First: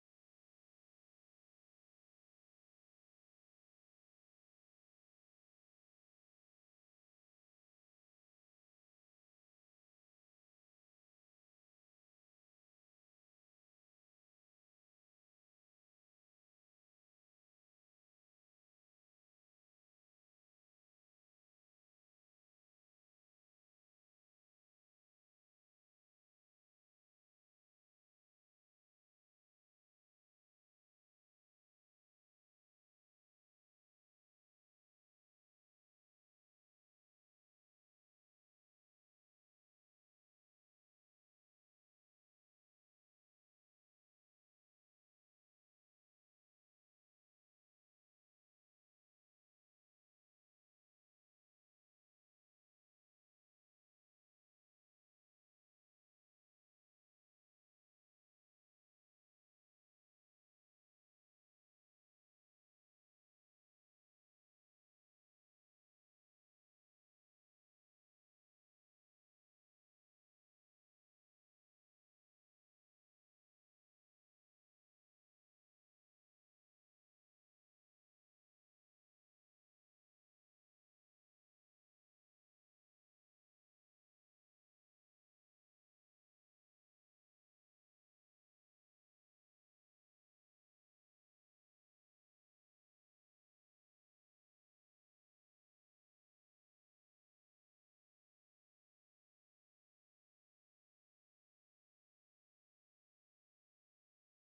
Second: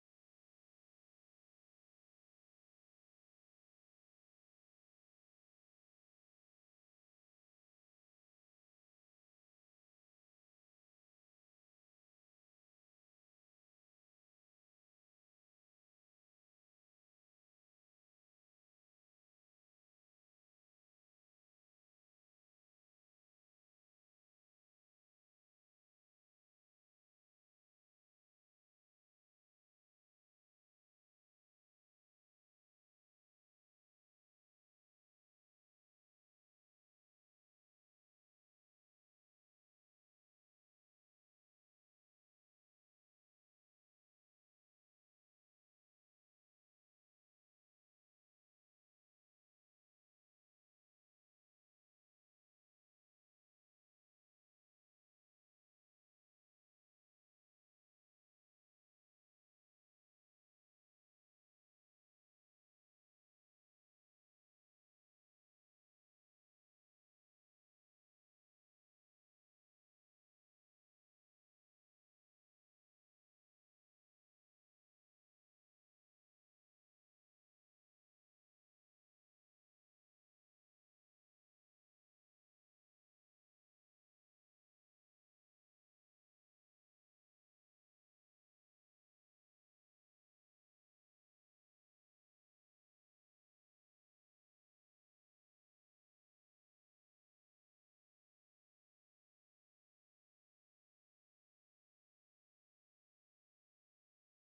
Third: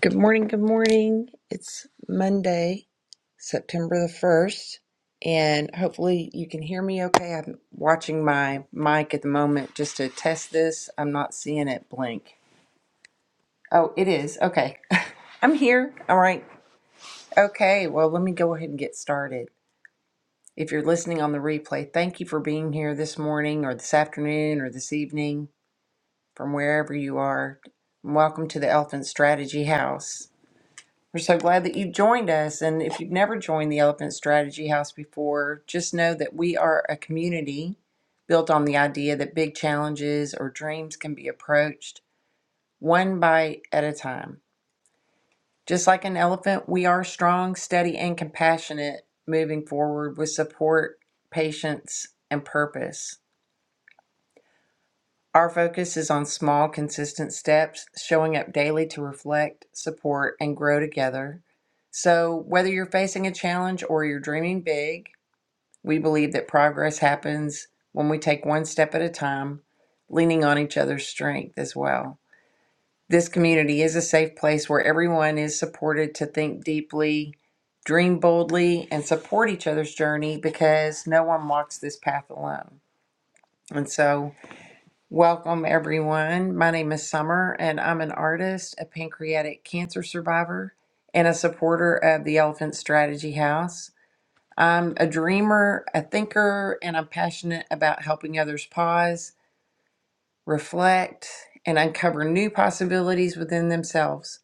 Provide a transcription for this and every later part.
Good morning, good morning. It's Monday, September the 1st, and hopefully you can hear me okay. I'm watching my mic at the moment just to test this. I'm not seeing it blink. Oh, it is. Okay. I'm here. All right. Okay. Well, let me go ahead and get started. If you're listening on the replay, thank you for being here this morning or this afternoon or this evening from wherever you are. Welcome to the Elephant Strategy House. We're so glad that you've joined us. And if you've never joined the Elephant Strategy House before, just know that we are a community built on the idea that big challenges or dreams can be approached one bite at a time. Just like an elephant, we are strong, steady, and compassionate moving forward with support, patience, and purpose. Our focus is on small, consistent steps, showing up daily to reflect, support, and grow together. So, whether you're facing a challenge or you're dreaming big, we believe that progress happens when we take one step at a time, leaning on each other's strength as well. This community is a safe place where everyone is supported to think deeply, dream boldly, and support each other's journey because no one walks this path alone. And so, Welcome, everyone. My name is Summer, and I'm an artist, a pancreatic cancer survivor, and a supporter of the Elephant Strategy House. I'm a dreamer, a thinker, and I'm passionate about helping others pause, reflect, and uncover new possibilities within themselves.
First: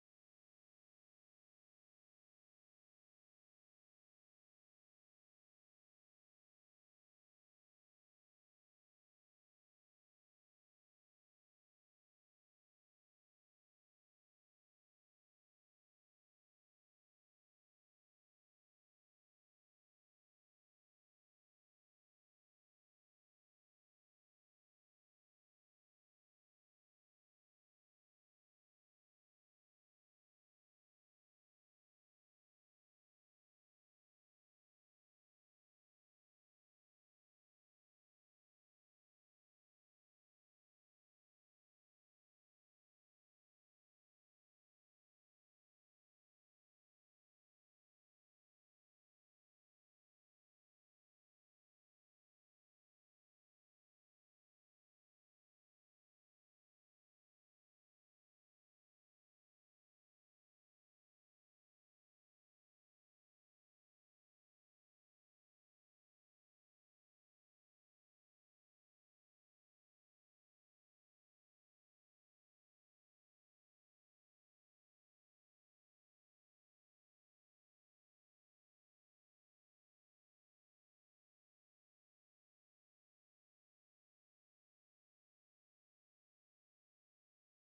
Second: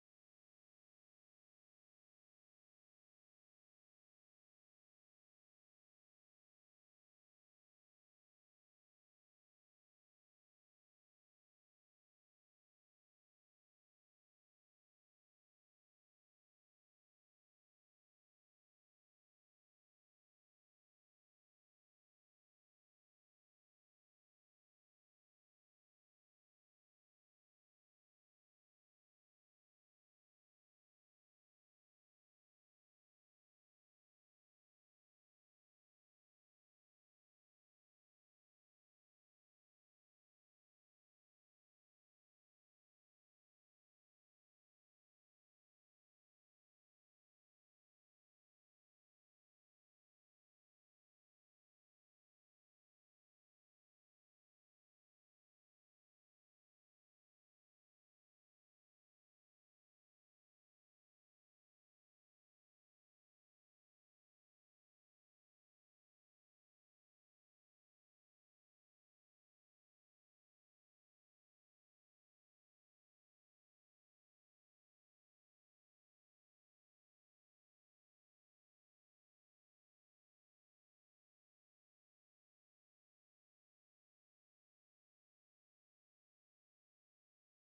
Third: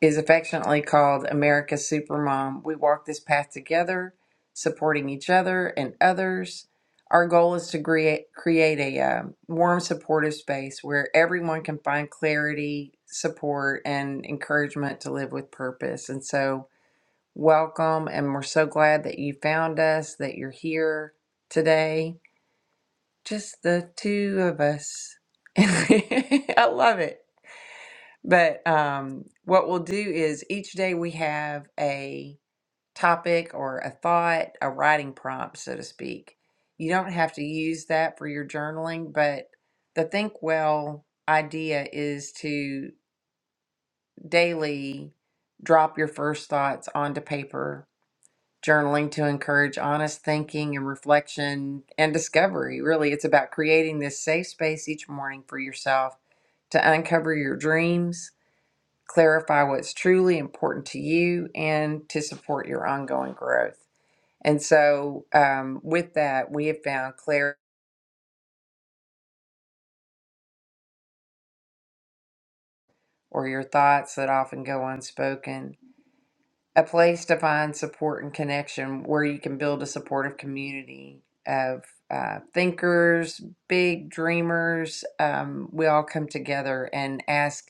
is affectionately called America's Supermom. We walk this path together, supporting each other and others. Our goal is to create, create a um, warm, supportive space where everyone can find clarity, support, and encouragement to live with purpose. And so, welcome. And we're so glad that you found us, that you're here today. Just the two of us. I love it. But um, what we'll do is each day we have a topic or a thought, a writing prompt, so to speak. You don't have to use that for your journaling, but the Think Well idea is to daily drop your first thoughts onto paper. Journaling to encourage honest thinking and reflection and discovery. Really, it's about creating this safe space each morning for yourself to uncover your dreams, clarify what's truly important to you and to support your ongoing growth. And so, um, with that, we have found clarity or your thoughts that often go unspoken, a place to find support and connection where you can build a supportive community of uh, thinkers, big dreamers. Um, we all come together and ask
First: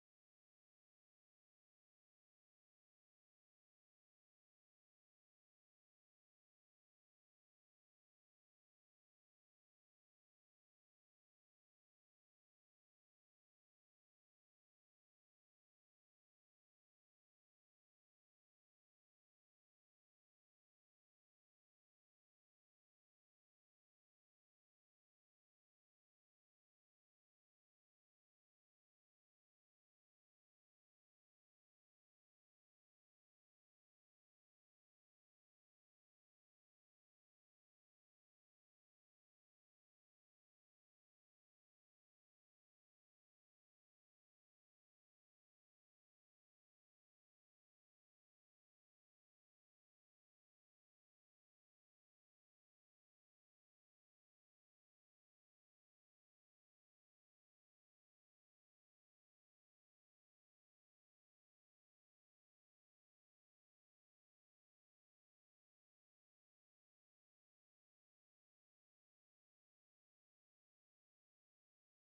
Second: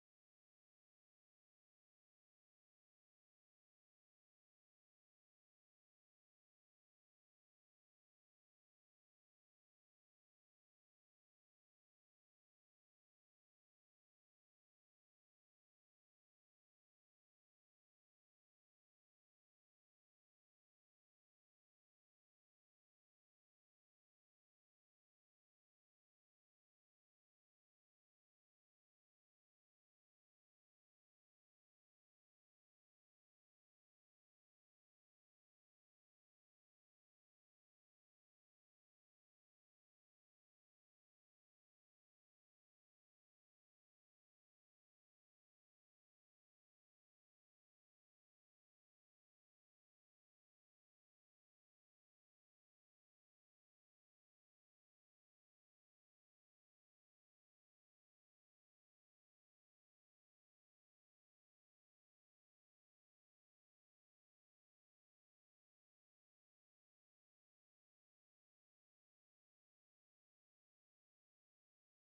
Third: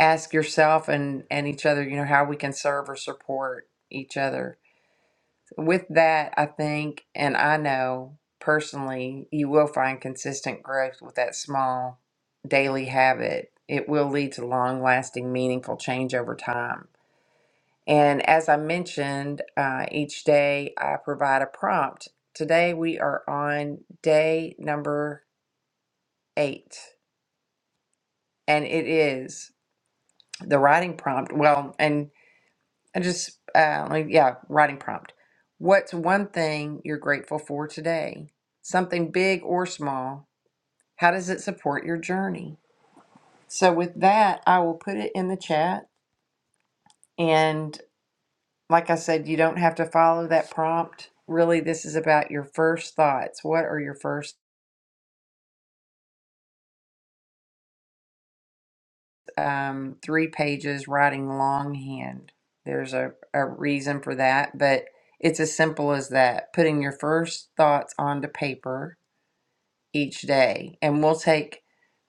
ask yourself and and each other, you know, how we can serve or support each other With that, I think, and I know personally, you will find consistent growth with that small daily habit. It will lead to long lasting, meaningful change over time. And as I mentioned, uh, each day I provide a prompt. Today we are on day number eight, and it is the writing prompt. Well, and And just, uh, like, yeah, writing prompt. What's one thing you're grateful for today? Something big or small. How does it support your journey? So, with that, I will put it in the chat. And like I said, you don't have to follow that prompt. Really, this is about your first thoughts. What are your first um, three pages writing longhand? There's a, a reason for that, but it's as simple as that putting your first thoughts onto paper each day. And we'll take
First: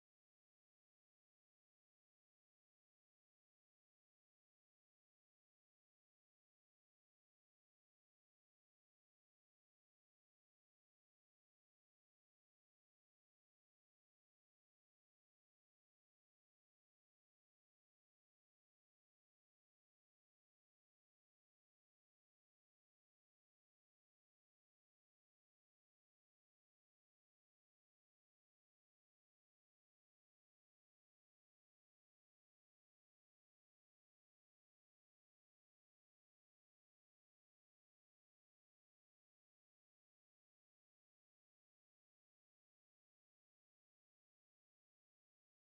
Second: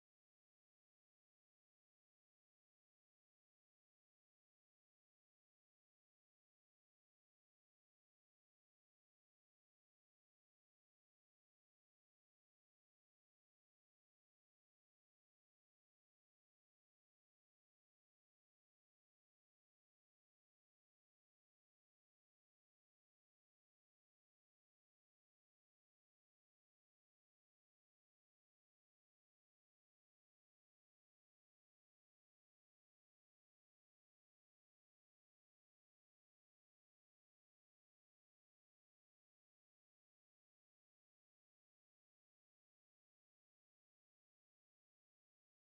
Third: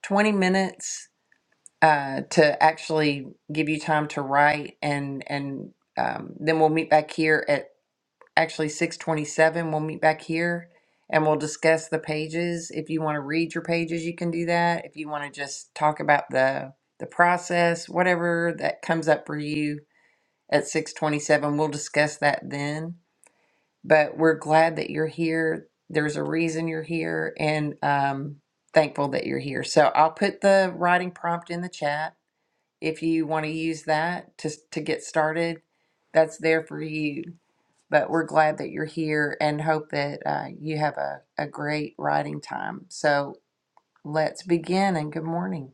20 minutes uh, to actually give you time to write. And, and um, then we'll meet back here at actually 627. We'll meet back here and we'll discuss the pages. If you want to read your pages, you can do that. If you want to just talk about the, the process, whatever that comes up for you at 627, we'll discuss that then but we're glad that you're here. There's a reason you're here, and um, thankful that you're here. So I'll put the writing prompt in the chat if you want to use that to to get started. That's there for you. But we're glad that you're here and hope that uh, you have a, a great writing time. So let's begin and good morning.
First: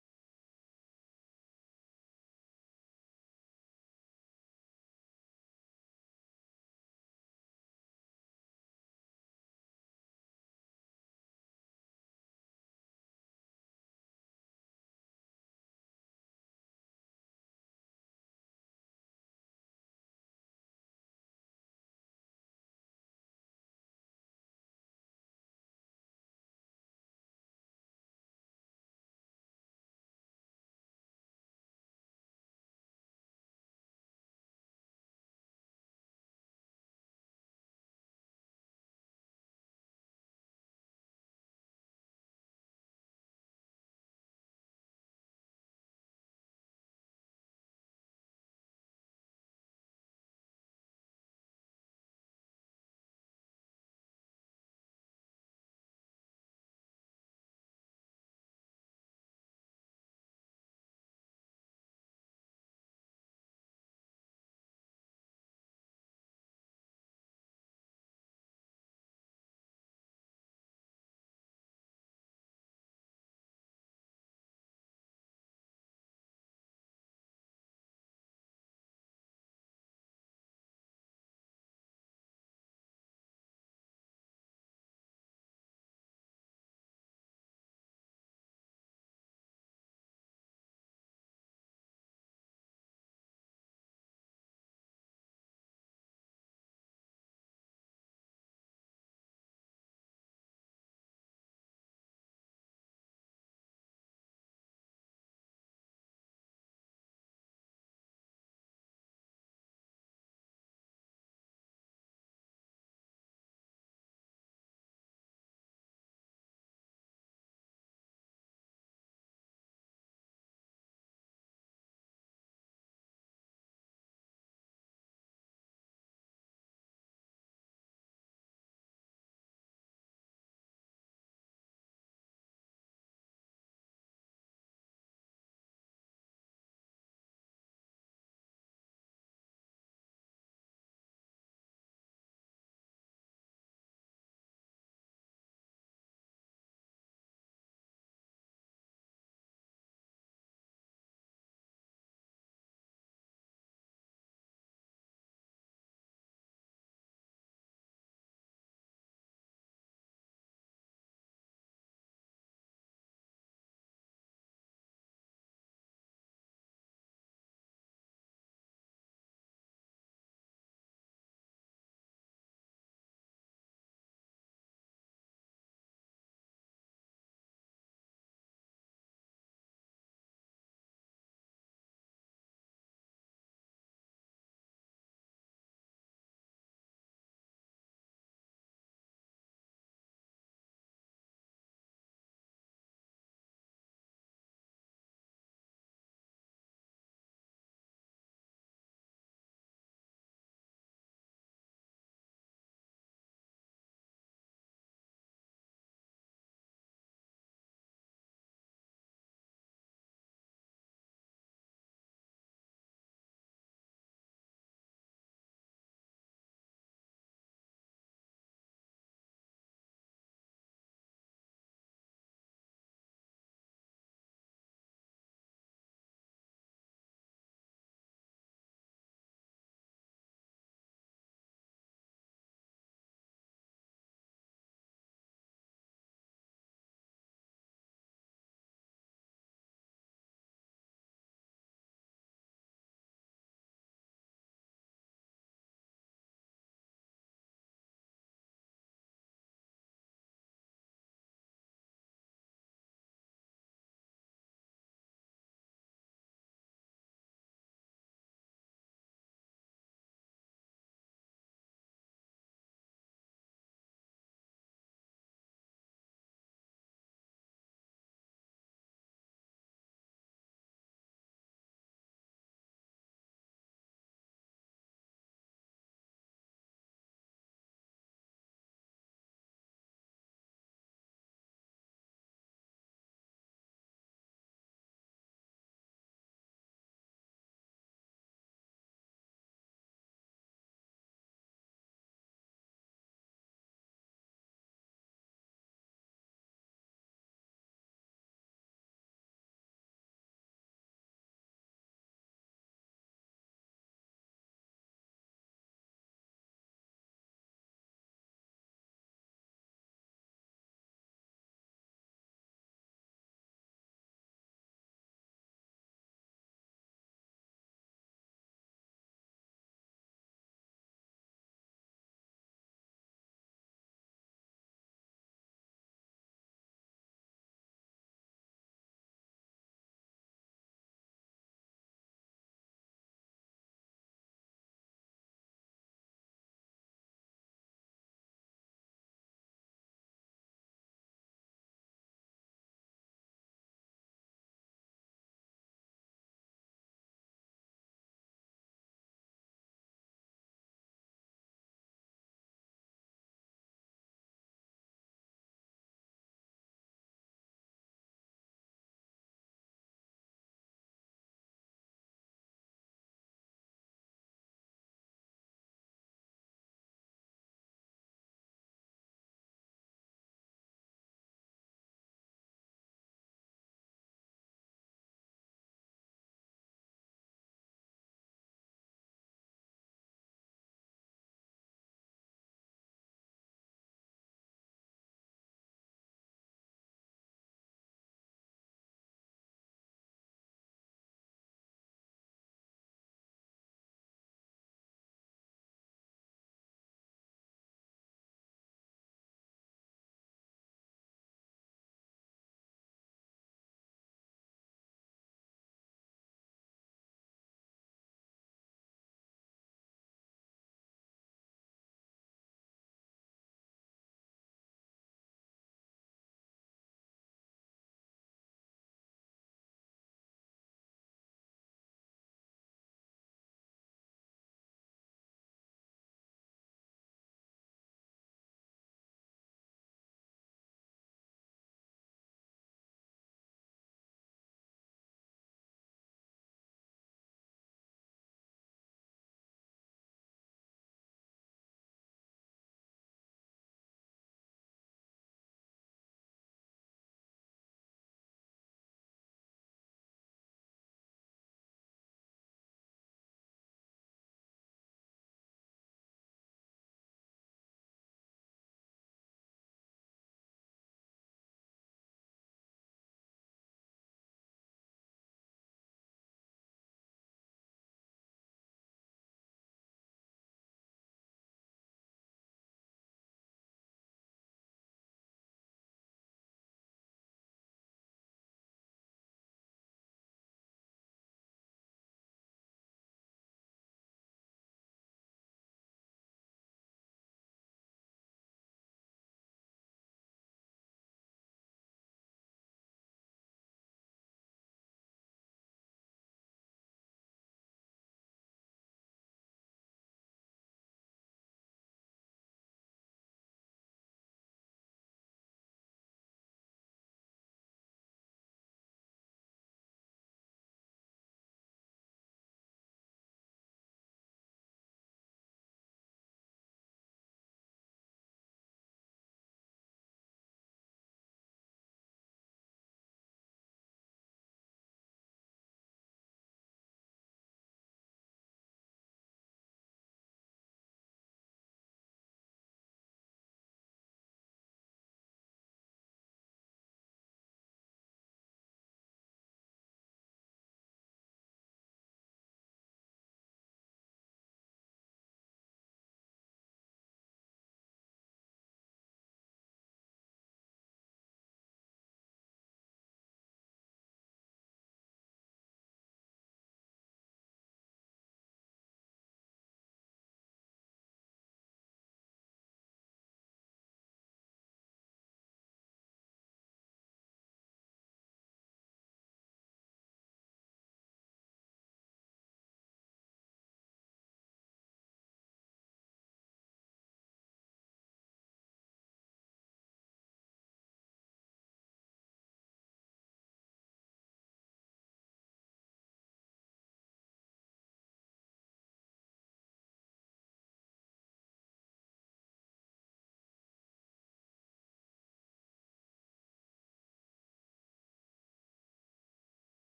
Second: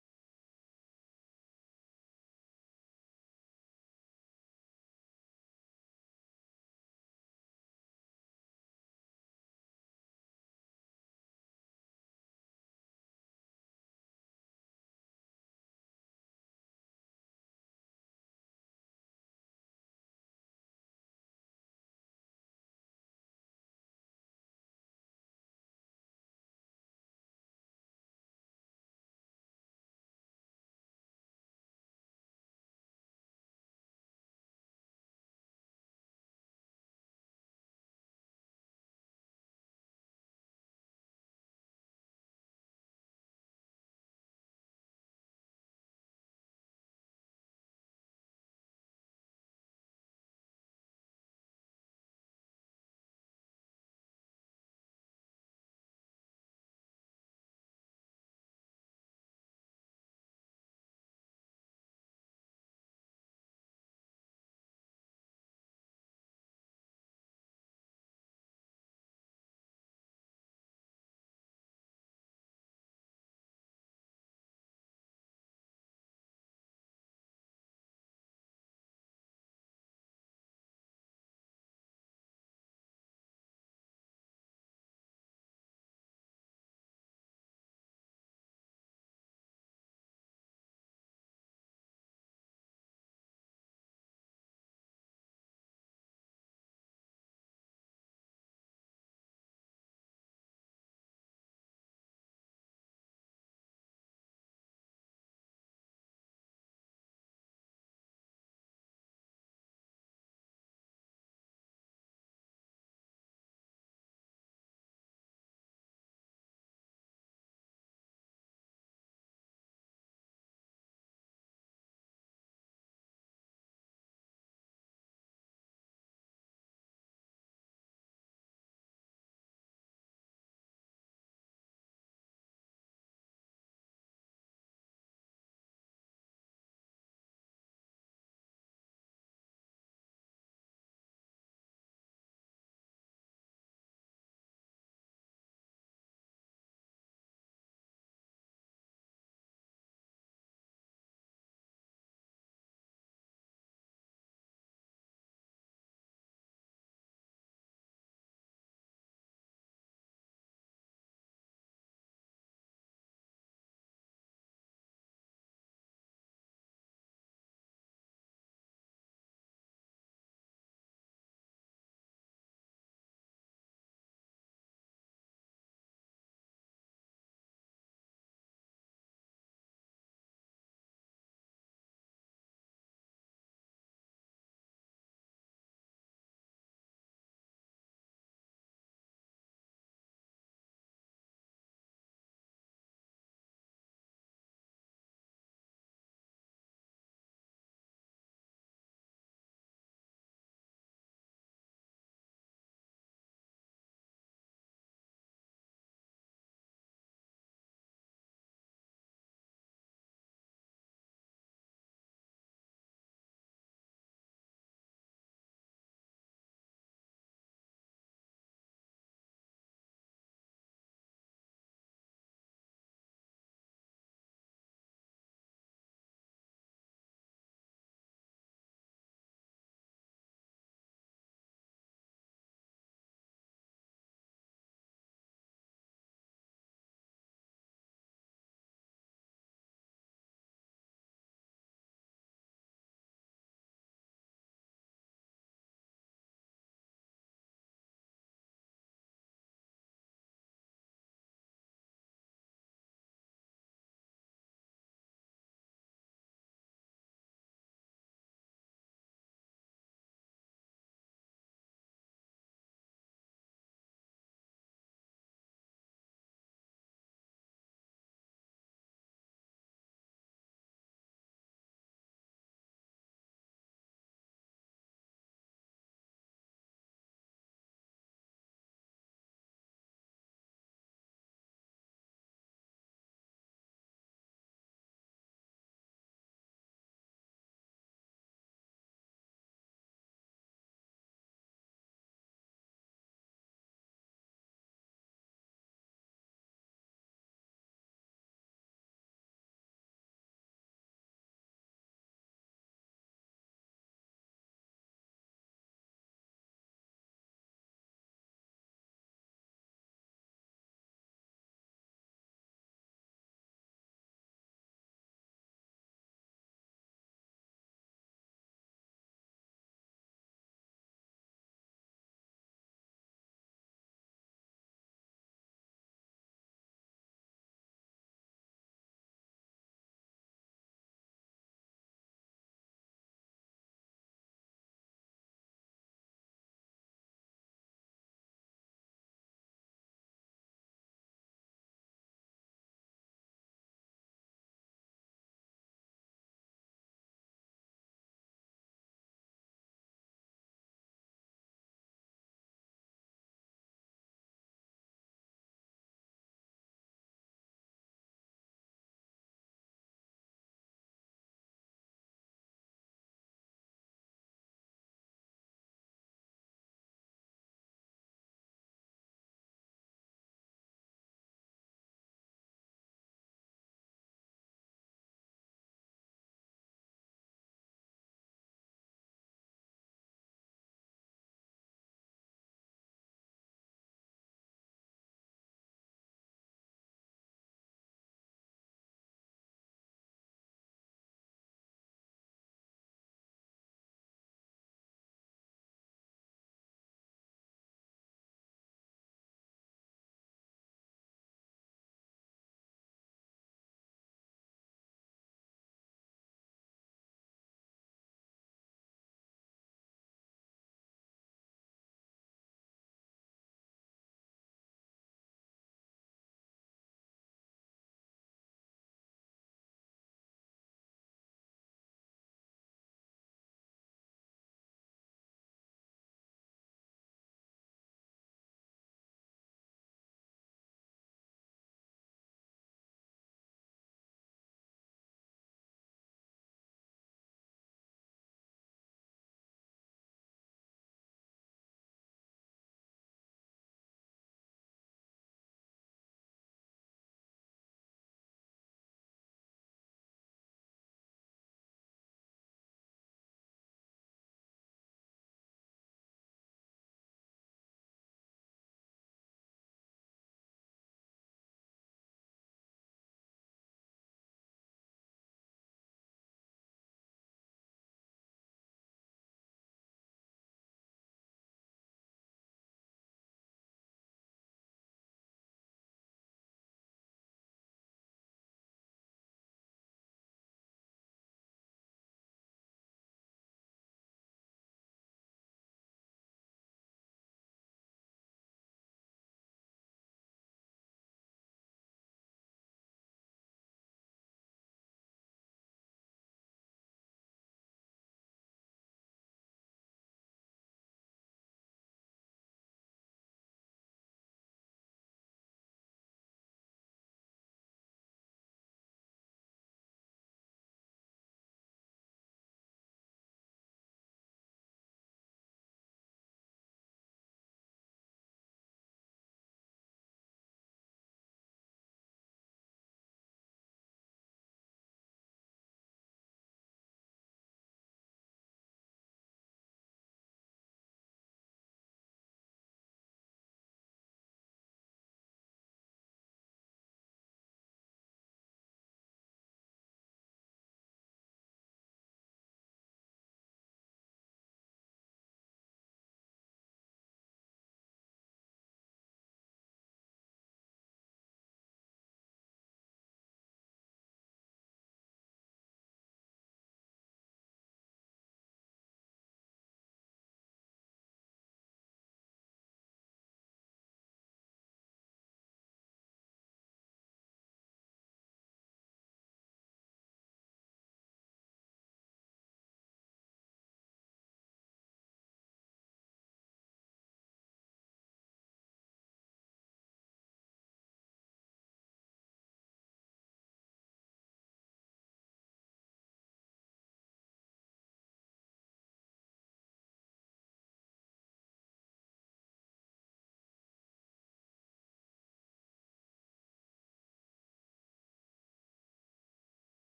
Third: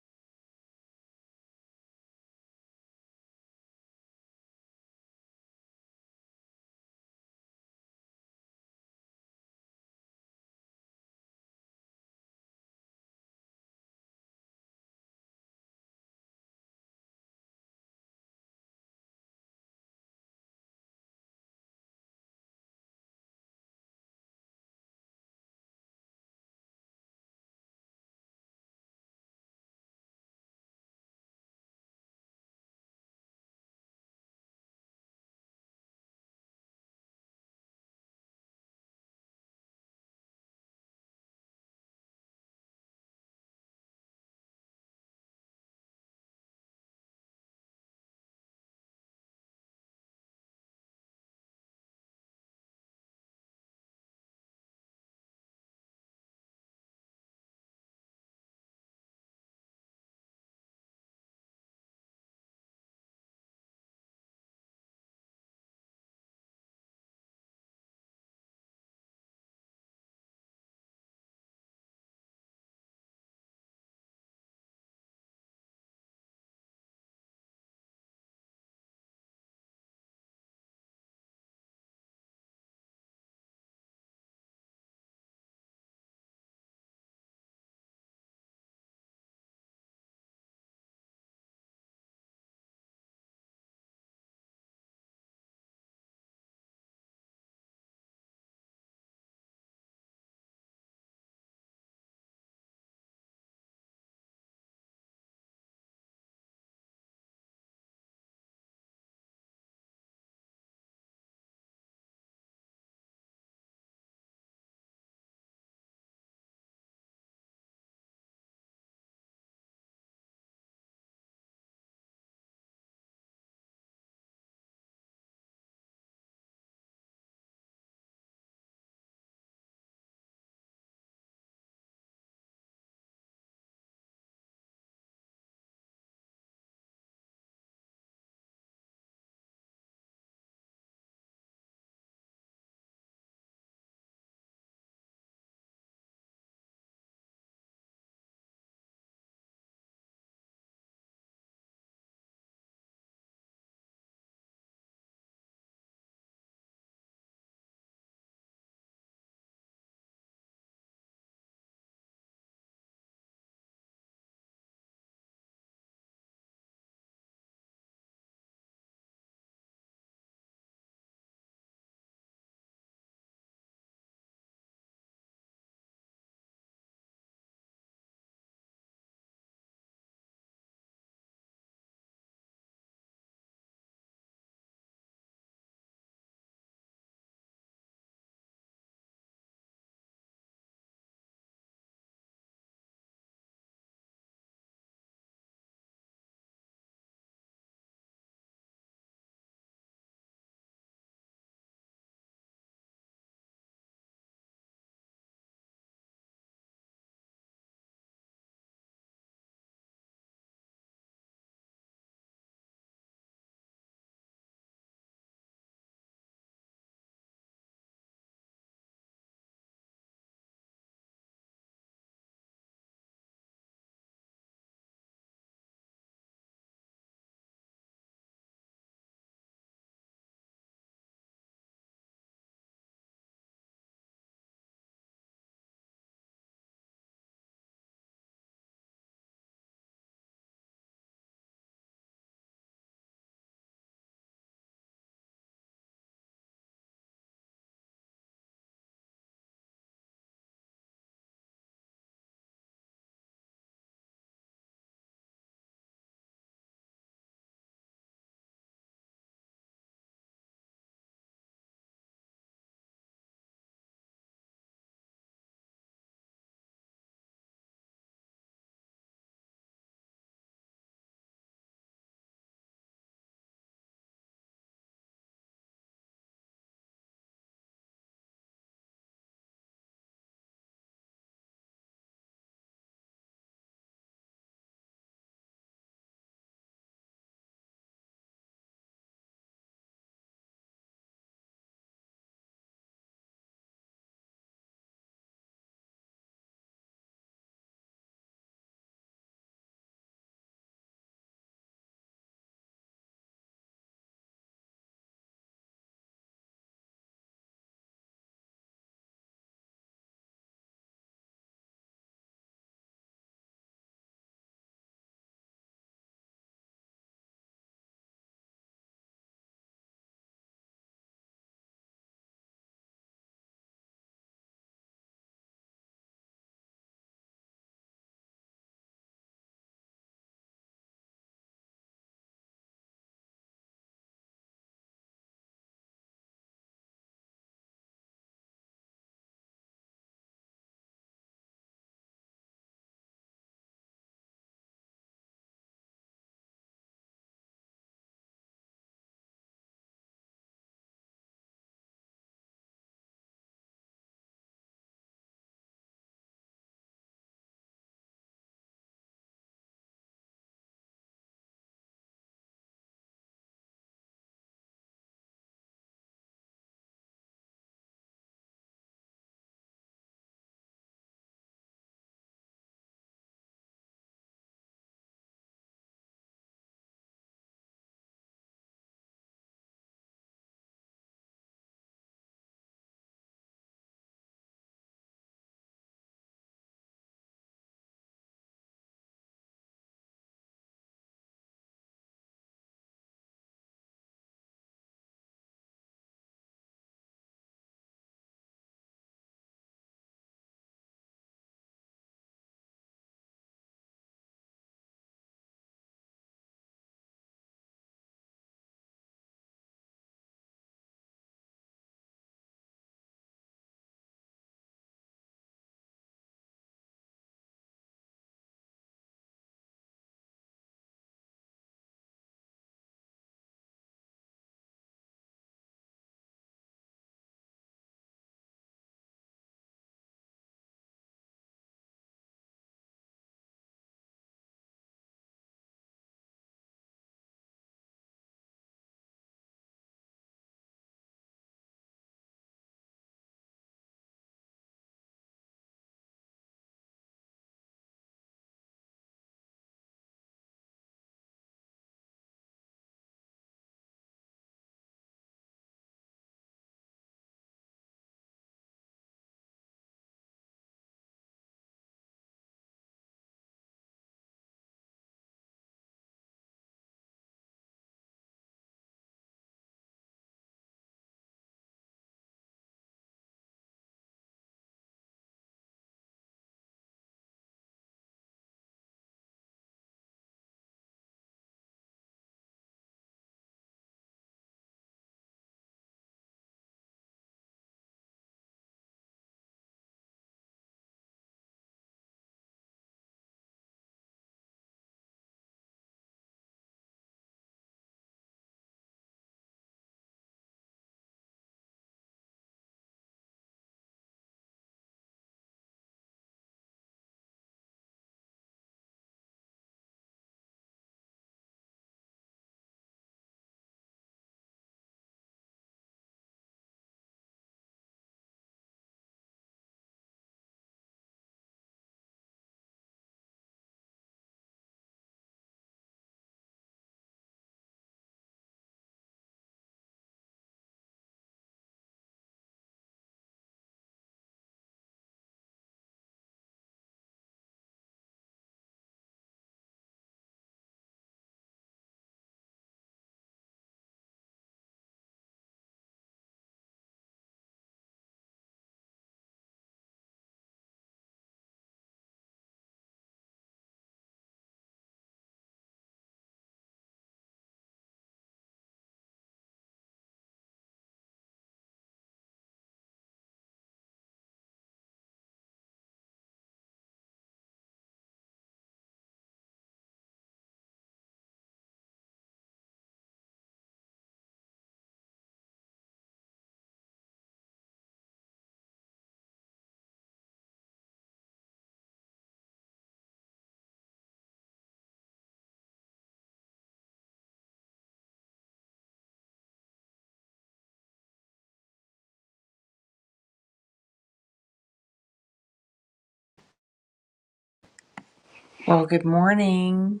Well, good morning,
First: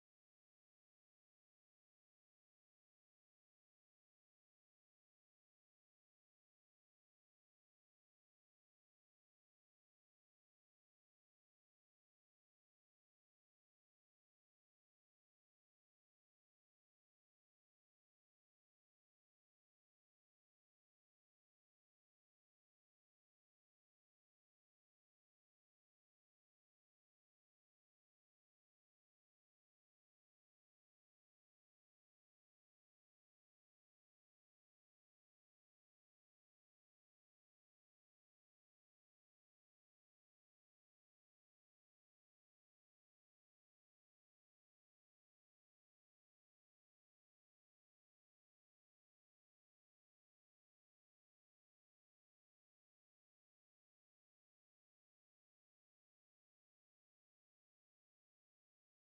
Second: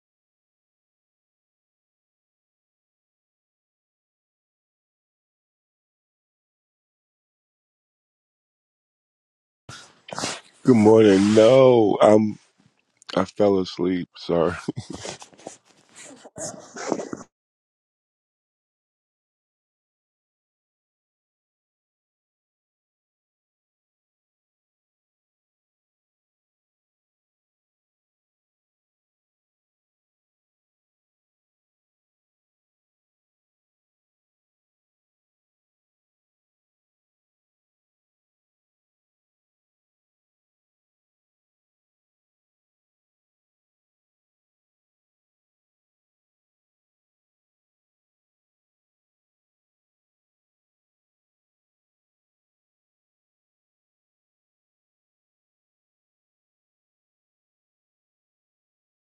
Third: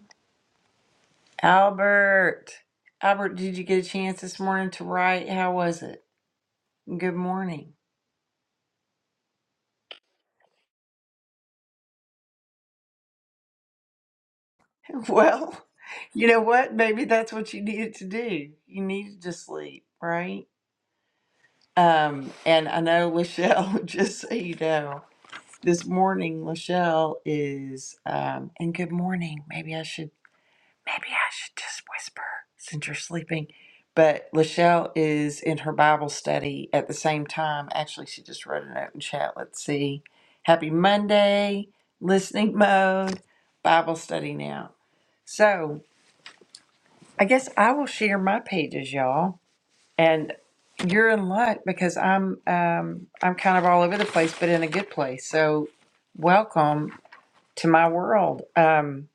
Albert. Albert, did you get a chance this morning to write? How was it? Good morning. Good morning. No, I'm I fell asleep. Sorry. Well, you know what? Maybe that's what you needed to do. You needed to sleep, right? Um, and I know Lachelle, just so you know, this morning Lachelle is um and good morning. Maybe I should maybe I should just whisper since you're sleeping. But Lachelle is in her Bible study at the same time. Actually, she just wrote a note in chat. Let's see. Happy Monday, listening mode, Bible study now. So I guess I will share my pages, y'all, and you're in luck because I'm um, I'm kind of all over the place, but in a good place. So, welcome to my world. Um,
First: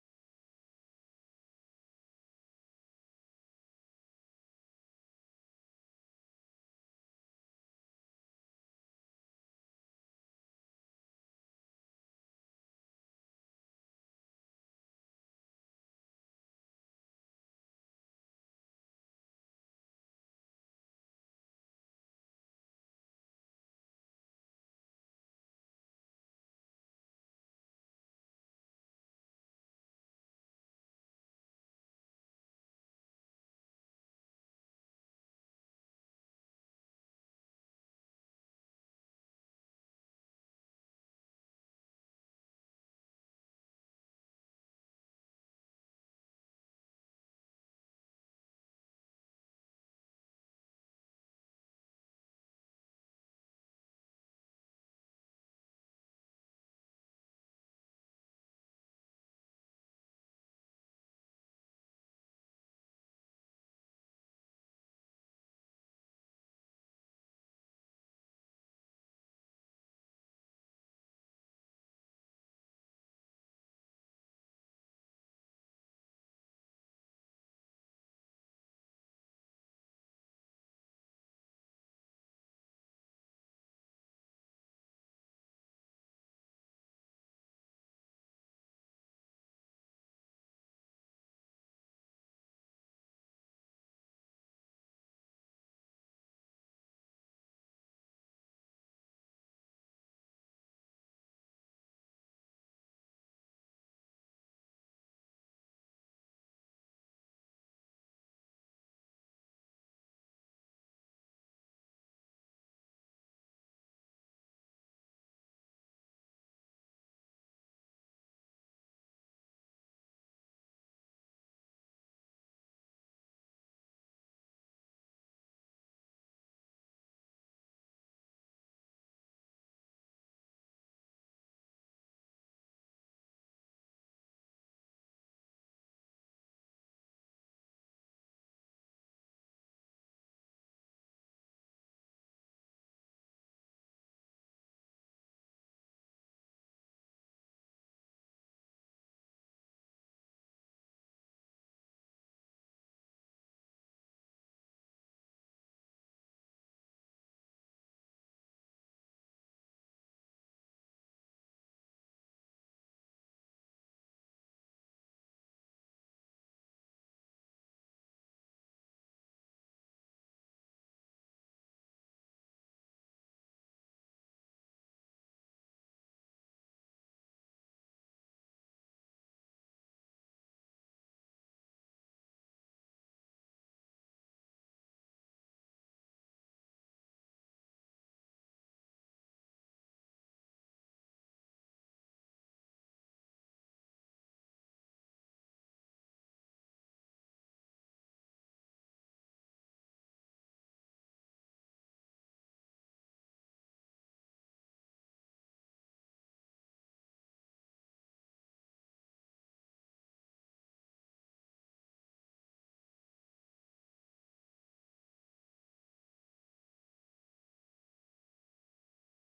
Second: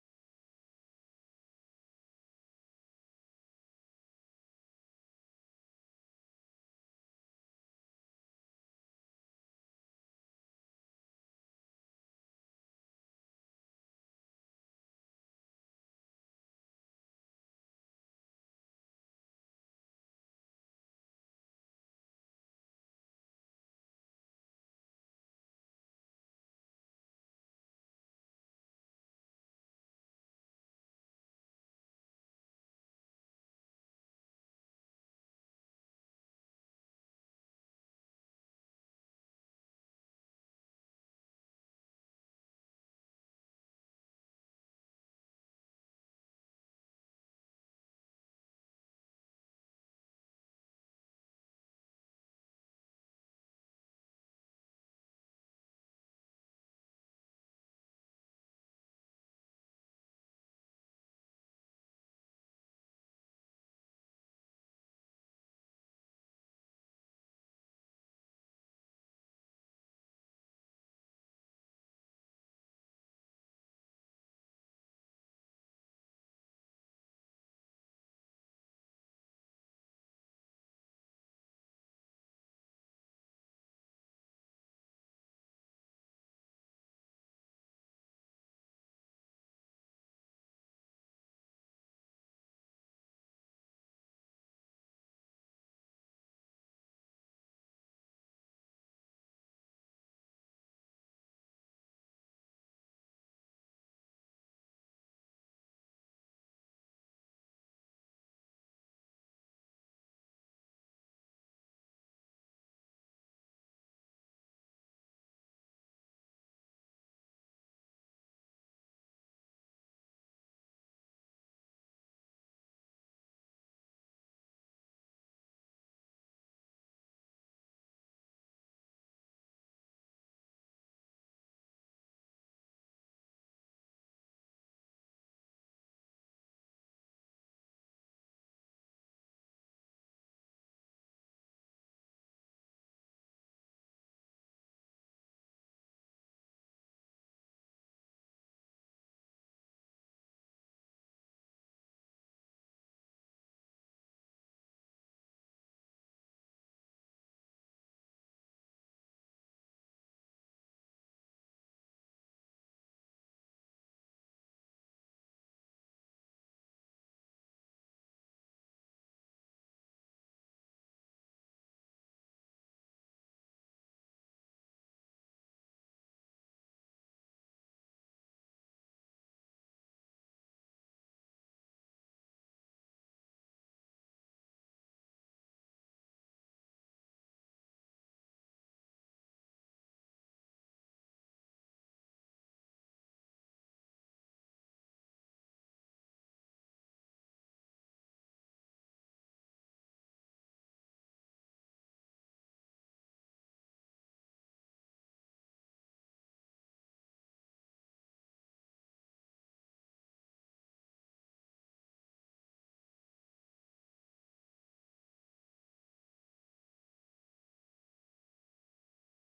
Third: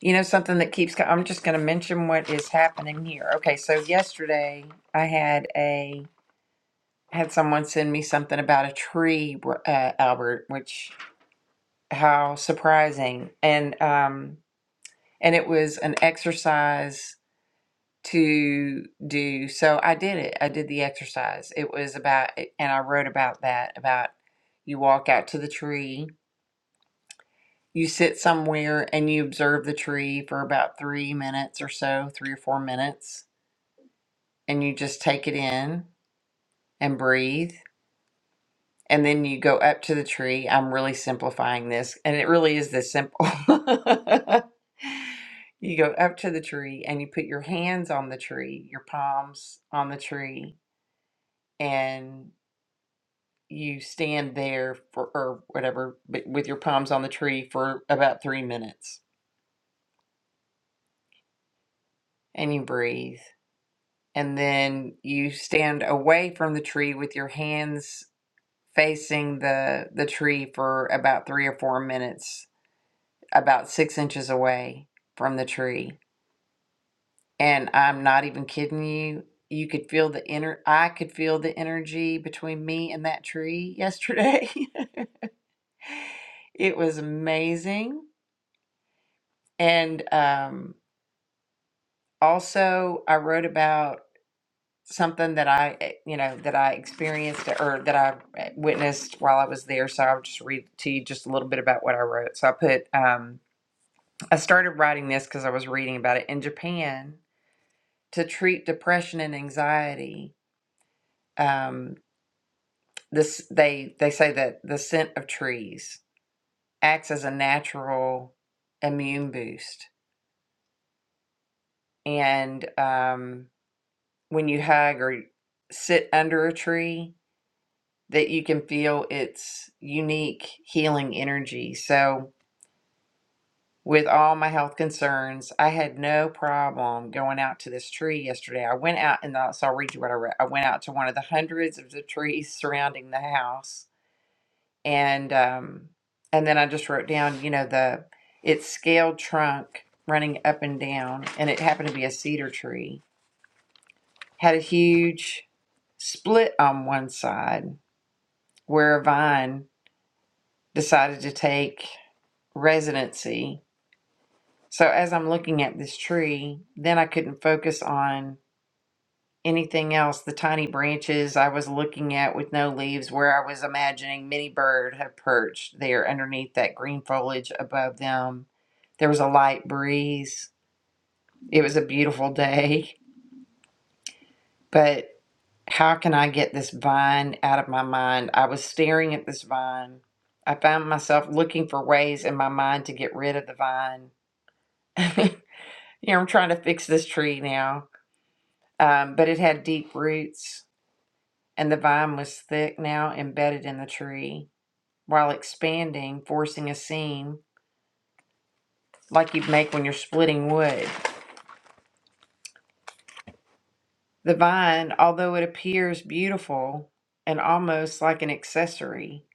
you know something that keeps. co- I'm just going to mention what is happening here. Okay, so yesterday I had a had someone send me something about a tree, uh, Albert, which how surprising and um, and it was an exercise to do. So I did it. I did the exercise. It was about, and I wrote about that about you walk out to the tree, you sit somewhere and you observe the tree for about three minutes or so, three or four minutes, and you just take it in and breathe. And then you go up to the tree. I'm really simplifying this, and it really is this simple. You go up to the tree and you put your hands on the tree, your palms on the tree, and you stand there for or whatever but with your palms on the tree for about three minutes and you breathe and then you stand away from the tree with your hands facing the the tree for about three or four minutes about six inches away from the tree and i'm not even kidding you you could feel the inner i could feel the energy between me and that tree yesterday it was amazing and um also i wrote about something that i eh, you know that i experienced or that i eh, witnessed while i was there so i'll just read to you just a little bit about what i wrote so i put um, i started writing this because i was reading about it in japan to treat depression and anxiety um, this they they say that the scent of trees acts as a natural immune boost and um, when you hug or sit under a tree that you can feel its unique healing energy. So, with all my health concerns, I had no problem going out to this tree yesterday. I went out, and I'll- so I'll read you what I read. I went out to one of the hundreds of the trees surrounding the house, and um, and then I just wrote down, you know, the its scaled trunk running up and down, and it happened to be a cedar tree. Had a huge split on one side where a vine decided to take residency. So as I'm looking at this tree, then I couldn't focus on anything else. The tiny branches I was looking at with no leaves, where I was imagining many Bird had perched there underneath that green foliage above them. There was a light breeze. It was a beautiful day. But how can I get this vine out of my mind? I was staring at this vine. I found myself looking for ways in my mind to get rid of the vine. Here, I'm trying to fix this tree now. Um, but it had deep roots, and the vine was thick now embedded in the tree while expanding, forcing a seam like you'd make when you're splitting wood. The vine, although it appears beautiful and almost like an accessory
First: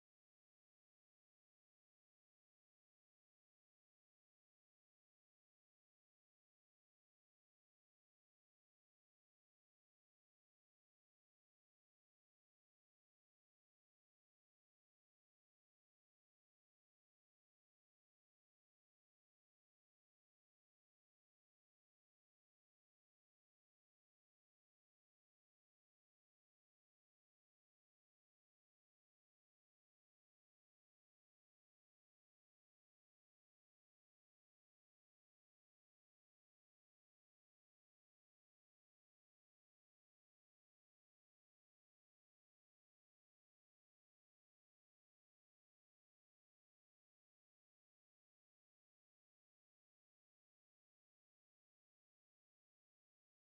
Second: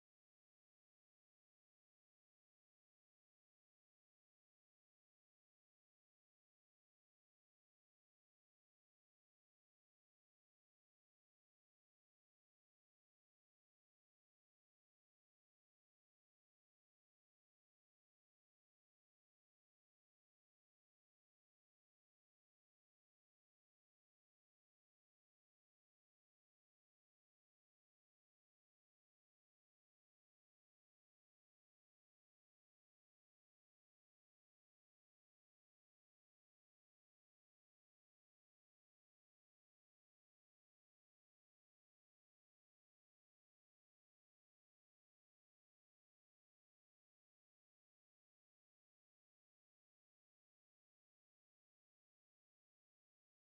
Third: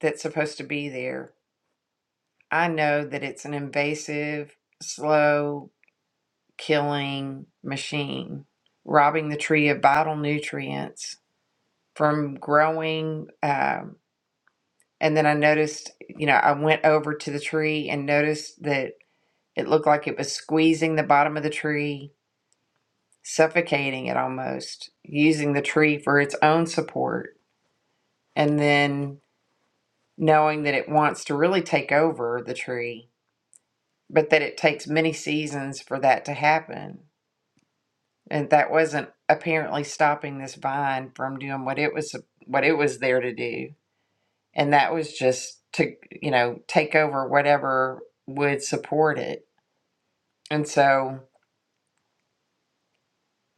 that's supposed to be there, I know that it's an invasive, slow killing machine, robbing the tree of vital nutrients from growing. Uh, And then I noticed, you know, I went over to the tree and noticed that it looked like it was squeezing the bottom of the tree, suffocating it almost, using the tree for its own support. And then knowing that it wants to really take over the tree, but that it takes many seasons for that to happen. And that wasn't apparently stopping this vine from doing what it was what it was there to do. And that was just to, you know, take over whatever would support it And so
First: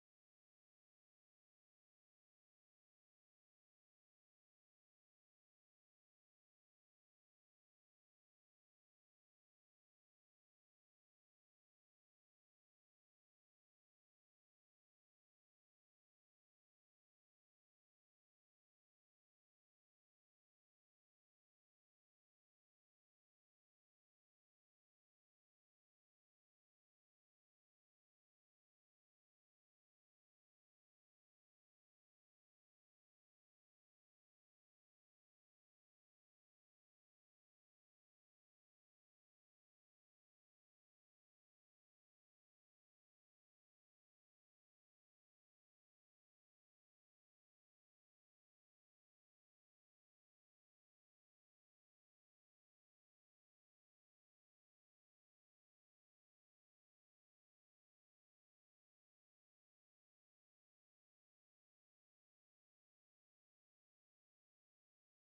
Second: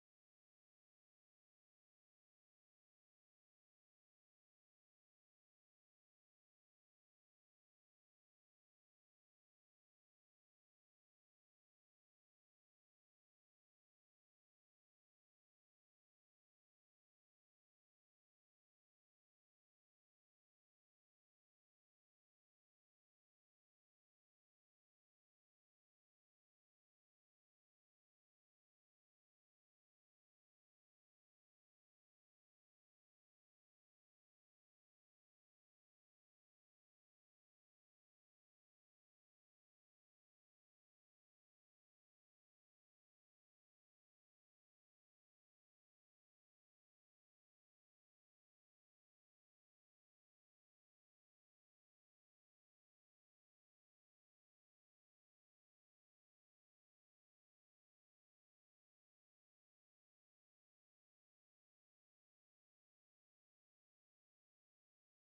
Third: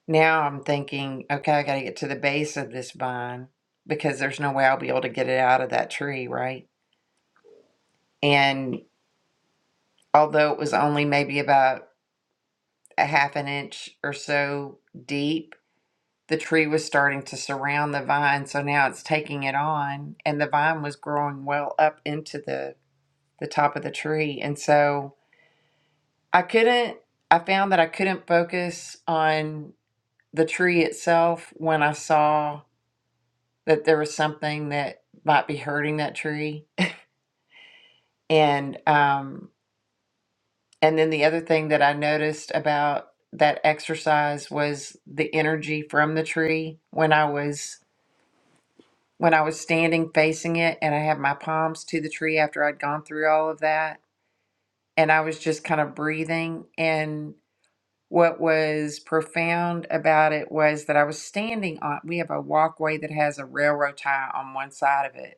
now I'm thinking, okay, I got to get to the base of this vine because there's no way I'll be able to get it out of that tree, right? And although it was only maybe about a half an inch or so deep, the tree was starting to surround the vine. So now it's taking it on, and the vine was growing well up into the, the top of the tree. And so I couldn't, I found that I couldn't focus on the tree itself when I saw that there was something that might be hurting that tree. And um, and then the other thing that I noticed about that exercise was the energy from the tree when I was when I was standing facing it and I had my palms to the tree after I'd gone through all of that and I was just kind of breathing and what was profound about it was that I was standing on we have a walkway that has a railroad tie on one side of it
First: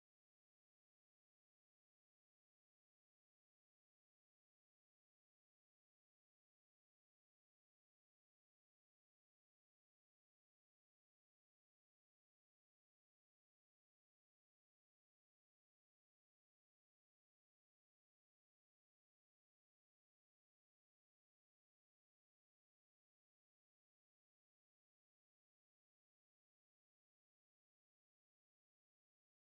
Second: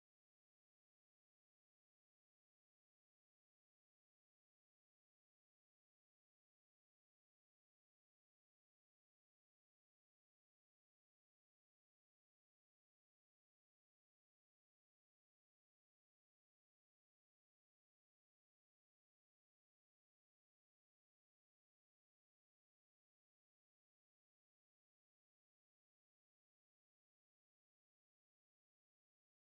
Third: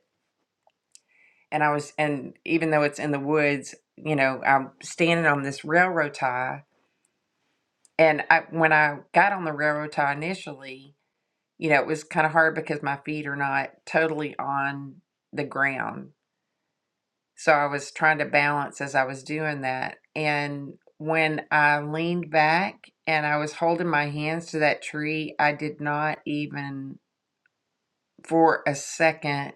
and I was, and even though it's in the woods, you know, I'm standing on this railroad tie. And I, when I got on the railroad tie initially, you know, it was kind of hard because my feet are not totally on the ground. So I was trying to balance as I was doing that. And when I leaned back and I was holding my hands to that tree, I did not even for a second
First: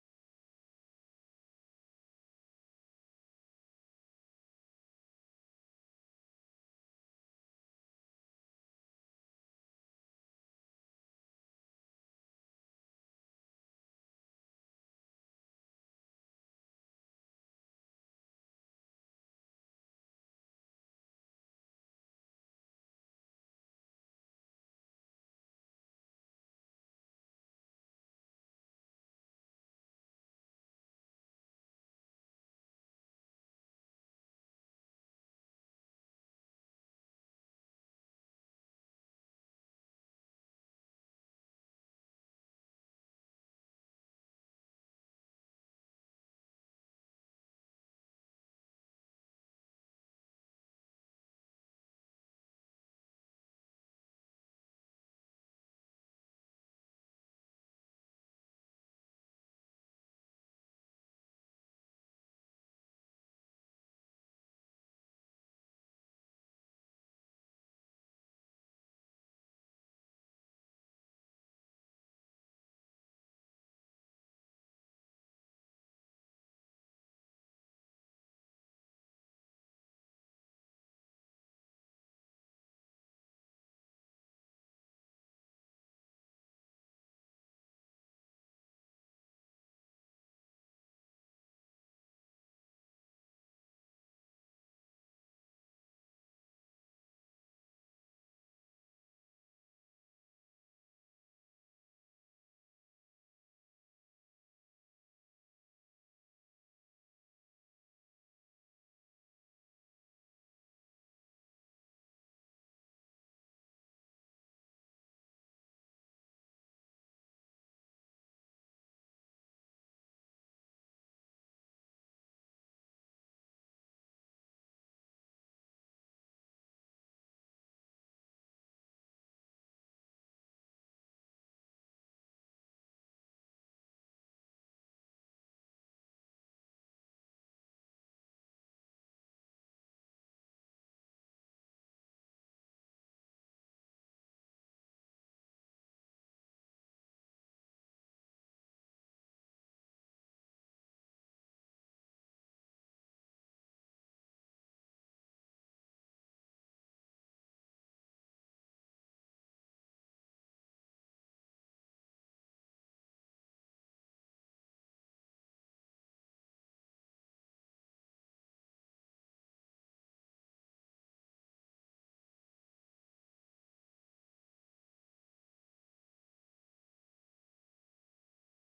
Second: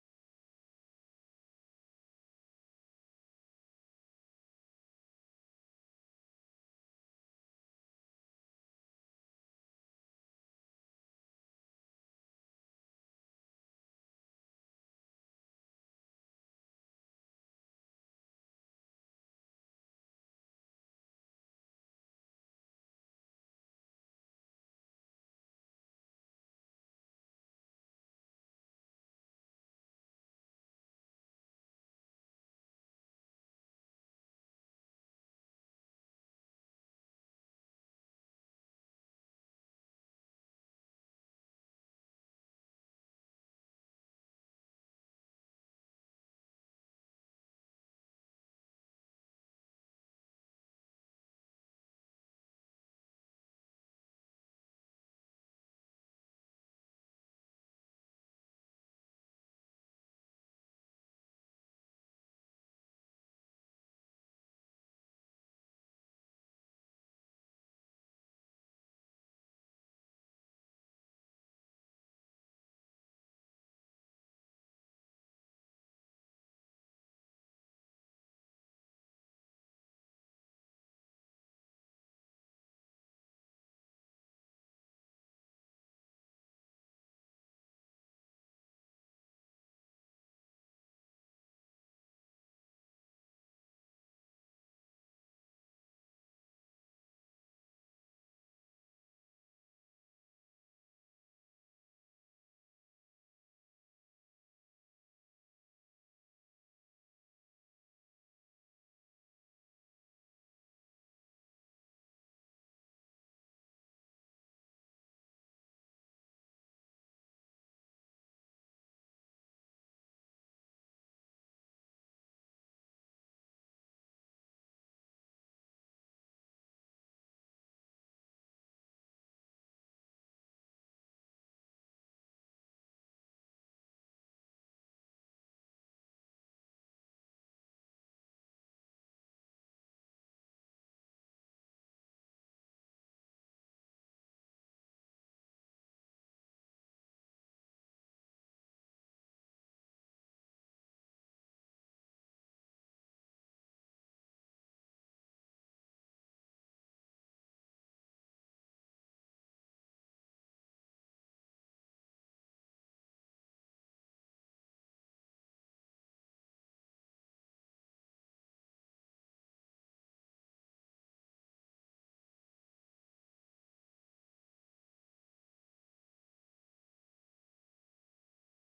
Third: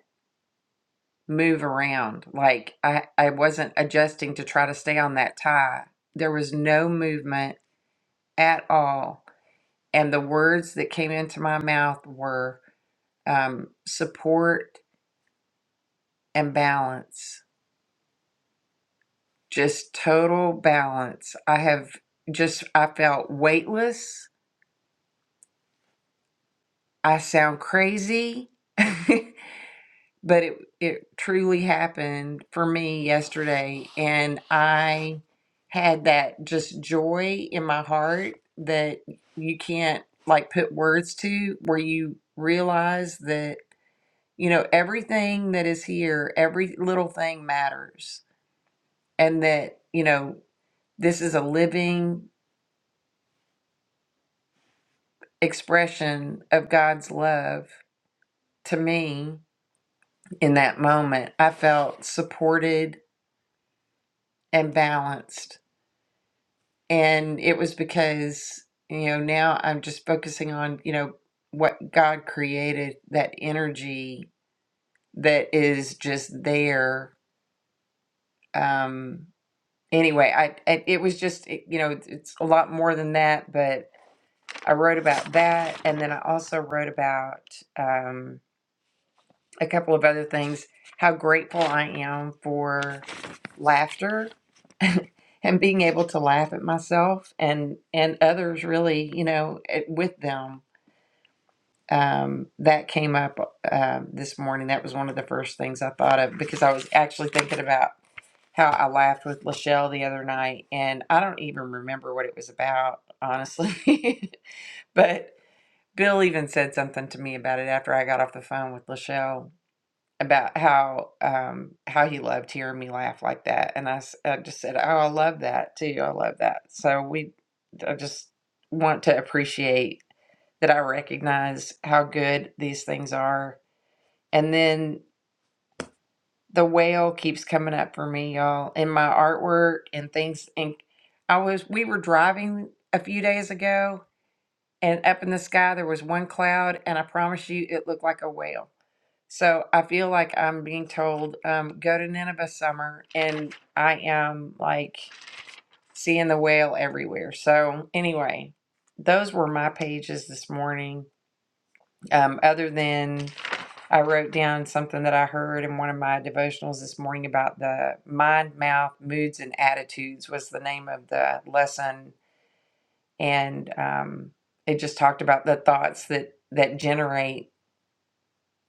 move around. Like I, I wasn't adjusting to try to stay on that tie. There was no movement at all. And the words that came into my mouth were um, support and balance, just total balance. I have just, I felt weightless. I sound crazy. but it it truly happened for me yesterday and I had that just joy in my heart that you can't like put words to where you realize that you know everything that is here every little thing matters and that you know this is a living expression of God's love to me in that moment I felt supported and balanced and it was because you know now i'm just focusing on you know what god created that energy that is just there um anyway i it, it was just it, you know it's a lot more than that but i wrote about that and then i also wrote about um, a couple of other things. How grateful I am for laughter and being able to laugh at myself and and others. Really, you know, it, with them. Um, that came up uh, this morning. That was one of the first things I thought of because I was actually thinking about how I laughed with Lachelle the other night, and I don't even remember what it was about, honestly. but Bill even said something to me about it after I got off the phone with Lachelle about how um how he loved hearing me laugh like that and I, s- I just said oh I love that too I love that so we I just want to appreciate that I recognize how good these things are and then the whale keeps coming up for me y'all in my artwork and things and I was we were driving a few days ago and up in the sky there was one cloud and I promise you it looked like a whale so I feel like I'm being told, um, go to Nineveh summer, and I am like seeing the whale everywhere. So anyway, those were my pages this morning. Um, other than I wrote down something that I heard in one of my devotionals this morning about the mind, mouth, moods, and attitudes was the name of the lesson, and um, it just talked about the thoughts that that generate,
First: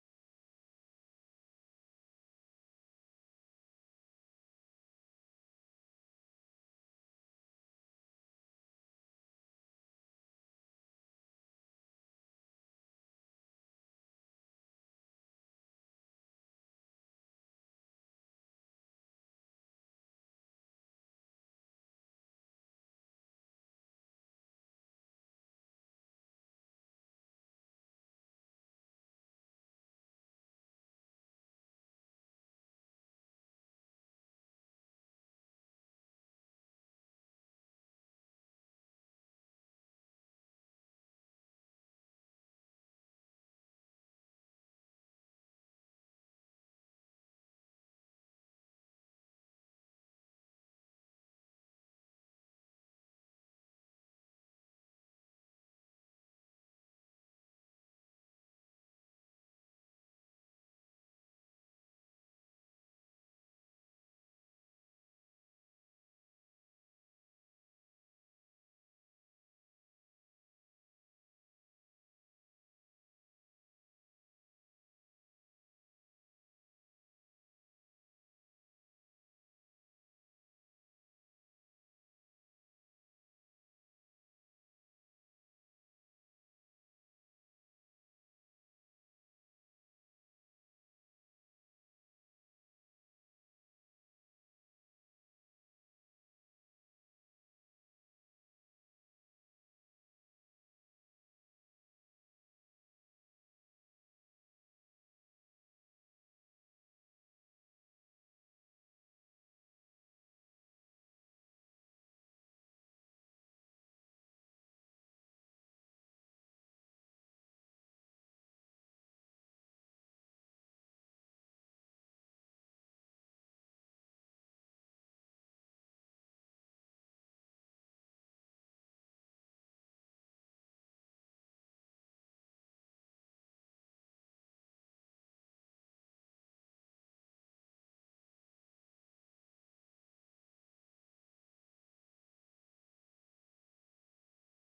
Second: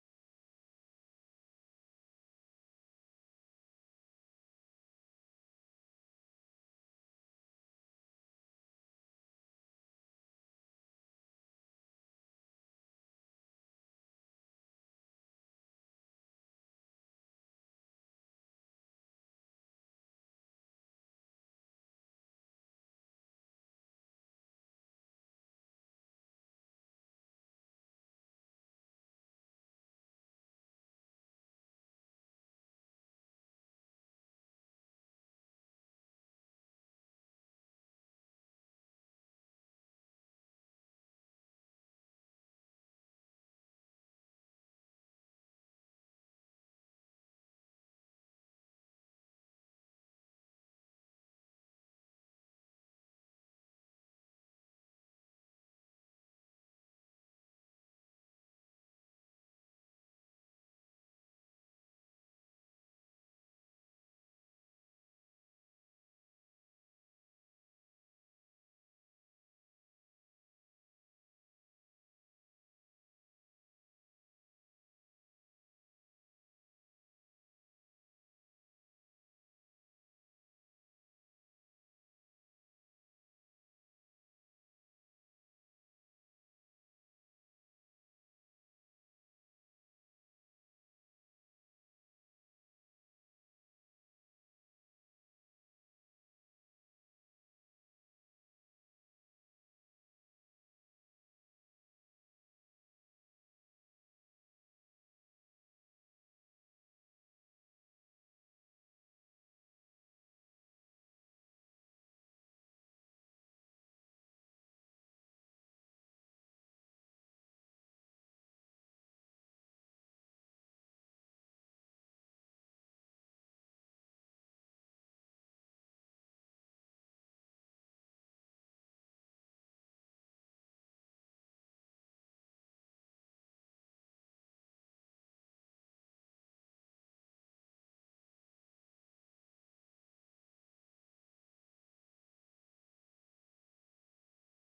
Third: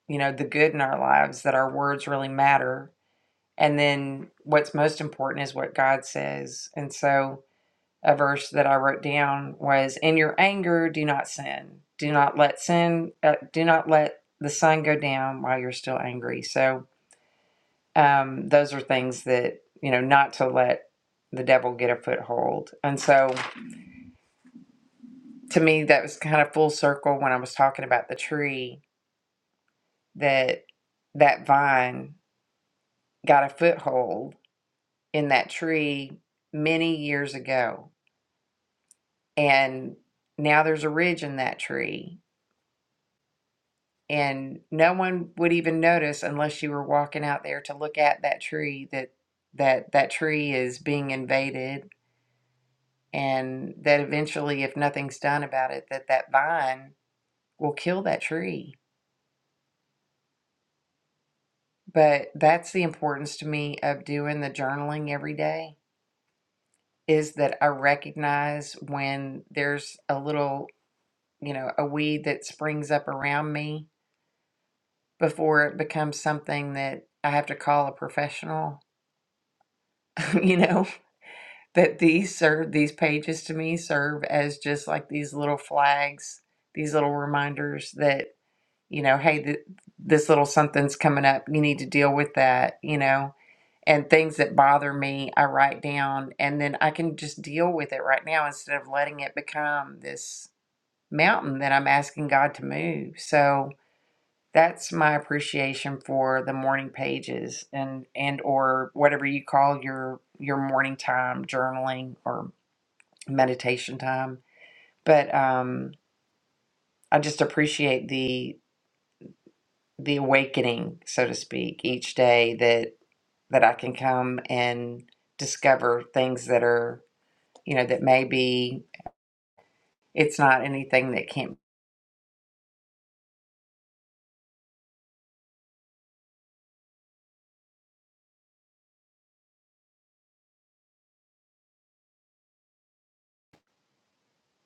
you know, the good in our lives that our words really matter And then what's most important is what God says. And so a verse that I wrote down was in your anger do not sin. Do not let sin uh, do not let the sun go down while you're still angry. So um those are things that, you know, not to let the devil get a foothold. And so to me that was kind of full circle when I was talking about the tree that that vine got a foothold in that tree many years ago and now there's a ridge in that tree and no one would even notice unless you were walking out there to look at that tree that that that tree is being invaded and that eventually if nothing's done about it that that vine will kill that tree but that's the importance to me of doing the journaling every day is that i recognize when there's a little you know a weed that springs up around me before it becomes something that I have to call a professional, you know, that these serve, these pages to me serve as just like these little flags, these little reminders that, you know, hey, th- this little something's coming up. You need to deal with that, you know, and things that bother me, I write down and then I can just deal with it right now instead of letting it become this mountain that I'm asking God to move. So, that's my appreciation for the morning pages and and or whatever you call your your morning time journaling or meditation time but um i just appreciate the the awakening so to speak each day that that i can come and discover things that are you know that maybe it's not anything that can't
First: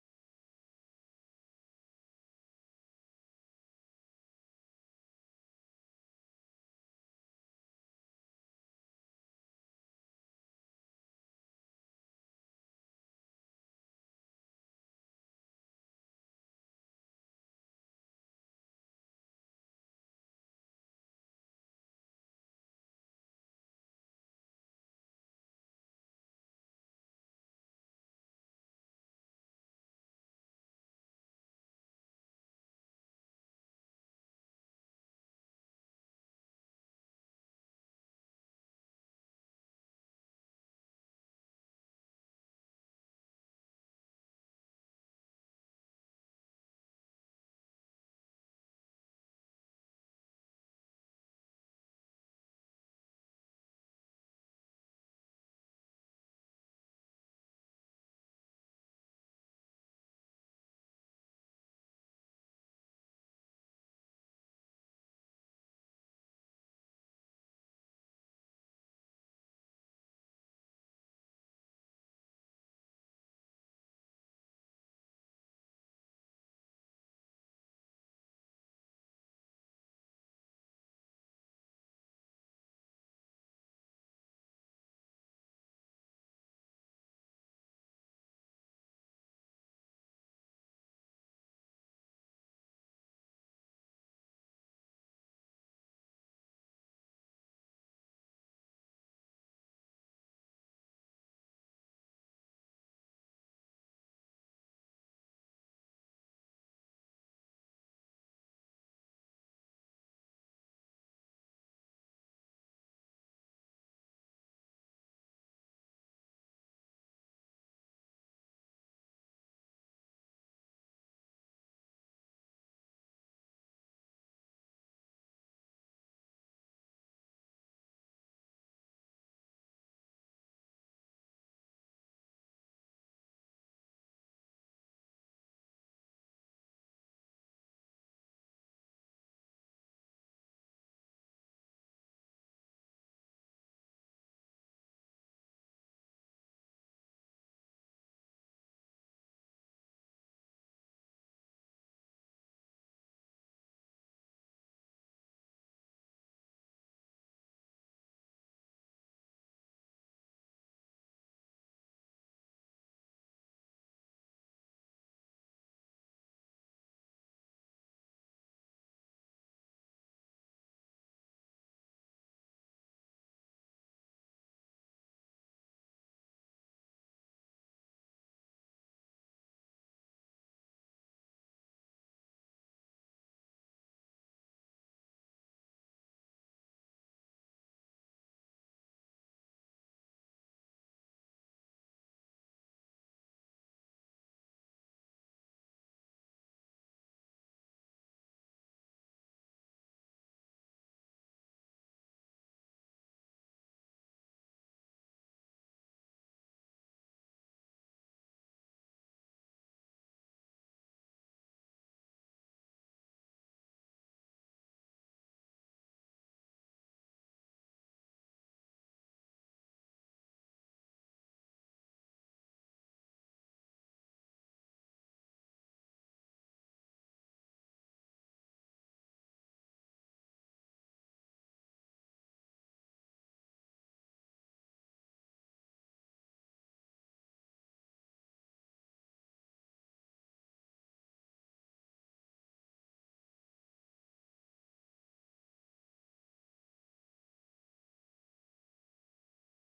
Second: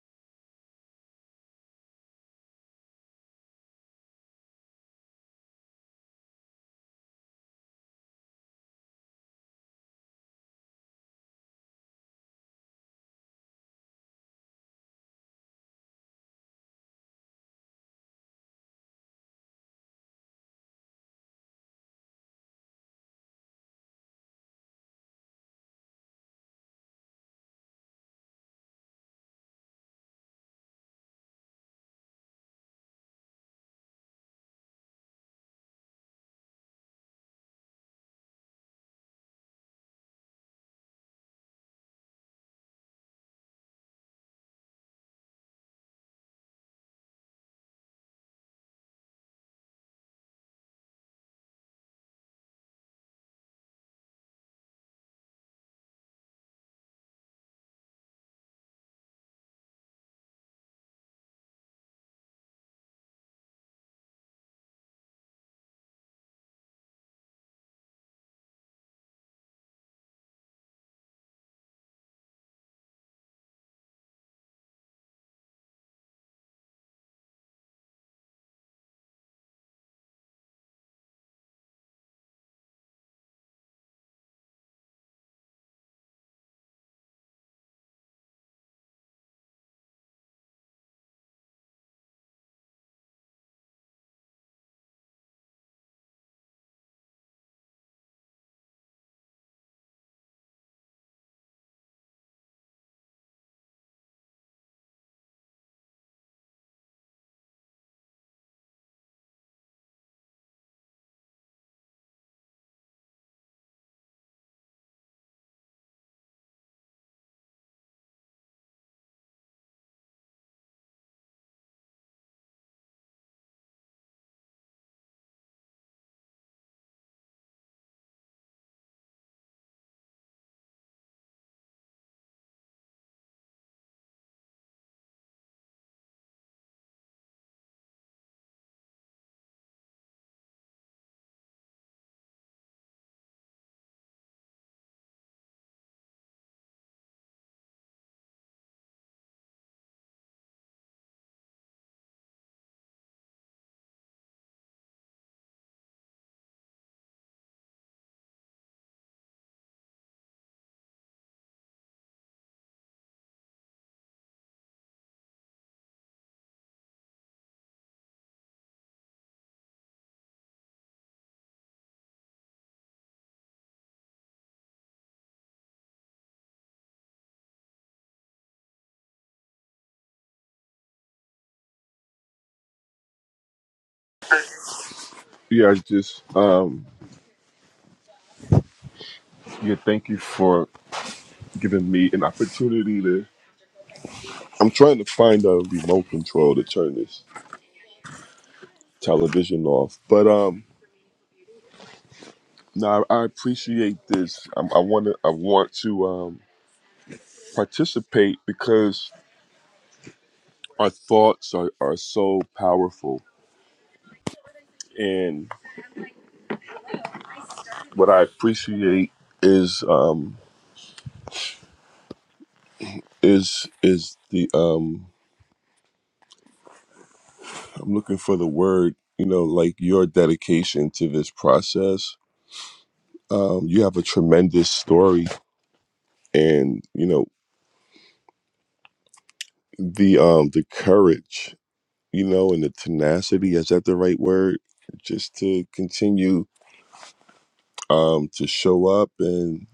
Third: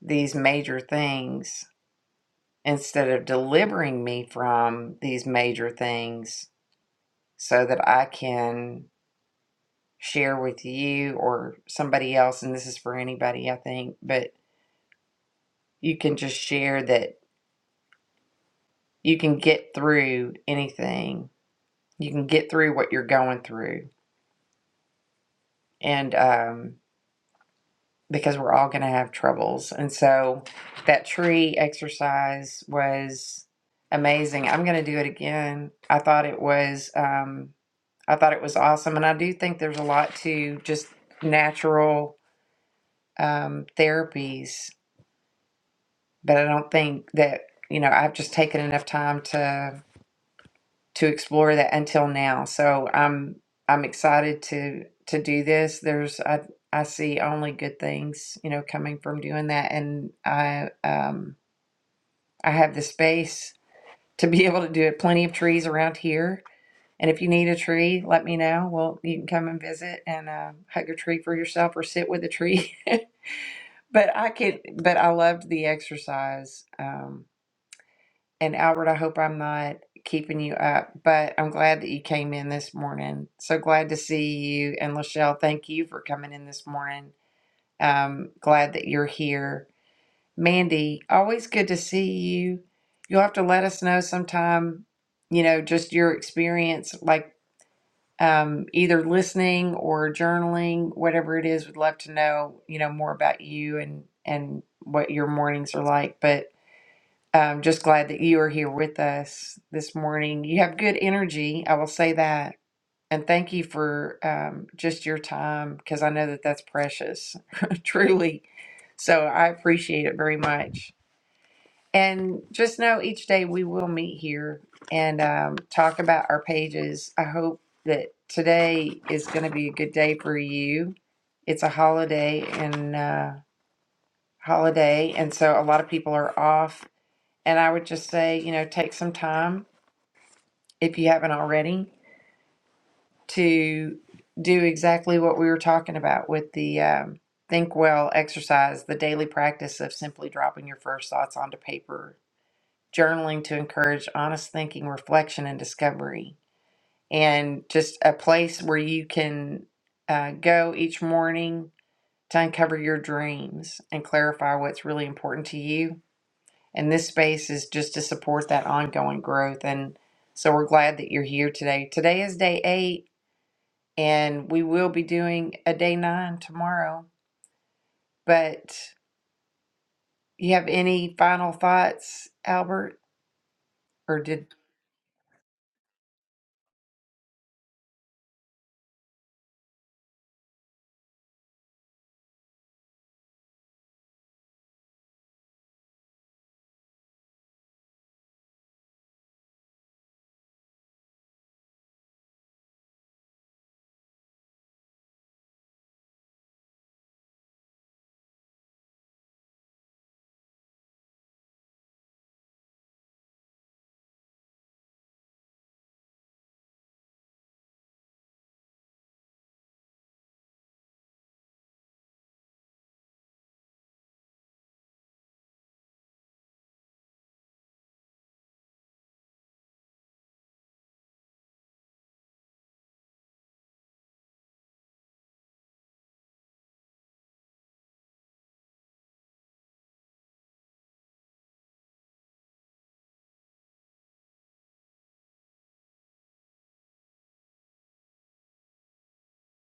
these major things instead of delivering me from these major things so that I can share with you or somebody else, and this is for anybody, I think, but you can just share that you can get through anything. You can get through what you're going through. And um, because we're all going to have troubles. And so that tree exercise was amazing. I'm going to do it again. I thought it was. Um, I thought it was awesome, and I do think there's a lot to just natural um, therapies but I don't think that you know I've just taken enough time to to explore that until now. So I'm I'm excited to to do this. There's I I see only good things you know coming from doing that, and I um I have the space to be able to do it. Plenty of trees around here. And if you need a tree, let me know. Well, you can come and visit and uh, hug a tree for yourself or sit with a tree. but I can. But I loved the exercise. Um, And Albert, I hope I'm not keeping you up, but I'm glad that you came in this morning. So glad to see you. And Lachelle, thank you for coming in this morning. Um, glad that you're here. Mandy, always good to see you. You'll have to let us know sometime, you know, just your experience, like um, either listening or journaling, whatever it is. We'd love to know, you know, more about you and and what your mornings are like. But I'm just glad that you are here with us this morning. You have good energy, I will say that. And thank you for um, just your time because I know that that's precious, truly. So I appreciate it very much. And just know each day we will meet here and um, talk about our pages. I hope that today is going to be a good day for you. It's a holiday and uh, holiday, and so a lot of people are off and I would just say, you know, take some time, if you haven't already, to do exactly what we were talking about with the um, Think Well exercise, the daily practice of simply dropping your first thoughts onto paper, journaling to encourage honest thinking, reflection, and discovery, and just a place where you can uh, go each morning to uncover your dreams and clarify what's really important to you And this space is just to support that ongoing growth. And so we're glad that you're here today. Today is day eight, and we will be doing a day nine tomorrow. But you have any final thoughts, Albert? Or did Yeah, I just um yeah, thank you for giving me an opportunity to I'm trying to find a remote control to turn this television off. But um no, I I appreciate this. i I want to. I want to um, participate because our thoughts are, are so powerful. And what I appreciate is um, is is the um, I'm looking for the word, you know, like your dedication to this process. Um, you have a tremendous story and, you know, the um the courage, you know, and the tenacity, is that the right word? Just to continue um to show up and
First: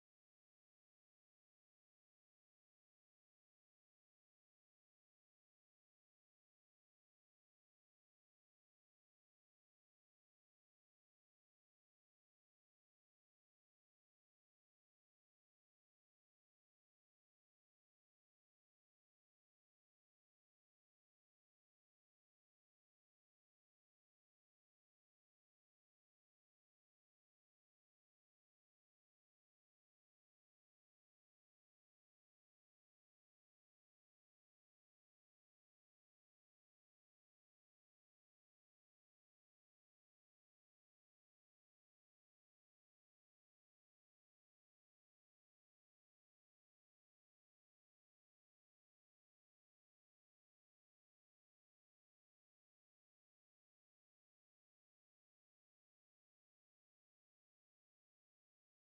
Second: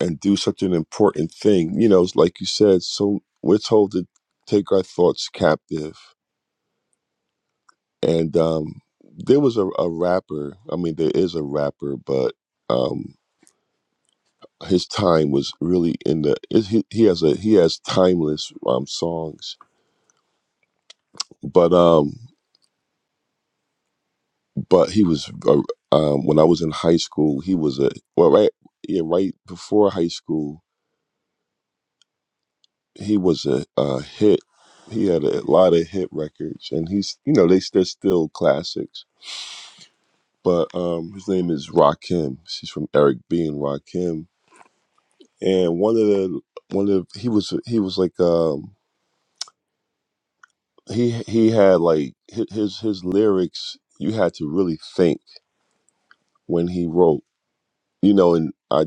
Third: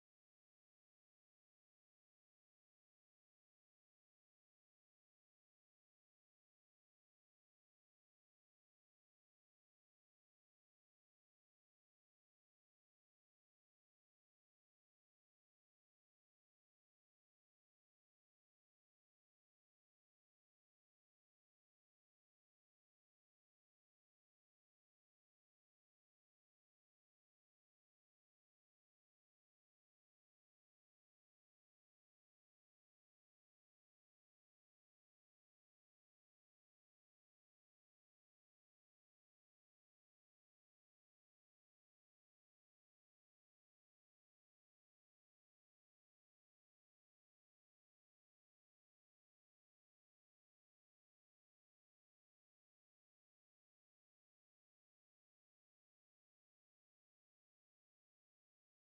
and do such an important thing. You know, it's like you said, so we're told to take our thoughts captive. And um there was a, a rapper, I mean there is a rapper, but um, his time was really in the it, he, he has a he has timeless um songs but um but he was uh, um when i was in high school he was a well right yeah right before high school he was a, uh hit he had a lot of hit records and he's you know they, they're still classics but um his name is rakim she's from eric b and rakim and one of the one of he was he was like um he he had like hi- his his lyrics you had to really think when he wrote you know and i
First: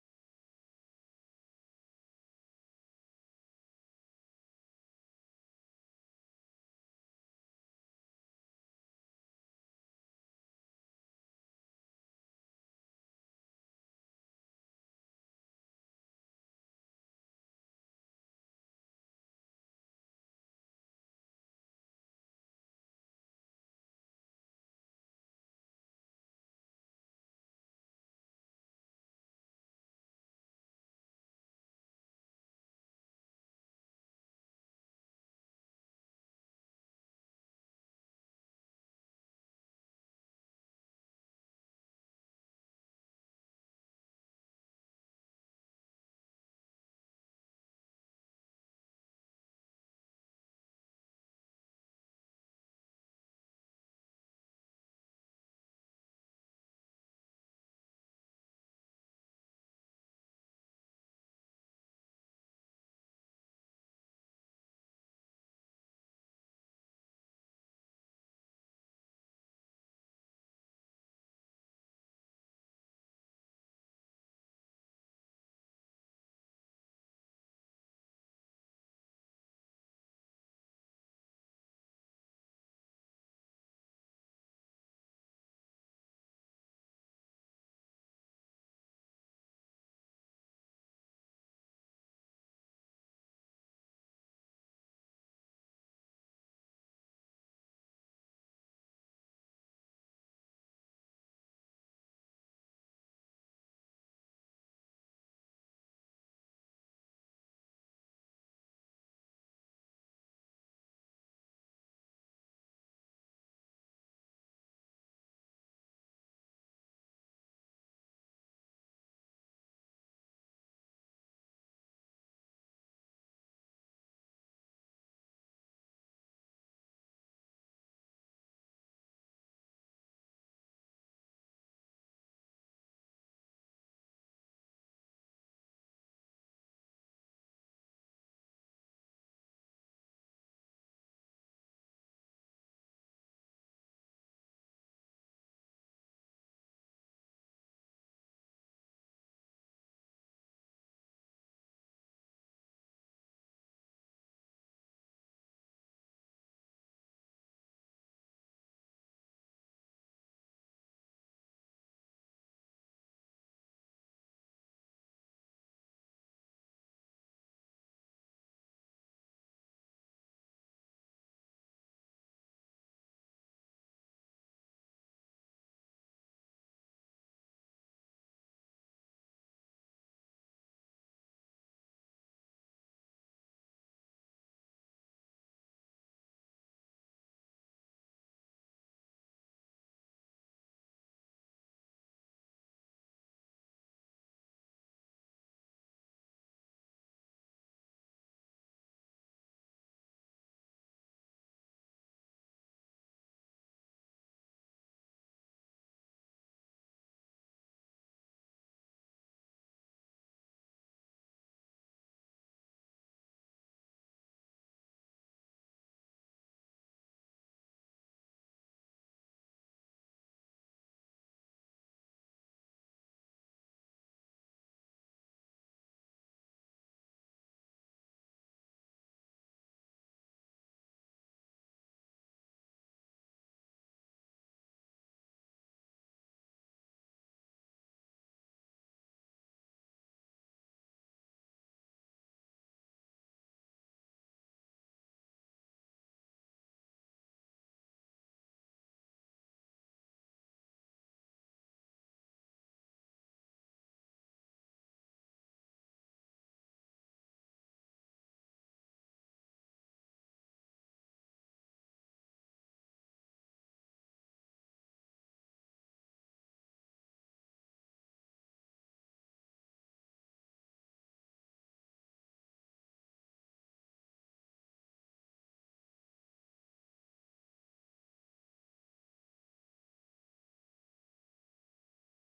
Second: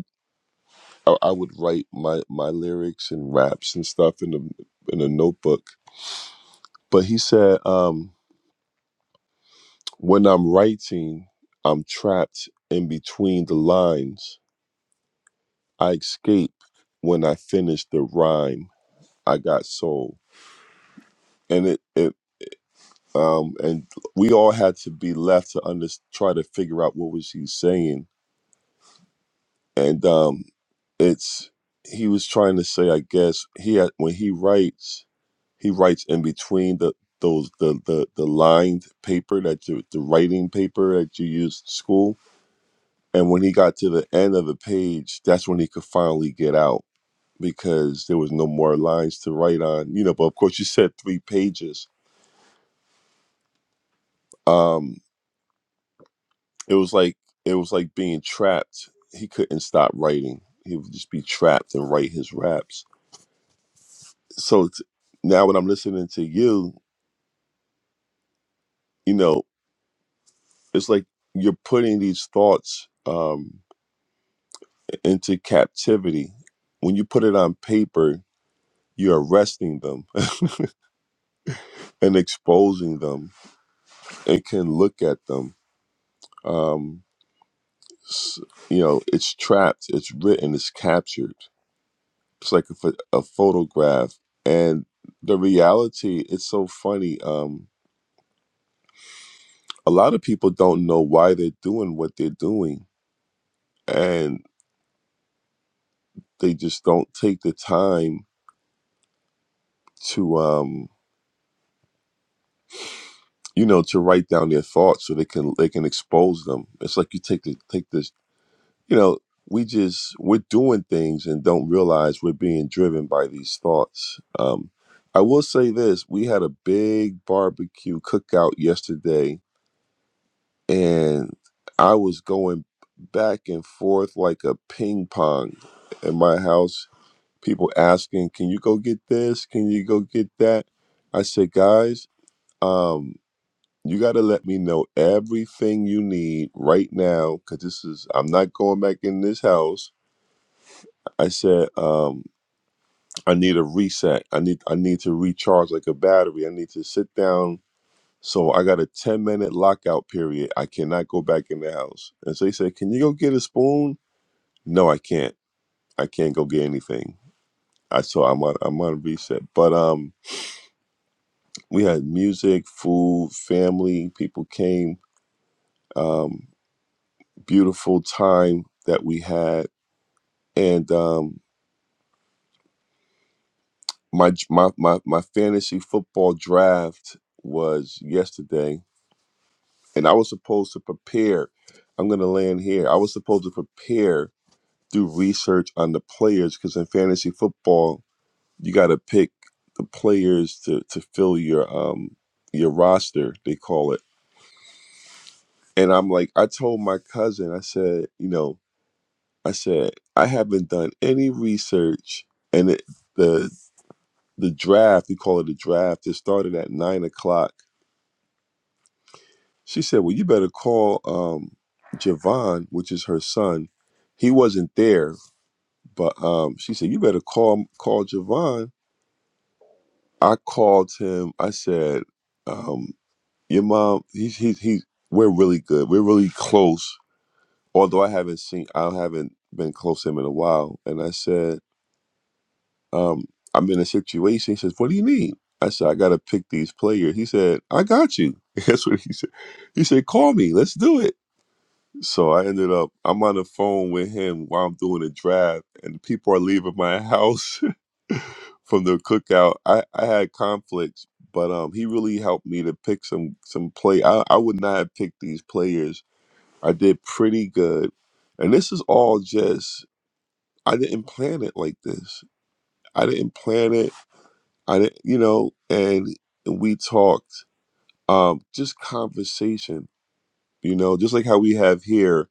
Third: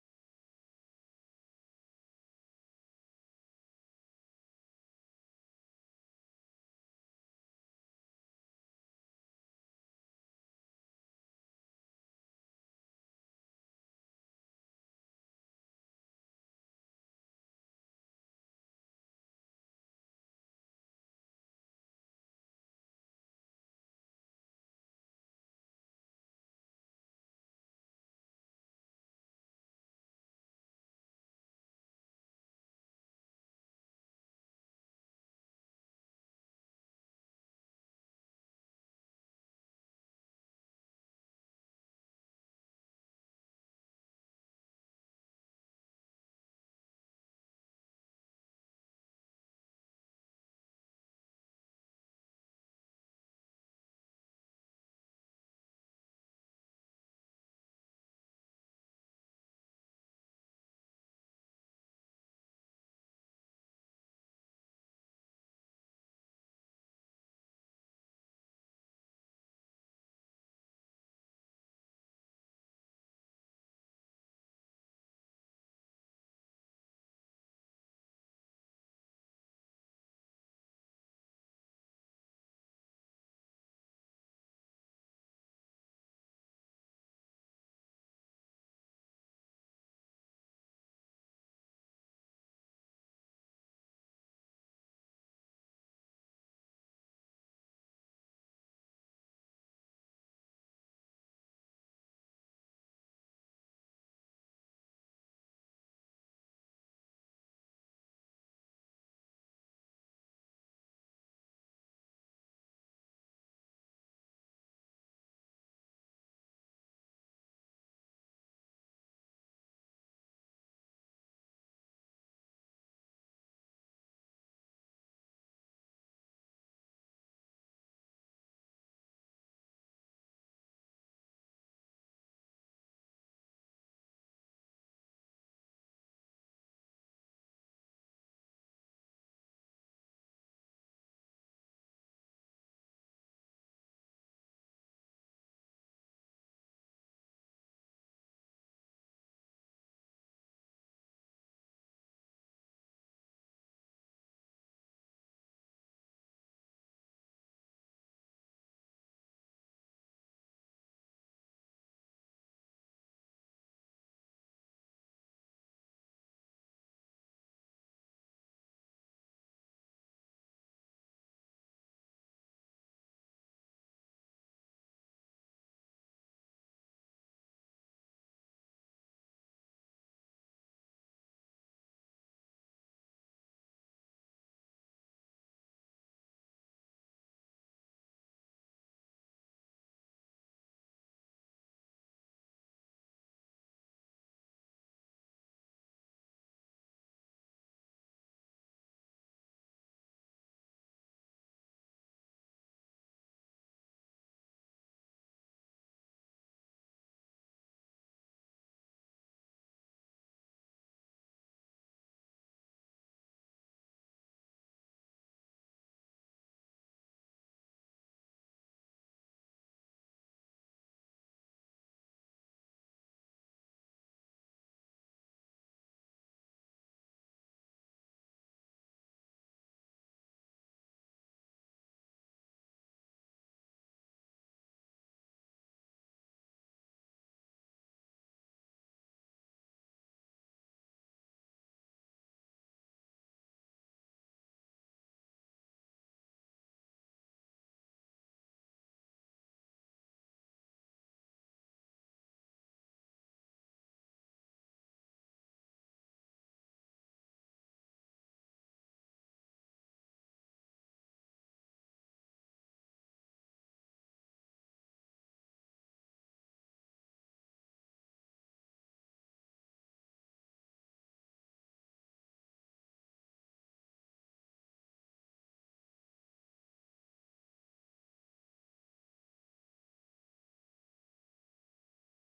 i I would write my my lyrics and raps and stuff in a in a notebook but he said um when i'm writing i'm trapped in between the lines i escape when i finish the rhyme i got soul and it it um and we all had to be left to under, try to figure out what was he saying and um it's he was trying to say i guess he had when he writes he writes in between the those the the, the lined paper that you the writing paper that you used at school and when he got to the end of the page that's when he could finally get out because there was no more lines to write on you know but of course you said three pages um it was like it was like being trapped he couldn't stop writing he would just be trapped and write his raps so t- now when i'm listening to you you know, it's like you're putting these thoughts um, into captivity. When you put it on paper, you're arresting them and exposing them and can look at them. Um, s- you know, it's trapped, it's written, it's captured. It's like a, pho- a photograph. And the reality, it's so funny. Um, a lot of people don't know why they're doing what they're doing, and they just don't take the time to. Um, you know, to write down their thoughts so they can they can expose them. It's like you take the take this, you know, we just we're doing things and don't realize we're being driven by these thoughts. Um, I will say this: we had a big barbecue cookout yesterday, and I was going back and forth like a ping pong in my house. People asking, "Can you go get this? Can you go get that?" I said, "Guys." Um, you got to let me know everything you need right now because this is, I'm not going back in this house. I said, um, I need a reset. I need, I need to recharge like a battery. I need to sit down. So I got a 10 minute lockout period. I cannot go back in the house. And so he said, Can you go get a spoon? No, I can't. I can't go get anything. I so I'm on I'm on reset. But um we had music, food, family, people came. Um beautiful time that we had and um, my, my my my fantasy football draft was yesterday, and I was supposed to prepare. I'm gonna land here. I was supposed to prepare, do research on the players because in fantasy football, you got to pick the players to to fill your um your roster. They call it. And I'm like, I told my cousin, I said, you know, I said I haven't done any research, and it, the the draft, we call it a draft, it started at nine o'clock. She said, Well, you better call um Javon, which is her son. He wasn't there, but um she said, You better call call Javon. I called him, I said, um, your mom, he's he's he's we're really good. We're really close. Although I haven't seen I haven't been close to him in a while. And I said um, I'm in a situation. He says, What do you need? I said, I got to pick these players. He said, I got you. That's what he said. He said, Call me. Let's do it. So I ended up, I'm on the phone with him while I'm doing a draft, and people are leaving my house from the cookout. I, I had conflicts, but um, he really helped me to pick some some play. I, I would not have picked these players. I did pretty good. And this is all just, I didn't plan it like this. I didn't plan it. I didn't, you know, and we talked, um, just conversation, you know, just like how we have here,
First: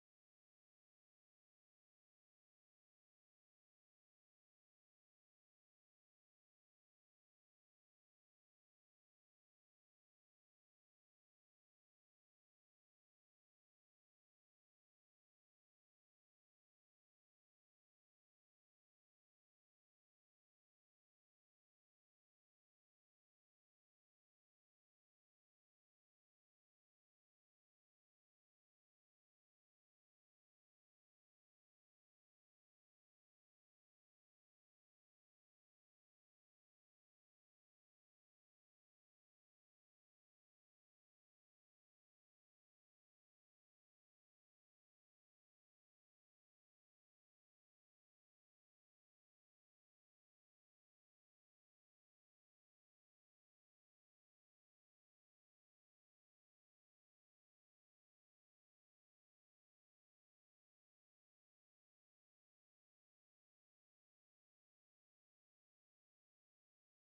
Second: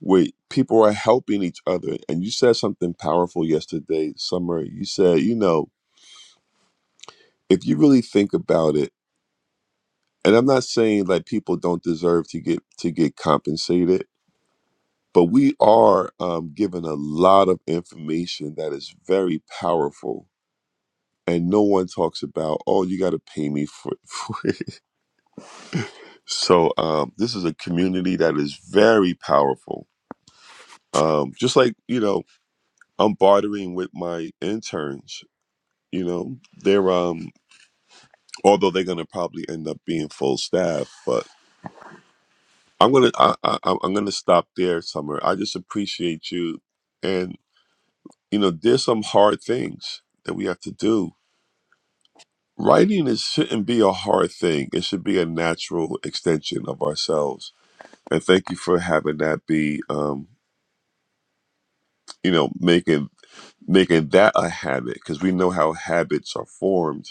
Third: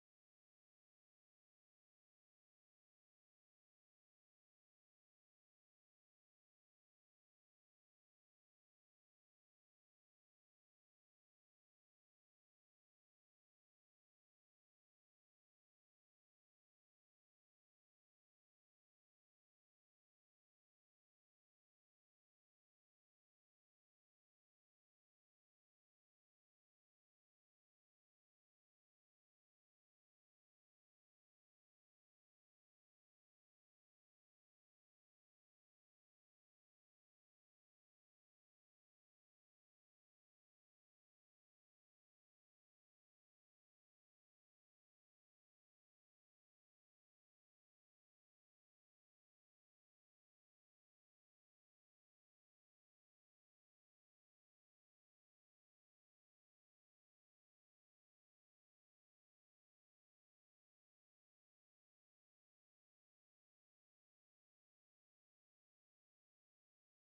where people are helping each other. And you said something powerful yesterday, Summer. You said, you know, if you really think about it, and I'm not saying like people don't deserve to get to get compensated, but we are um, given a lot of information that is very powerful. And no one talks about, oh, you got to pay me for. So um, this is a community that is very powerful. Um, just like you know, I'm bartering with my interns. You know, they're um, although they're gonna probably end up being full staff, but I'm gonna I, I, I'm I'm gonna stop there, Summer. I just appreciate you, and you know, there's some hard things that we have to do. Writing is shouldn't be a hard thing. It should be a natural extension of ourselves. And thank you for having that be um, you know, making making that a habit because we know how habits are formed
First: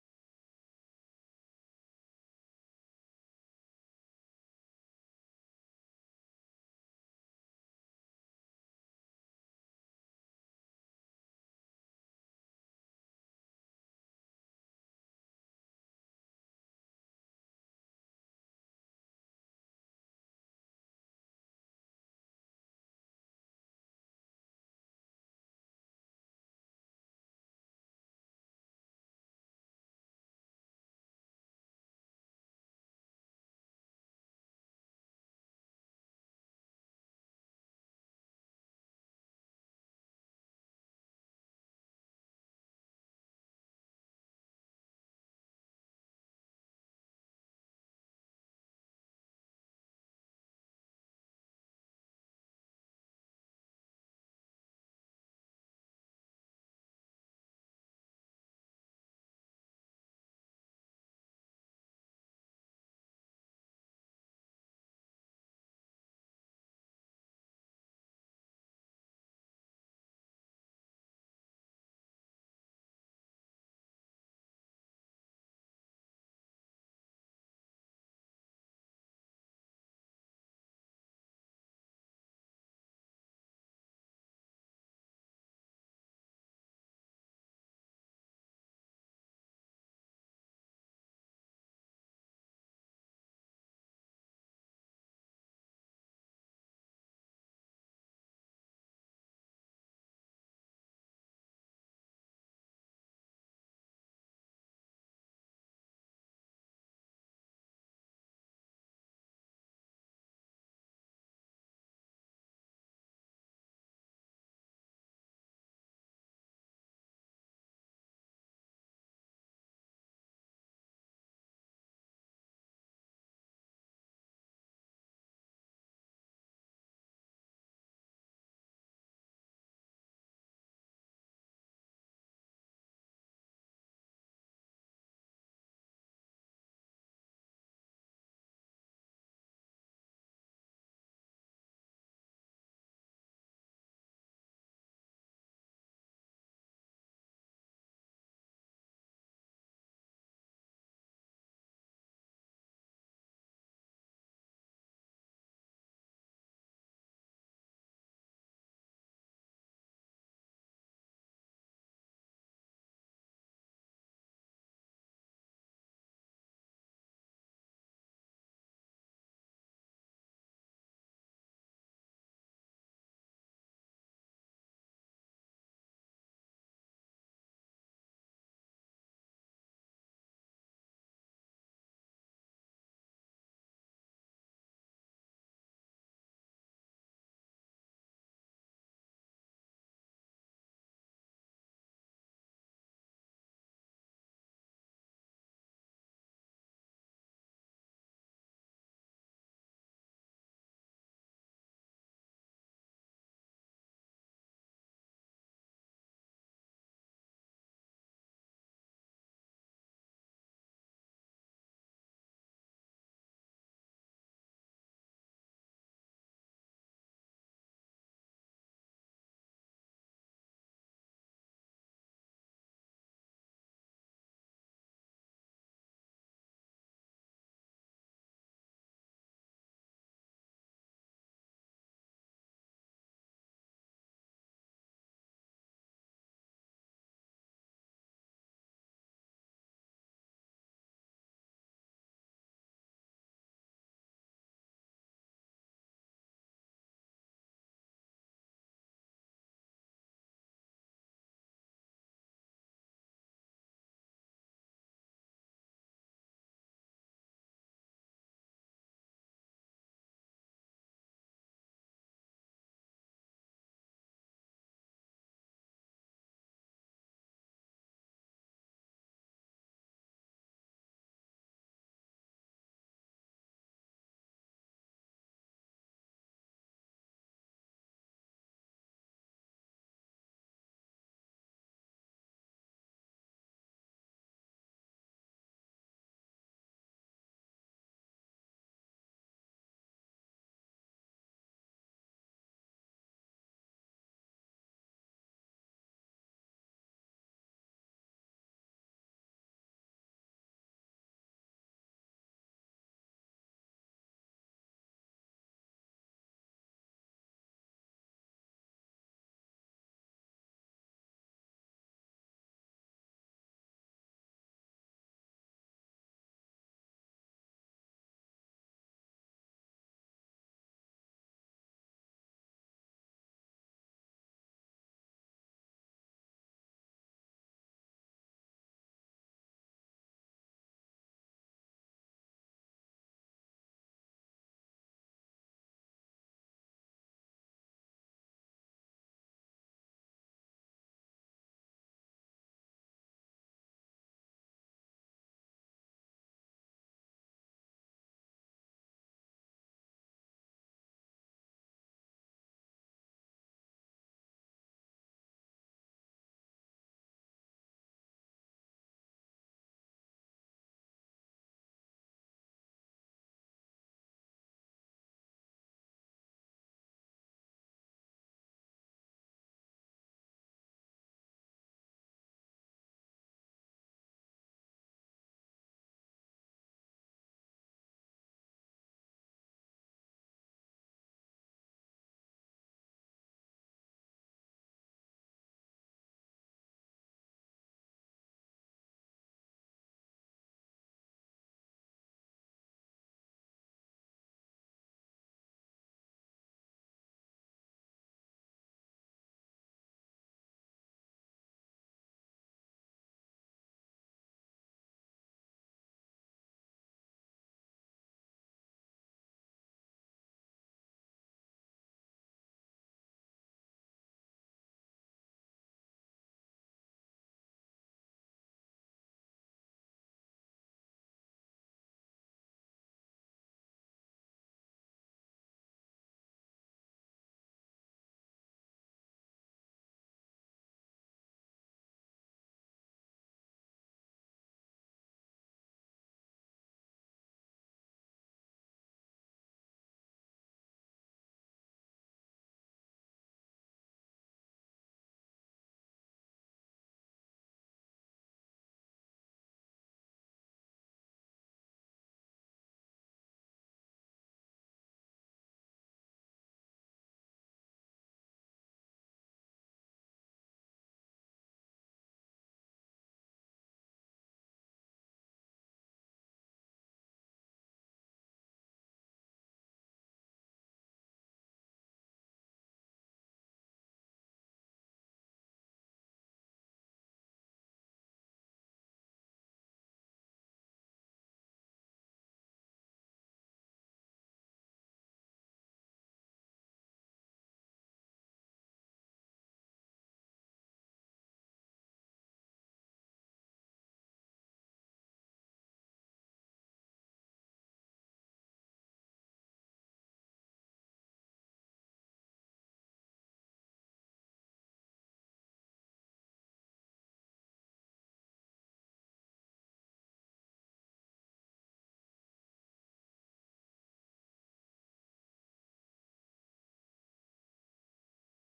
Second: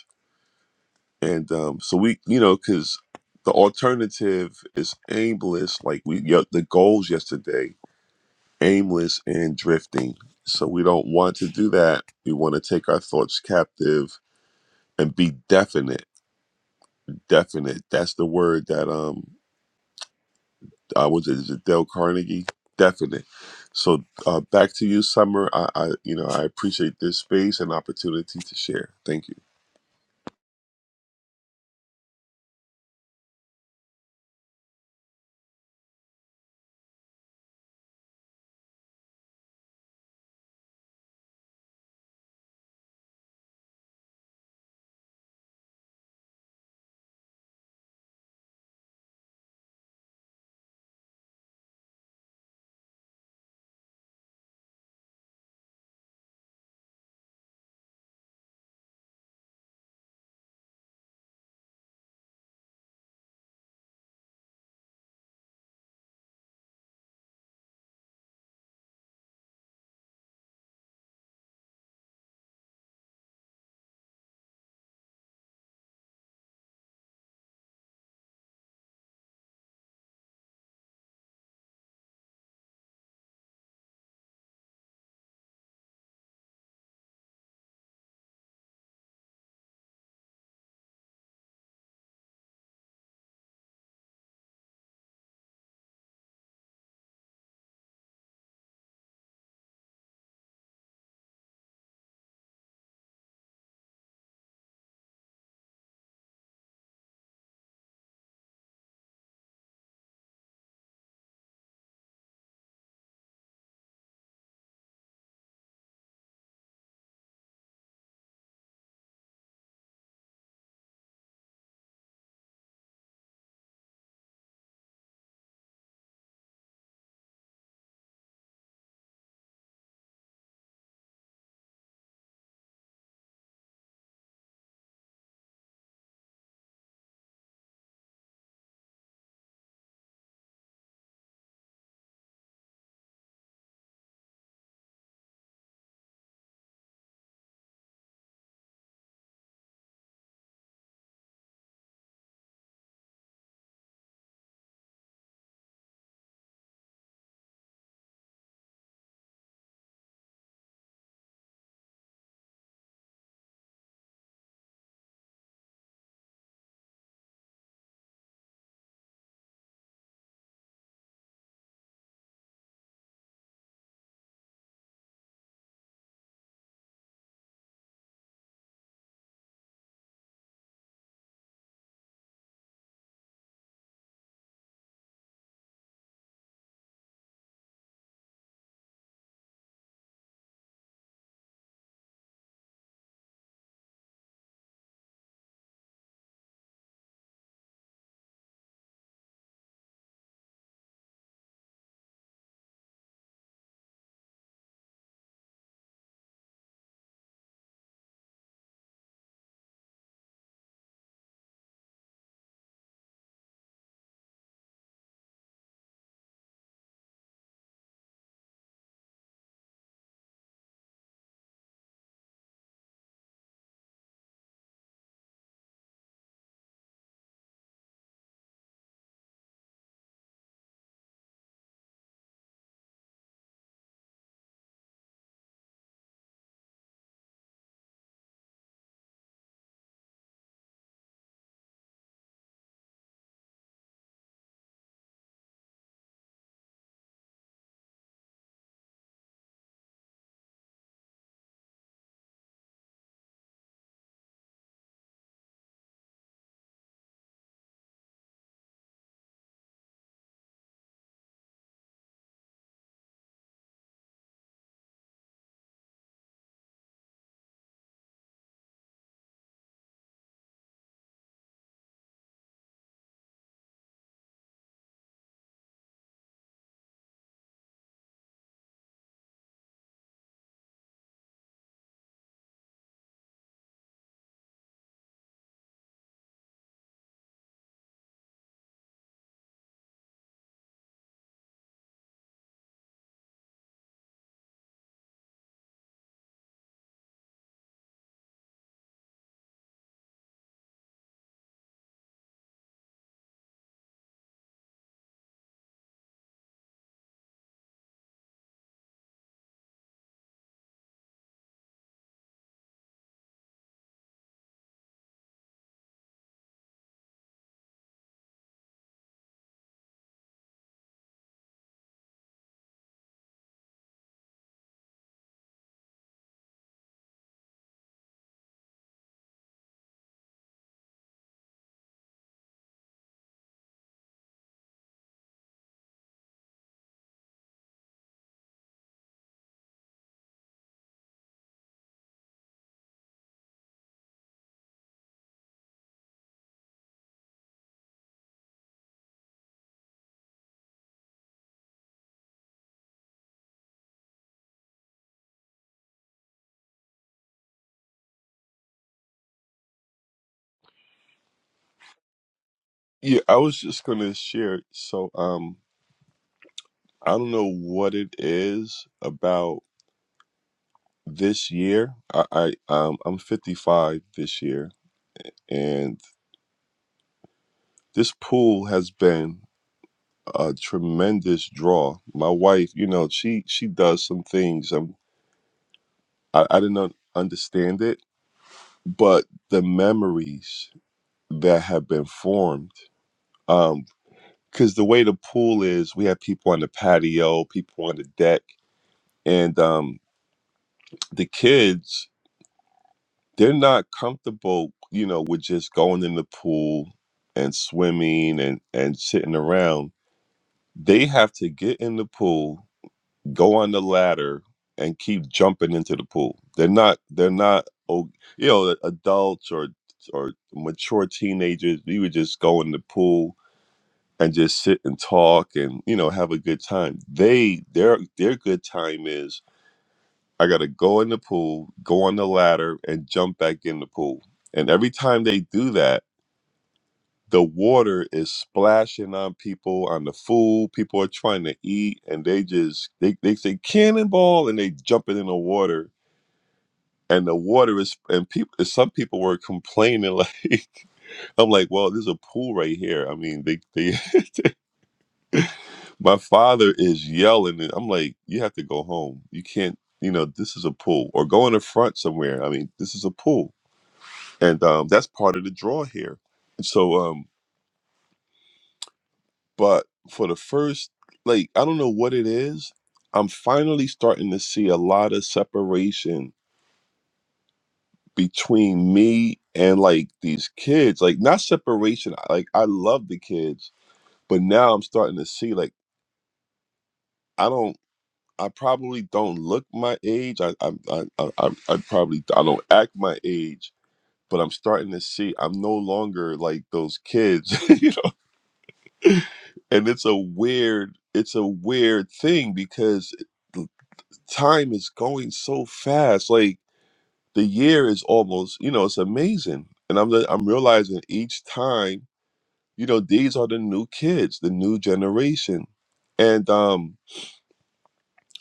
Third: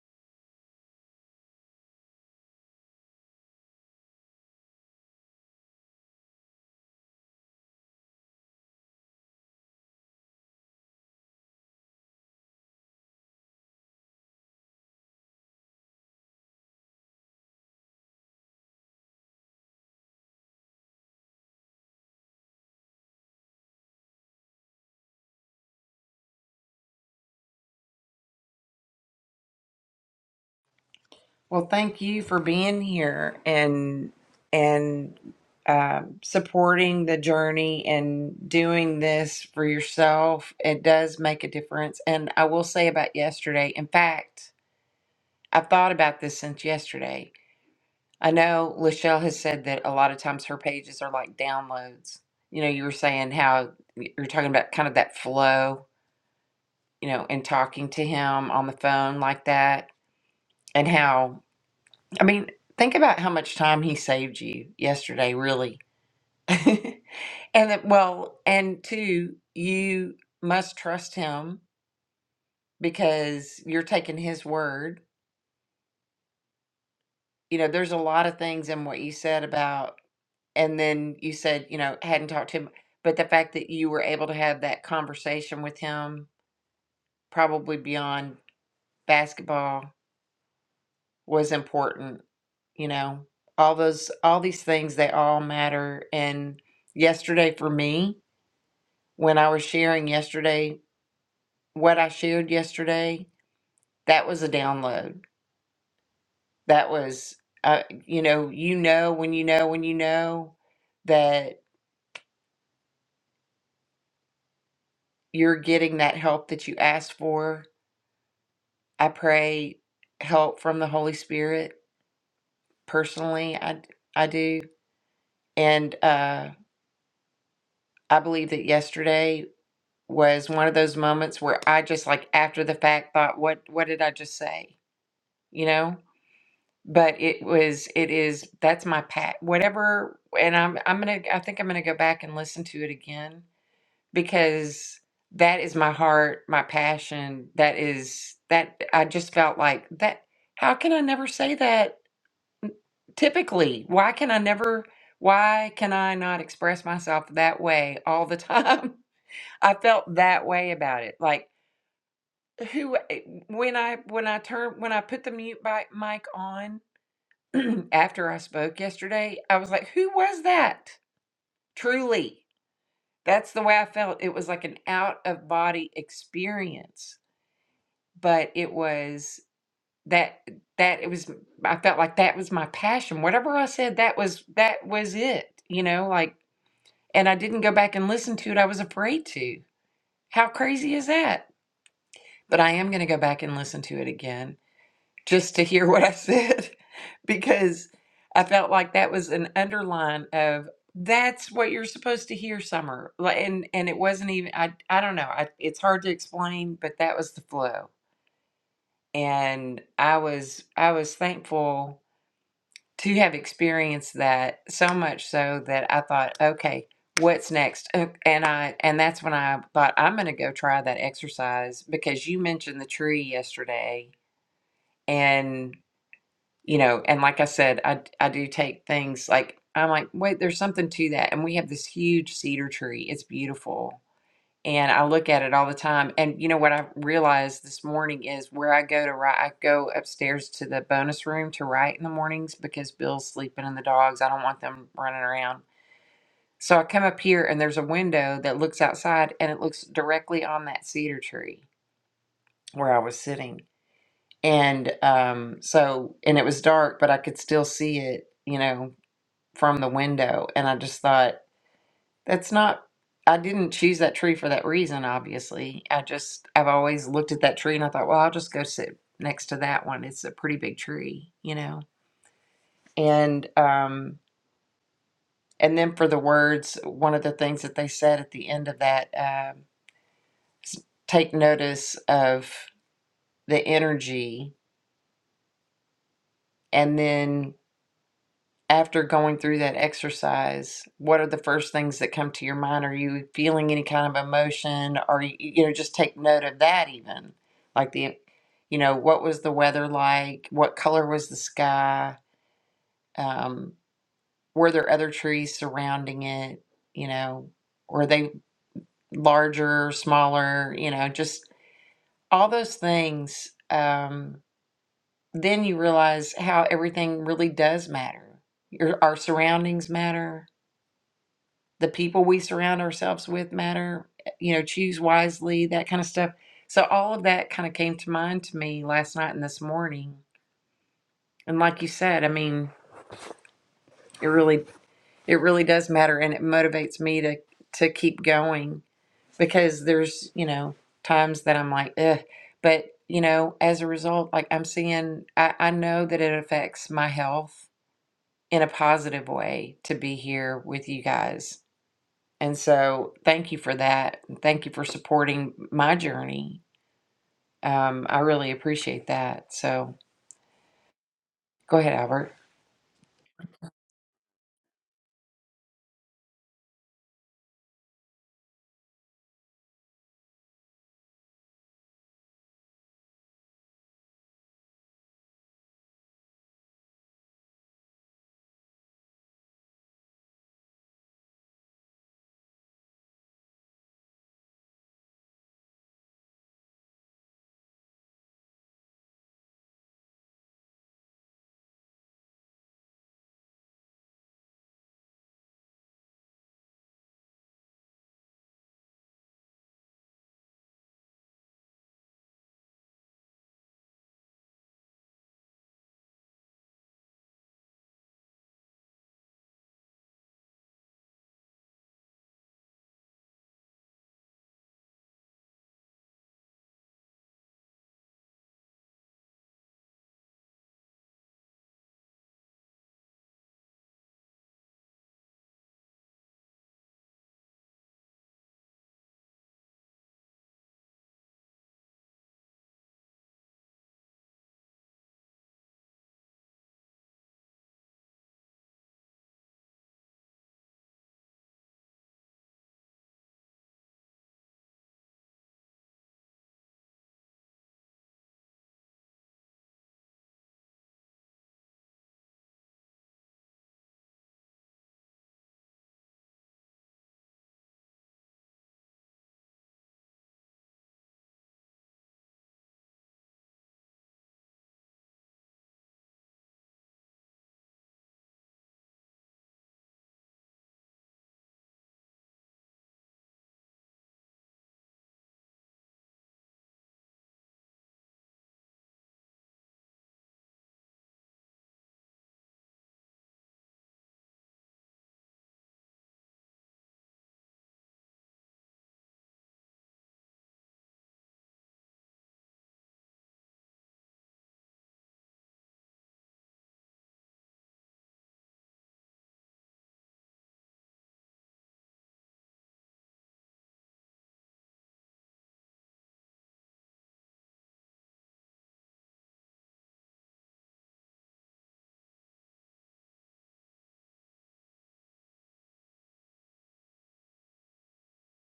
and um so we you know because the alternative is aimless like we yeah, the goals yesterday aimless and drifting so we don't want to do that we want to take our thoughts captive and be definite definite that's the word that um i was it, is it dale carnegie definite so uh back to you summer i i you know i appreciate this space and opportunity to share thank you well, thank you for being here and and um, supporting the journey and doing this for yourself. It does make a difference. And I will say about yesterday. In fact, I've thought about this since yesterday I know Lachelle has said that a lot of times her pages are like downloads. You know, you were saying how you're talking about kind of that flow, you know, and talking to him on the phone like that, and how, I mean, think about how much time he saved you yesterday, really. and that, well, and two, you must trust him because you're taking his word. You know, there's a lot of things in what you said about and then you said you know hadn't talked to him but the fact that you were able to have that conversation with him probably beyond basketball was important you know all those all these things they all matter and yesterday for me when i was sharing yesterday what i shared yesterday that was a download that was uh, you know you know when you know when you know that you're getting that help that you asked for I pray help from the Holy Spirit personally. I I do, and uh, I believe that yesterday was one of those moments where I just like after the fact thought, what what did I just say? You know. But it was, it is, that's my pat, whatever. And I'm, I'm gonna, I think I'm gonna go back and listen to it again because that is my heart, my passion. That is, that I just felt like that. How can I never say that typically why can i never why can i not express myself that way all the time i felt that way about it like who eh, when i when i turn when i put the mute bi- mic on after i spoke yesterday i was like who was that truly that's the way i felt it was like an out of body experience but it was that that it was i felt like that was my passion whatever i said that was that was it you know like And I didn't go back and listen to it. I was afraid to. How crazy is that? But I am going to go back and listen to it again just to hear what I said because I felt like that was an underline of that's what you're supposed to hear summer. Like, And and it wasn't even I I don't know. I, it's hard to explain, but that was the flow. And I was I was thankful to have experienced that so much so that I thought, okay, what's next? Uh, And I and that's when I thought I'm going to go try that exercise because you mentioned the tree yesterday and you know, and like I said, I I do take things like I'm like, wait, there's something to that. And we have this huge cedar tree. It's beautiful and I look at it all the time. And you know what I realized this morning is where I go to write. I go upstairs to the bonus room to write in the mornings because Bill's sleeping and the dogs. I don't want them running around. So I come up here and there's a window that looks outside and it looks directly on that cedar tree where I was sitting. And um, so and it was dark, but I could still see it, you know, from the window. And I just thought That's not, I didn't choose that tree for that reason, obviously. I just, I've always looked at that tree and I thought, well, I'll just go sit next to that one. It's a pretty big tree, you know? And, um, and then for the words, one of the things that they said at the end of that, um, s- take notice of the energy and then after going through that exercise, what are the first things that come to your mind? Are you feeling any kind of emotion? Or, you you know, just take note of that even. Like the, you know, what was the weather like? What color was the sky? Um, were there other trees surrounding it? You know, were they larger, smaller? You know, just all those things. Um, then you realize how everything really does matter. Your, our surroundings matter the people we surround ourselves with matter you know choose wisely that kind of stuff so all of that kind of came to mind to me last night and this morning and like you said i mean it really it really does matter and it motivates me to to keep going because there's you know times that i'm like Ugh. but you know as a result like i'm seeing I, I know that it affects my health in a positive way to be here with you guys And so, thank you for that. Thank you for supporting my journey. Um, I really appreciate that. So, go ahead, Albert. Yeah, I was just gonna share. So, um, I don't know what it is about this year. I, I um, I'm 55 this year, and this pool has been a tremendous draw. My wife, you know, she she does some things. Um, I, I didn't un- understand it, but the memories that have been formed, um, because the way the pool is, we have people on the patio, people on the deck, and um, the kids they're not comfortable, you know, with just going in the pool and swimming and and sitting around. They have to get in the pool, go on the ladder, and keep jumping into the pool. They're not. They're not. oh, You know, adults or or mature teenagers. We would just go in the pool and just sit and talk and you know have a good time. They their their good time is I gotta go in the pool, go on the ladder, and jump back in the pool. And every time they do that, the water is splashing on people, on the food. People are trying to eat, and they just they they say cannonball, and they jumping in the water. And the water is and people. Some people were complaining like, I'm like, well, there's a pool right here. I mean, they they. My father is yelling, and I'm like, you have to go home. You can't. You know, this is a pool, or go in the front somewhere. I mean, this is a pool and um, that's part of the draw here. And so, um, but for the first, like, I don't know what it is. I'm finally starting to see a lot of separation between me and like these kids. Like, not separation. Like, I love the kids, but now I'm starting to see like I don't. I probably don't look my age. I I I I, I I probably I don't act my age. But I'm starting to see I'm no longer like those kids. and it's a weird it's a weird thing because the time is going so fast like the year is almost you know it's amazing and i'm the- i'm realizing each time you know these are the new kids the new generation and um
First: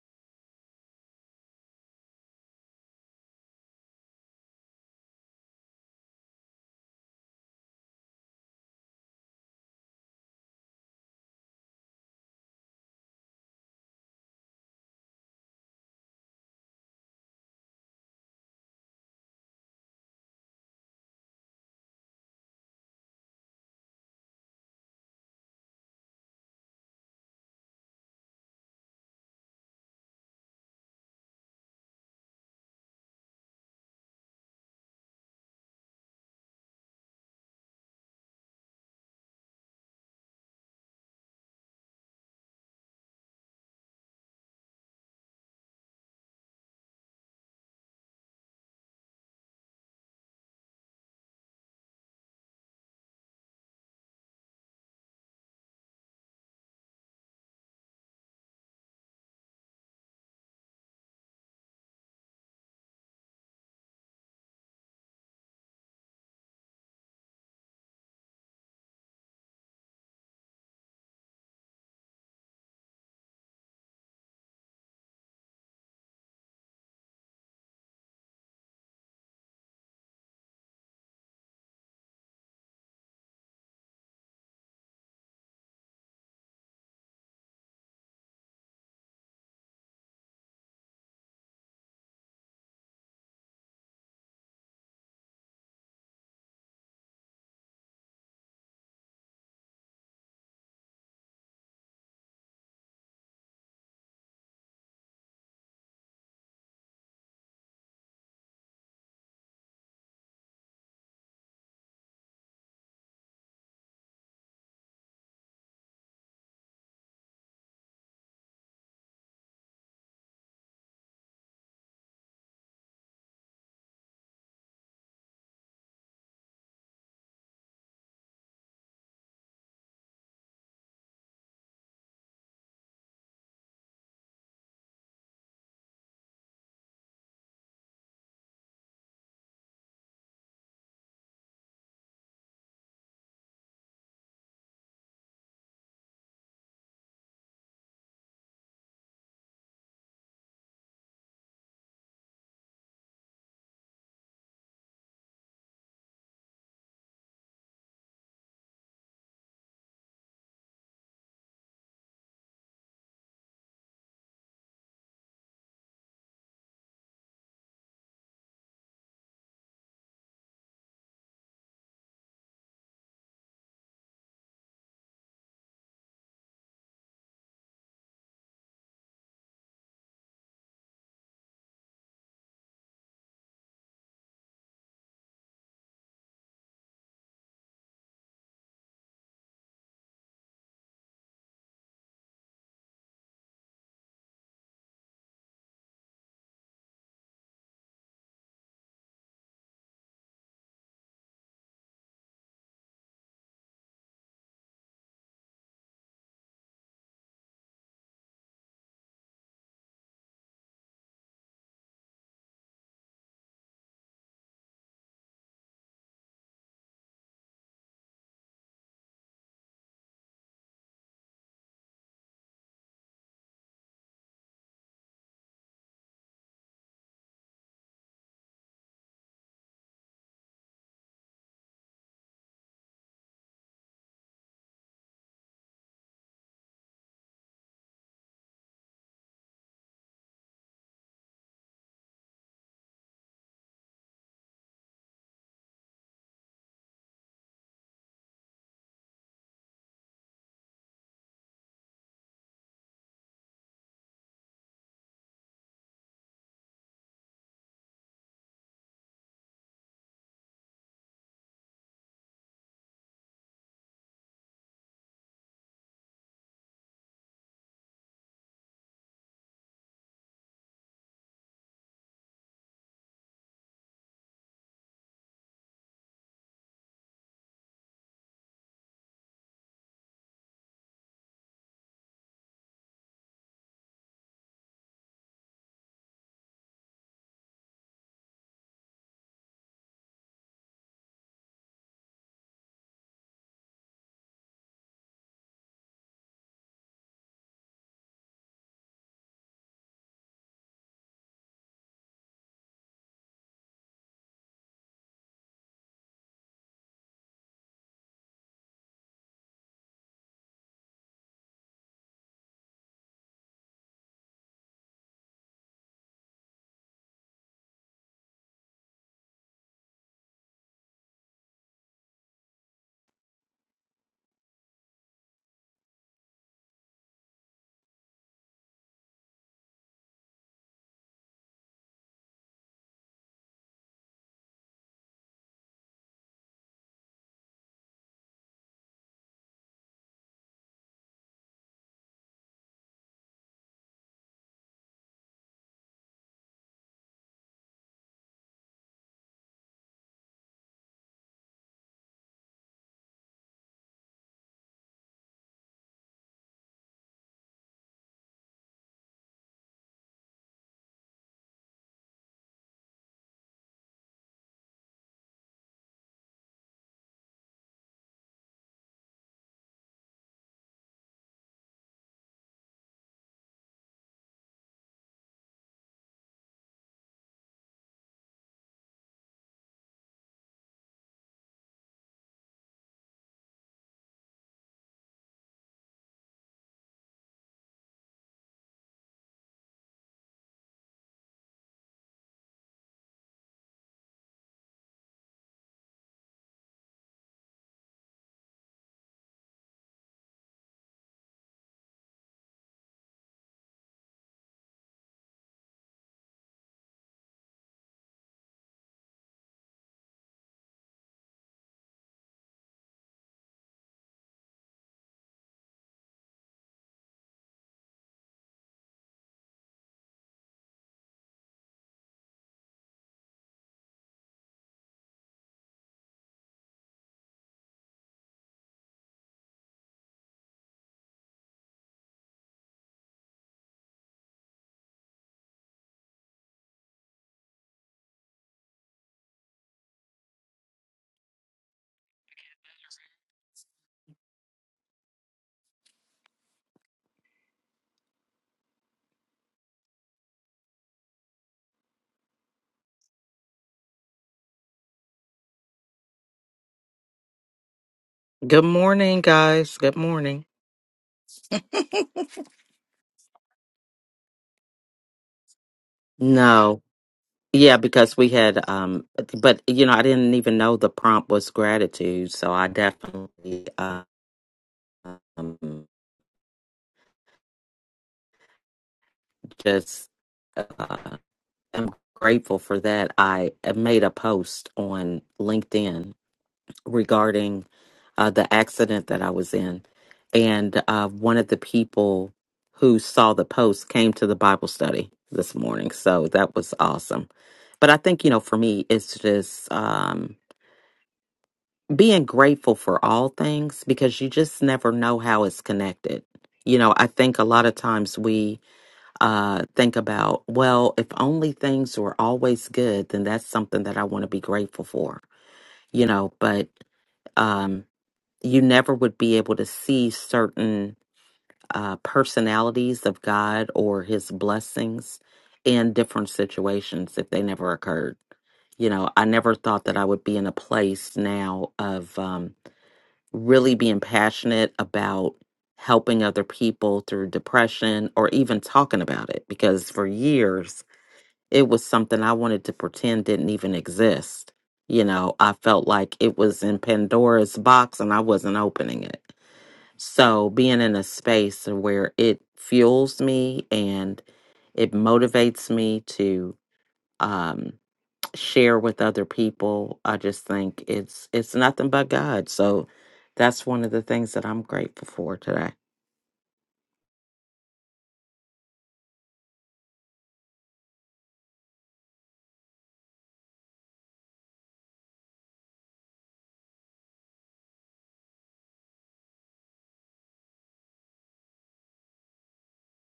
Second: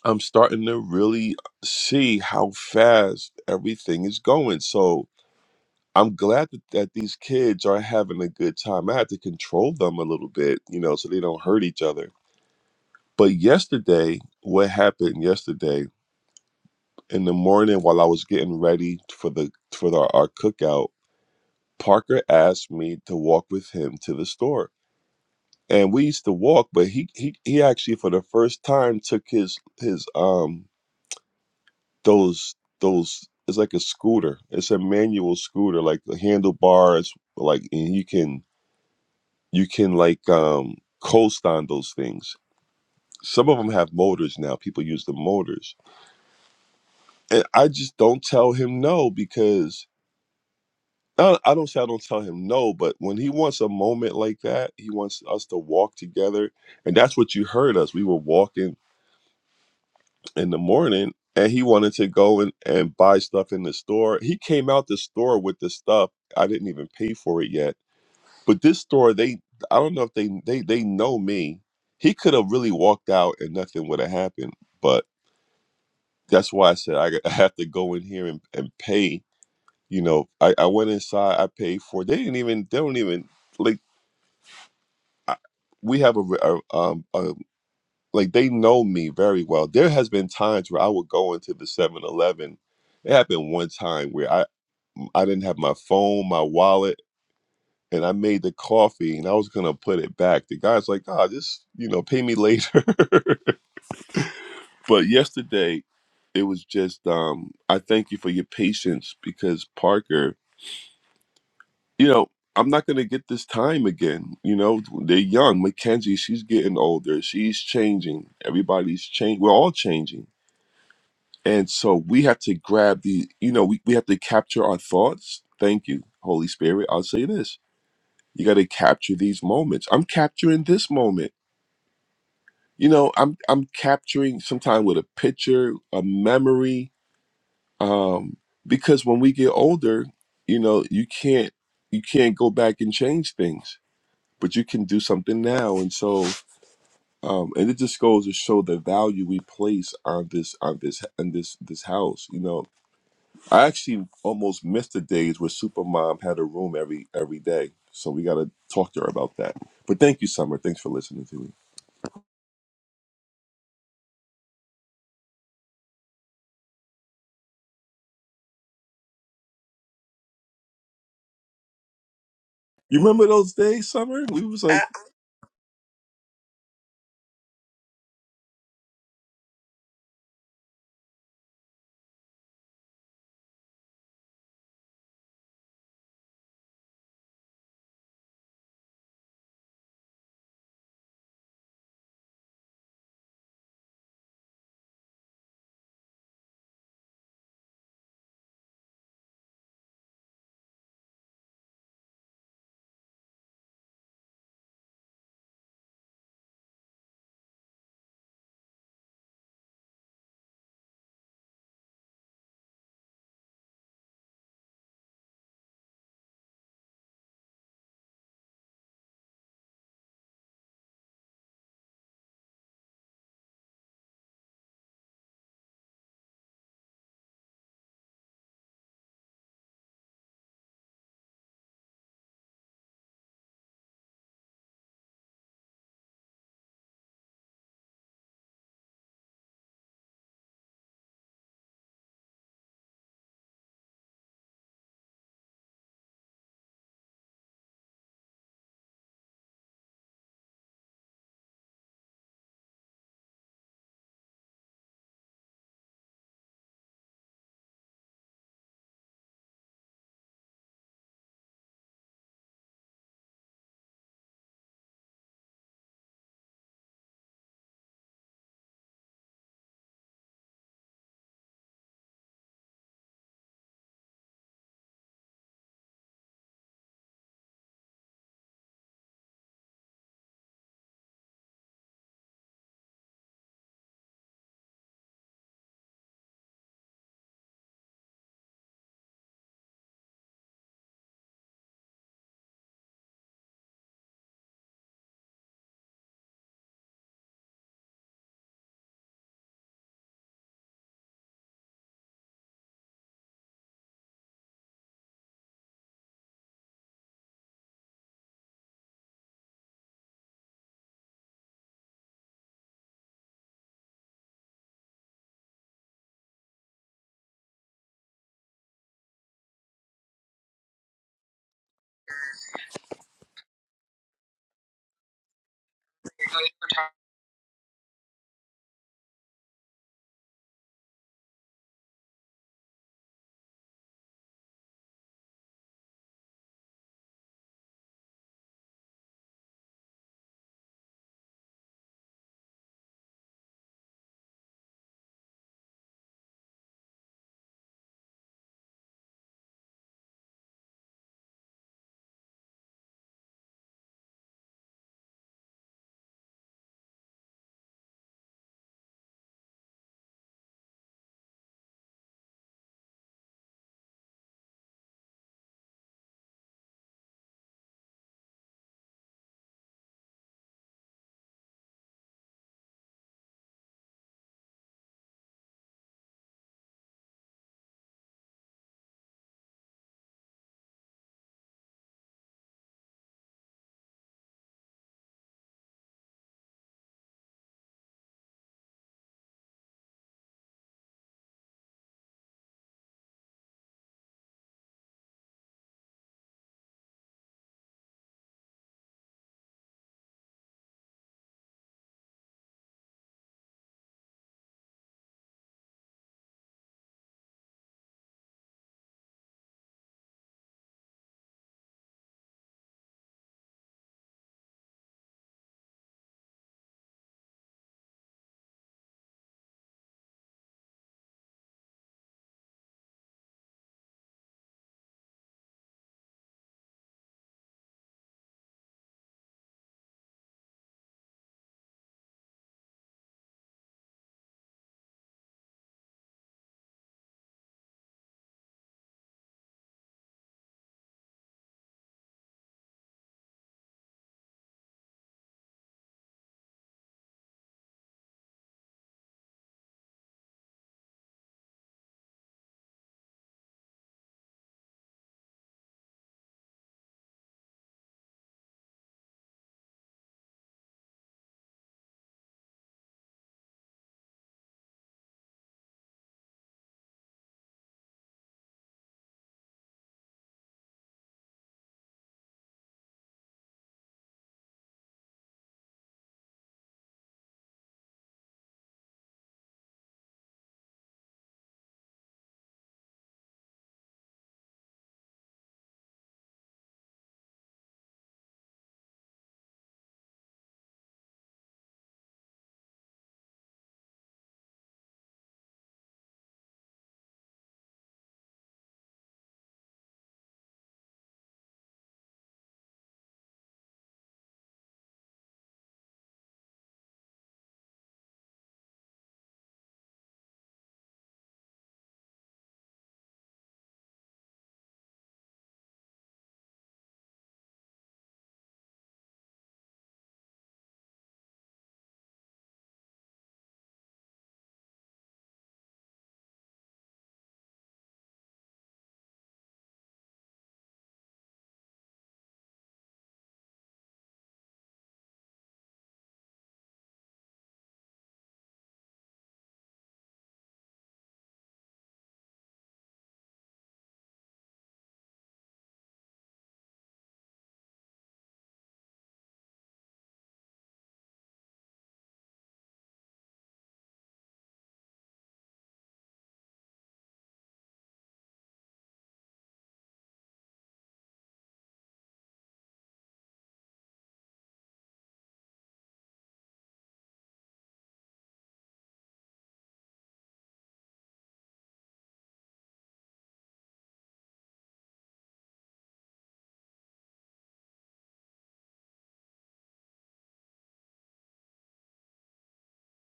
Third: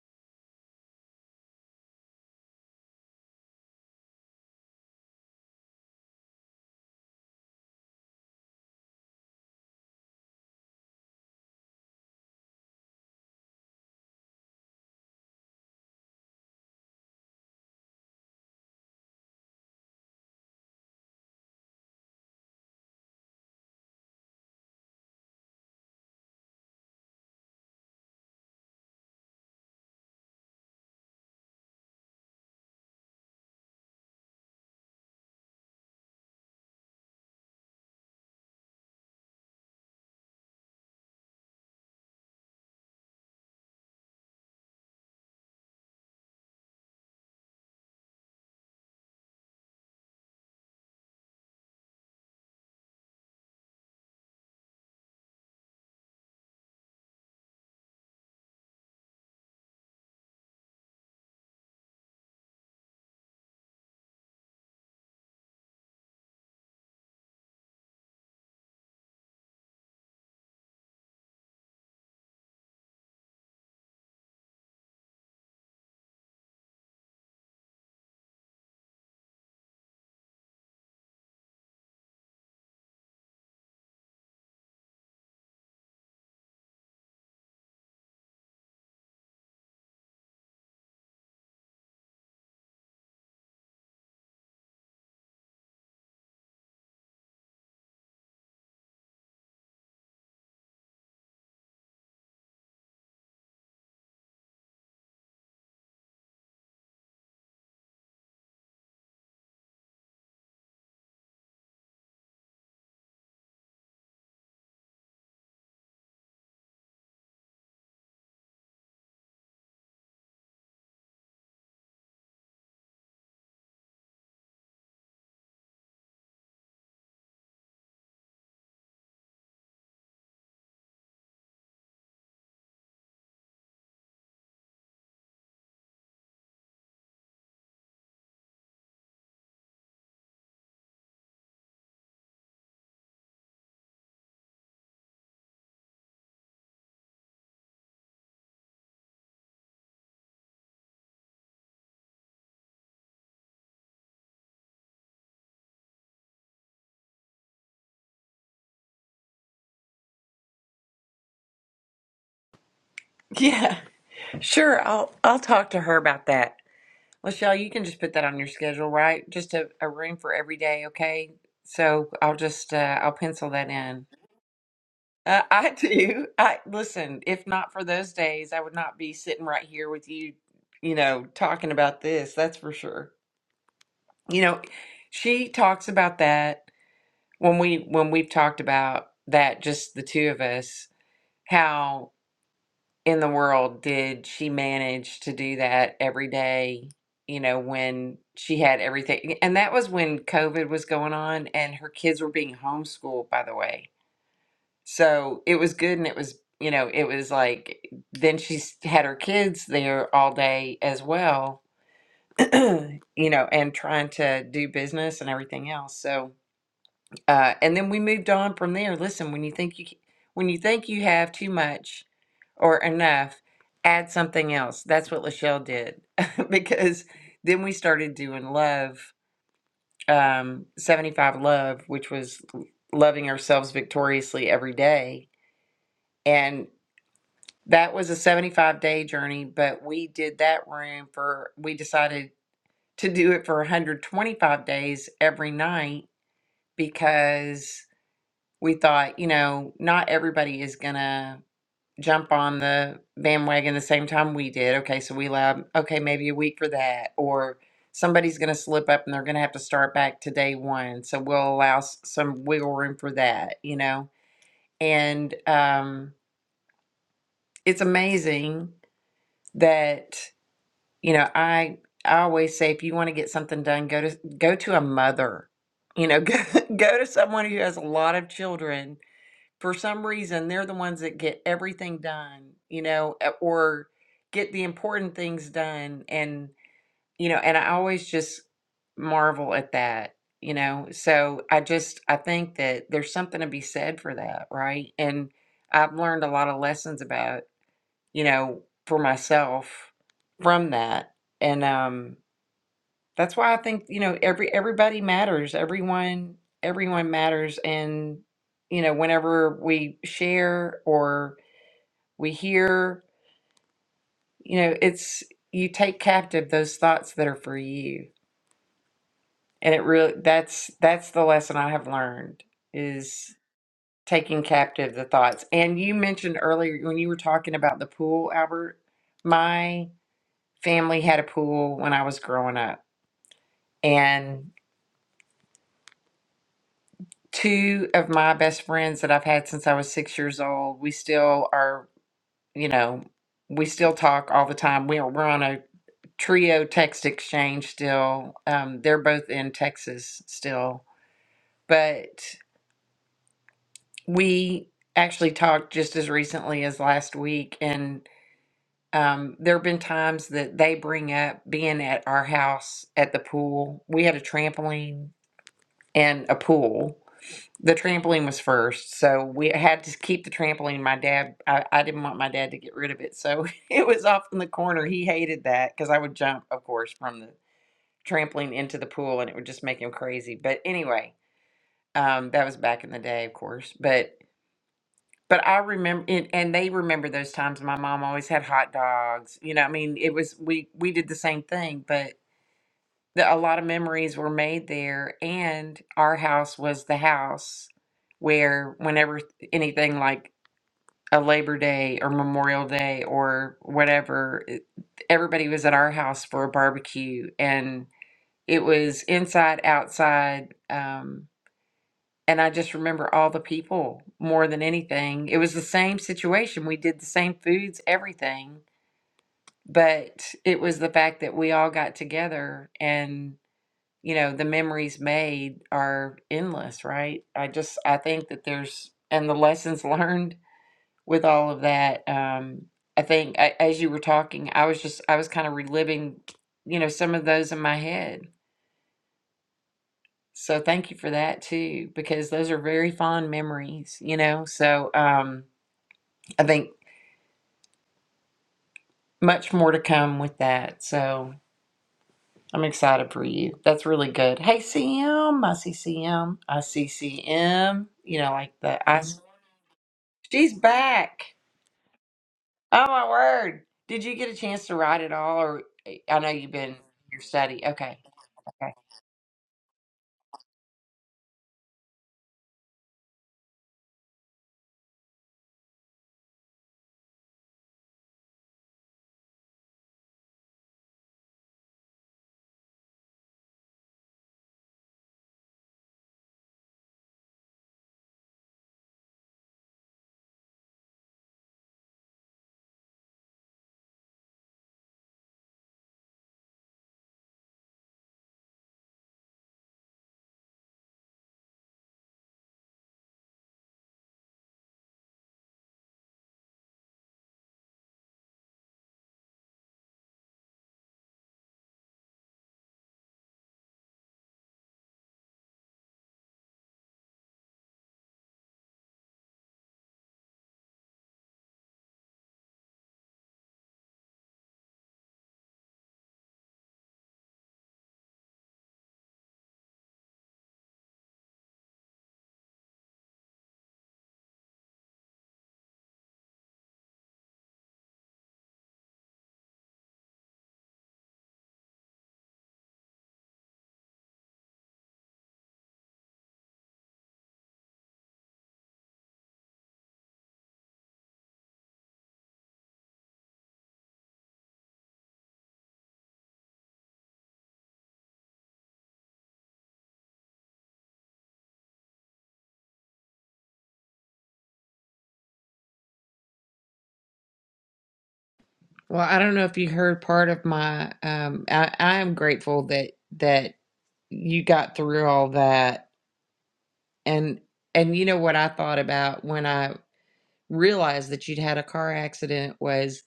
i'm starting to really see how fast everything is going so i'm glad that, that these kids are having a good time i have to control them a little bit you know so they don't hurt each other But yesterday, what happened yesterday in the morning while I was getting ready for the for the, our cookout, Parker asked me to walk with him to the store. And we used to walk, but he he he actually for the first time took his his um those those it's like a scooter. It's a manual scooter, like the handlebars, like and you can you can like um coast on those things. Some of them have motors now. People use the motors and I just don't tell him no because I I don't say I don't tell him no, but when he wants a moment like that, he wants us to walk together, and that's what you heard us. We were walking in the morning, and he wanted to go and and buy stuff in the store. He came out the store with the stuff. I didn't even pay for it yet, but this store they I don't know if they they they know me. He could have really walked out and nothing would have happened, but that's why I said I, I have to go in here and, and pay you know i, I went inside i paid for it. they didn't even they don't even like I, we have a, re- a um a, like they know me very well there has been times where i would go into the Seven Eleven. it happened one time where i i didn't have my phone my wallet and i made the coffee and i was gonna put it back the guy's like ah just you know pay me later but yesterday it was just um i thank you for your patience because parker you know, I'm not gonna get this time again. You know, they're young. Mackenzie, she's getting older. She's changing. Everybody's changing. We're all changing. And so we have to grab the, you know, we, we have to capture our thoughts. Thank you, Holy Spirit. I'll say this. You gotta capture these moments. I'm capturing this moment. You know, I'm I'm capturing sometime with a picture, a memory. Um, because when we get older, you know, you can't you can't go back and change things but you can do something now and so um and it just goes to show the value we place on this on this on this this house you know i actually almost missed the days where supermom had a room every every day so we got to talk to her about that but thank you summer thanks for listening to me Yeah, sure. I'll I'll talk to her about that. Lachelle, you can just put that on your schedule, right? Just a, a room for every day, okay? So I'll just you uh, I'll remember pencil those that days in. summer we was I, like I- Uh, I do. I listen. If not for those days, I would not be sitting right here with you, you know, talking about this. That's for sure. You know, she talks about that when we when we've talked about that just the two of us how in the world did she manage to do that every day you know when she had everything and that was when covid was going on and her kids were being homeschooled by the way so it was good and it was you know it was like then she s- had her kids there all day as well you know and trying to do business and everything else so Uh, and then we moved on from there. Listen, when you think you when you think you have too much or enough, add something else. That's what Lachelle did because then we started doing love, um, seventy five love, which was loving ourselves victoriously every day, and that was a seventy five day journey. But we did that room for we decided to do it for one hundred twenty five days every night because we thought, you know, not everybody is going to jump on the bandwagon the same time we did. Okay, so we allowed, okay, maybe a week for that. Or somebody's going to slip up and they're going to have to start back to day one. So we'll allow s- some wiggle room for that, you know? And um, it's amazing that, you know, I. I always say if you want to get something done, go to go to a mother. You know, go, go to someone who has a lot of children for some reason they're the ones that get everything done you know e- or get the important things done and you know and i always just marvel at that you know so i just i think that there's something to be said for that right and i've learned a lot of lessons about you know for myself from that and um that's why I think, you know, every everybody matters. Everyone everyone matters and you know, whenever we share or we hear, you know, it's you take captive those thoughts that are for you. And it really that's that's the lesson I have learned is taking captive the thoughts. And you mentioned earlier when you were talking about the pool, Albert, my family had a pool when I was growing up. and. two of my best friends that I've had since I was six years old. We still are, you know, we still talk all the time. We are, we're on a trio text exchange still. Um, they're both in Texas still, but we actually talked just as recently as last week and um, there have been times that they bring up being at our house at the pool. We had a trampoline and a pool The trampoline was first, so we had to keep the trampoline. My dad, I, I didn't want my dad to get rid of it, so it was off in the corner. He hated that because I would jump, of course, from the trampoline into the pool, and it would just make him crazy. But anyway, um, that was back in the day, of course. But but I remember, and, and they remember those times. My mom always had hot dogs. You know, I mean, it was we we did the same thing, but the, a lot of memories were made there and our house was the house where whenever anything like a labor day or memorial day or whatever it- everybody was at our house for a barbecue and it was inside outside um, and i just remember all the people more than anything it was the same situation we did the same foods everything but it was the fact that we all got together and you know the memories made are endless right i just i think that there's and the lessons learned with all of that um i think a- as you were talking i was just i was kind of reliving you know some of those in my head so thank you for that too because those are very fond memories you know so um i think much more to come with that so i'm excited for you that's really good hey cm i see cm i see cm you know like Good the i morning, guys. Good morning. She's back. Oh my word. Did you get a chance to write it all or I know you've been No. your study. Yeah, Okay. because we had Okay. um but you know, I didn't even know the prompt was gratitude, so I definitely um just uh, am grateful for that. I made a post on LinkedIn regarding uh, the accident that I was in. And uh, one of the people who saw the post came to the Bible study this morning. So that was awesome. But I think, you know, for me, it's just um, being grateful for all things because you just never know how it's connected. You know, I think a lot of times we uh, think about, well, if only things were always good, then that's something that I want to be grateful for, you know, but. Um, you never would be able to see certain uh, personalities of God or his blessings in different situations if they never occurred. You know, I never thought that I would be in a place now of um, really being passionate about helping other people through depression or even talking about it because for years it was something I wanted to pretend didn't even exist. You know, I felt like it was in Pandora's box and I wasn't opening it so being in a space where it fuels me and it motivates me to um, share with other people, I just think it's it's nothing but God. So that's one of the things that I'm grateful for today. Well, I don't know if you heard part of my um I, I am grateful that that you got through all that and and you know what I thought about when I realized that you'd had a car accident was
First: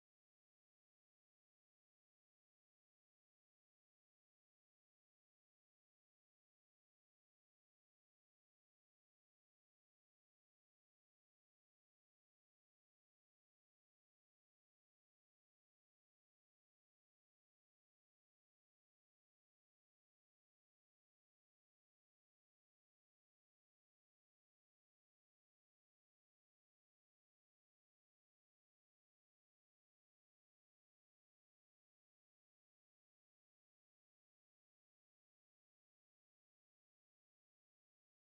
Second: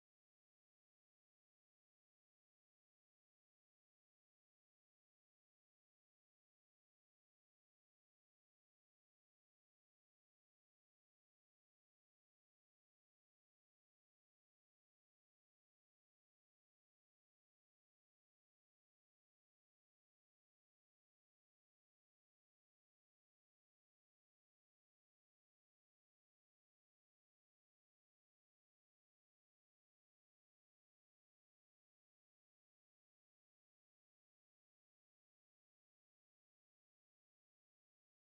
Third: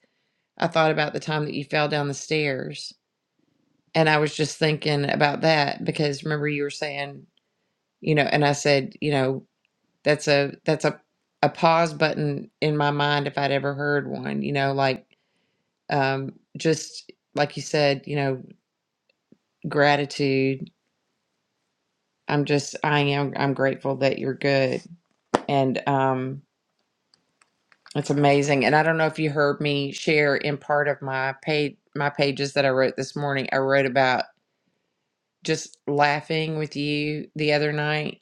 I thought about the time that you fell down the stairs and I was just thinking about that because remember you were saying, you know, and I said, you know, That's a that's a a pause button in my mind if I'd ever heard one. You know, like um, just like you said, you know, gratitude. I'm just I am I'm grateful that you're good, and um, it's amazing. And I don't know if you heard me share in part of my page my pages that I wrote this morning. I wrote about just laughing with you the other night.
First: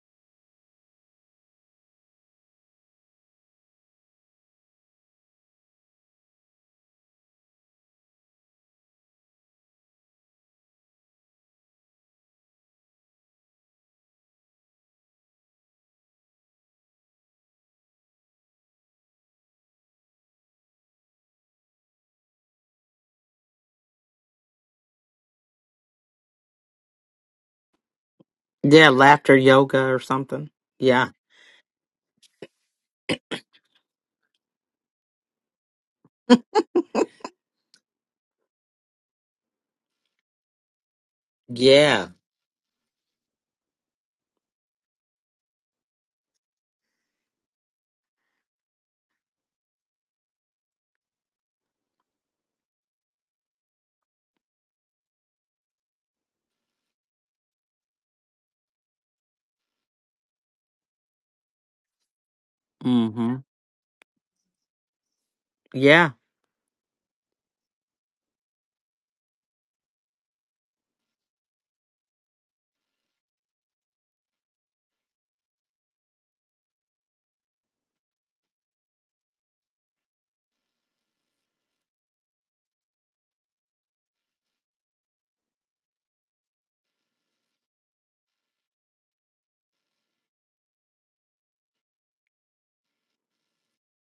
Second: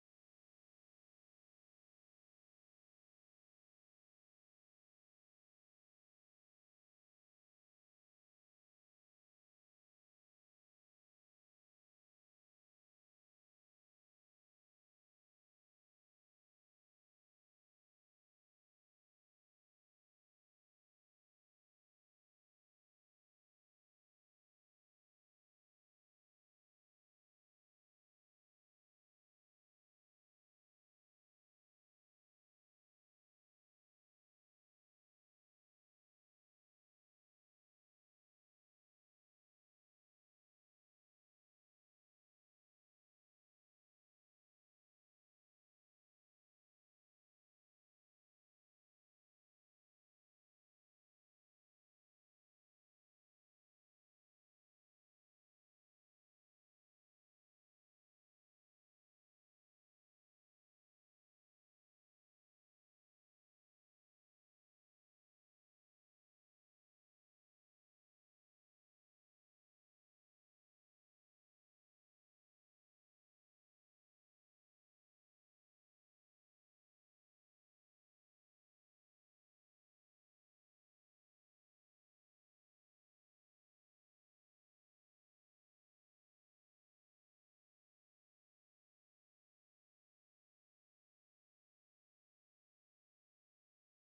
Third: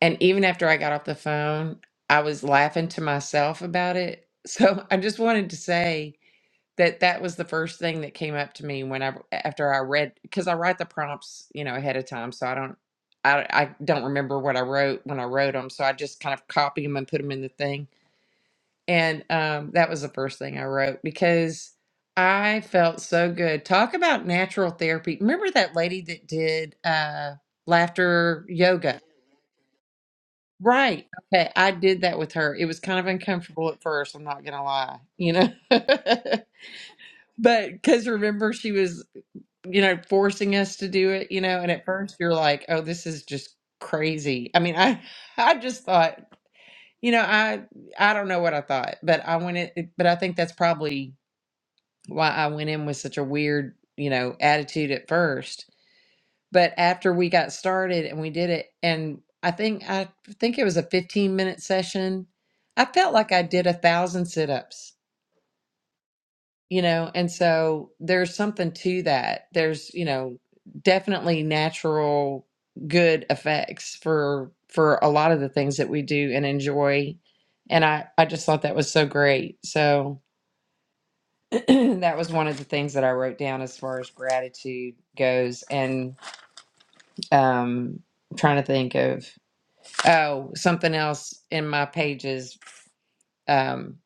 And even after I got off the phone, I was laughing to myself about it. So I just wanted to say that that was the first thing that came up to me when I after I read because I write the prompts you know ahead of time so I don't I, I don't remember what I wrote when I wrote them so I just kind of copy them and put them in the thing and um, that was the first thing I wrote because I felt so good talk about natural therapy remember that lady that did uh, laughter Yeah, yoga laughter yoga or something. right Yeah. okay I did that with her it was kind of uncomfortable at first I'm not gonna lie you know but because remember she was you know, forcing us to do it, you know, and at Yeah. first you're like, oh, this is just crazy. I mean, I I just thought, you know, I I don't know what I thought, but I went in, it- but I think that's probably why I went in with such a weird, you know, attitude at first. But after we got started and we did it and I think I think it was a 15 minute session. I felt like Mm-hmm. I did a thousand sit-ups. Yeah. you know and so there's something to that there's you know definitely natural good effects for for a lot of the things that we do and enjoy and i i just thought that was so great so that was one of the things that i wrote down as far as gratitude goes and um trying to think of oh something else in my pages um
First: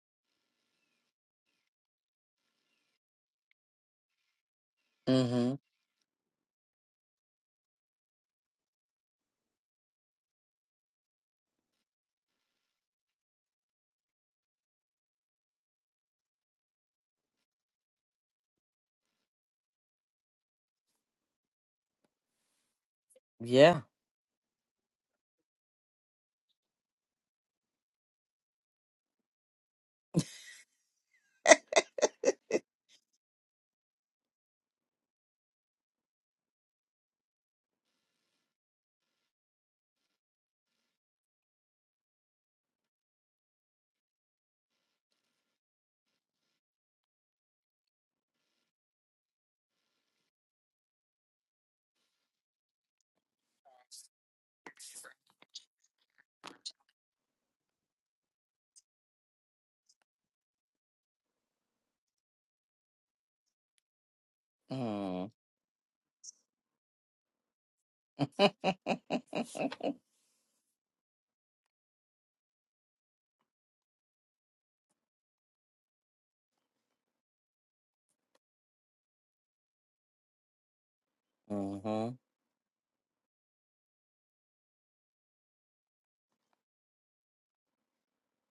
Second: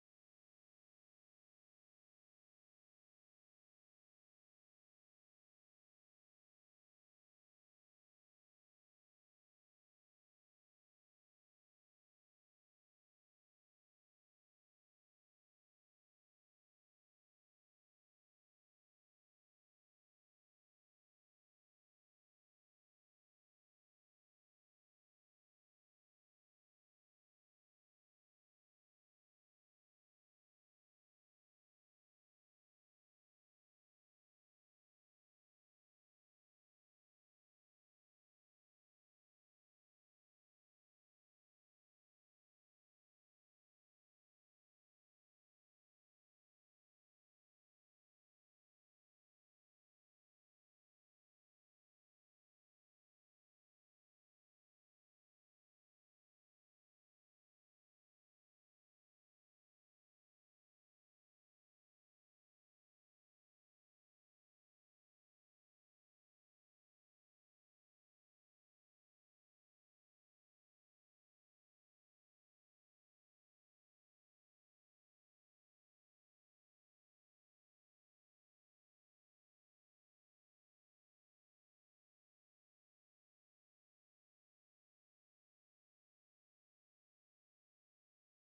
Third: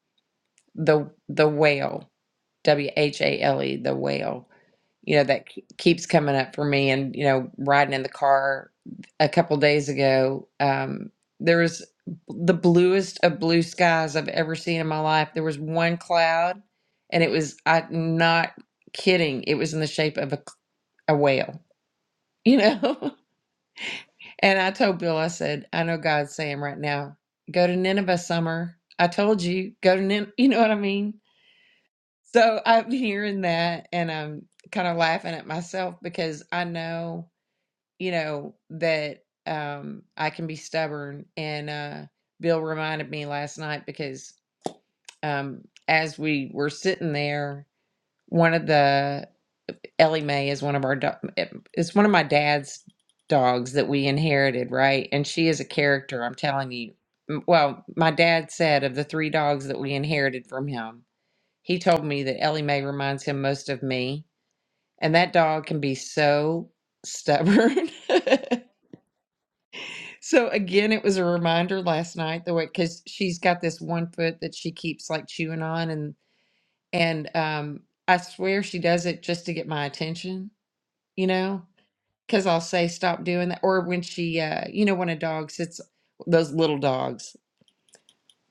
the the whale w h a l e the whale you know that Mm-hmm. ke- keeps coming up for me and you know riding in the car a couple days ago um there was the bluest of blue skies i've ever seen in my life there was one cloud and it was i'm not kidding it was in the shape of a, c- a whale you know Yeah. and i told bill i said i know god's saying right now go to nineveh summer i told you go to Nin-, you know what i mean so i'm hearing that and i'm kind of laughing at myself because i know you know, that um, I can be stubborn. And uh, Bill reminded me last night because um, as we were sitting there, one of the Ellie Mae is one of our do- it's one of my dad's dogs that we inherited, right? And she is a character. I'm telling you. M- Well, my dad said of the three dogs that we inherited from him, he told me that Ellie Mae reminds him most of me, and Mm. that dog can be so stubborn. So again, it was a reminder last night, the way because she's got this one foot that she keeps like chewing on, and and um, I swear she does it just to get my attention, you know, mm-hmm. because I'll say stop doing that, or when she, uh, you know, when a dog sits, those little dogs,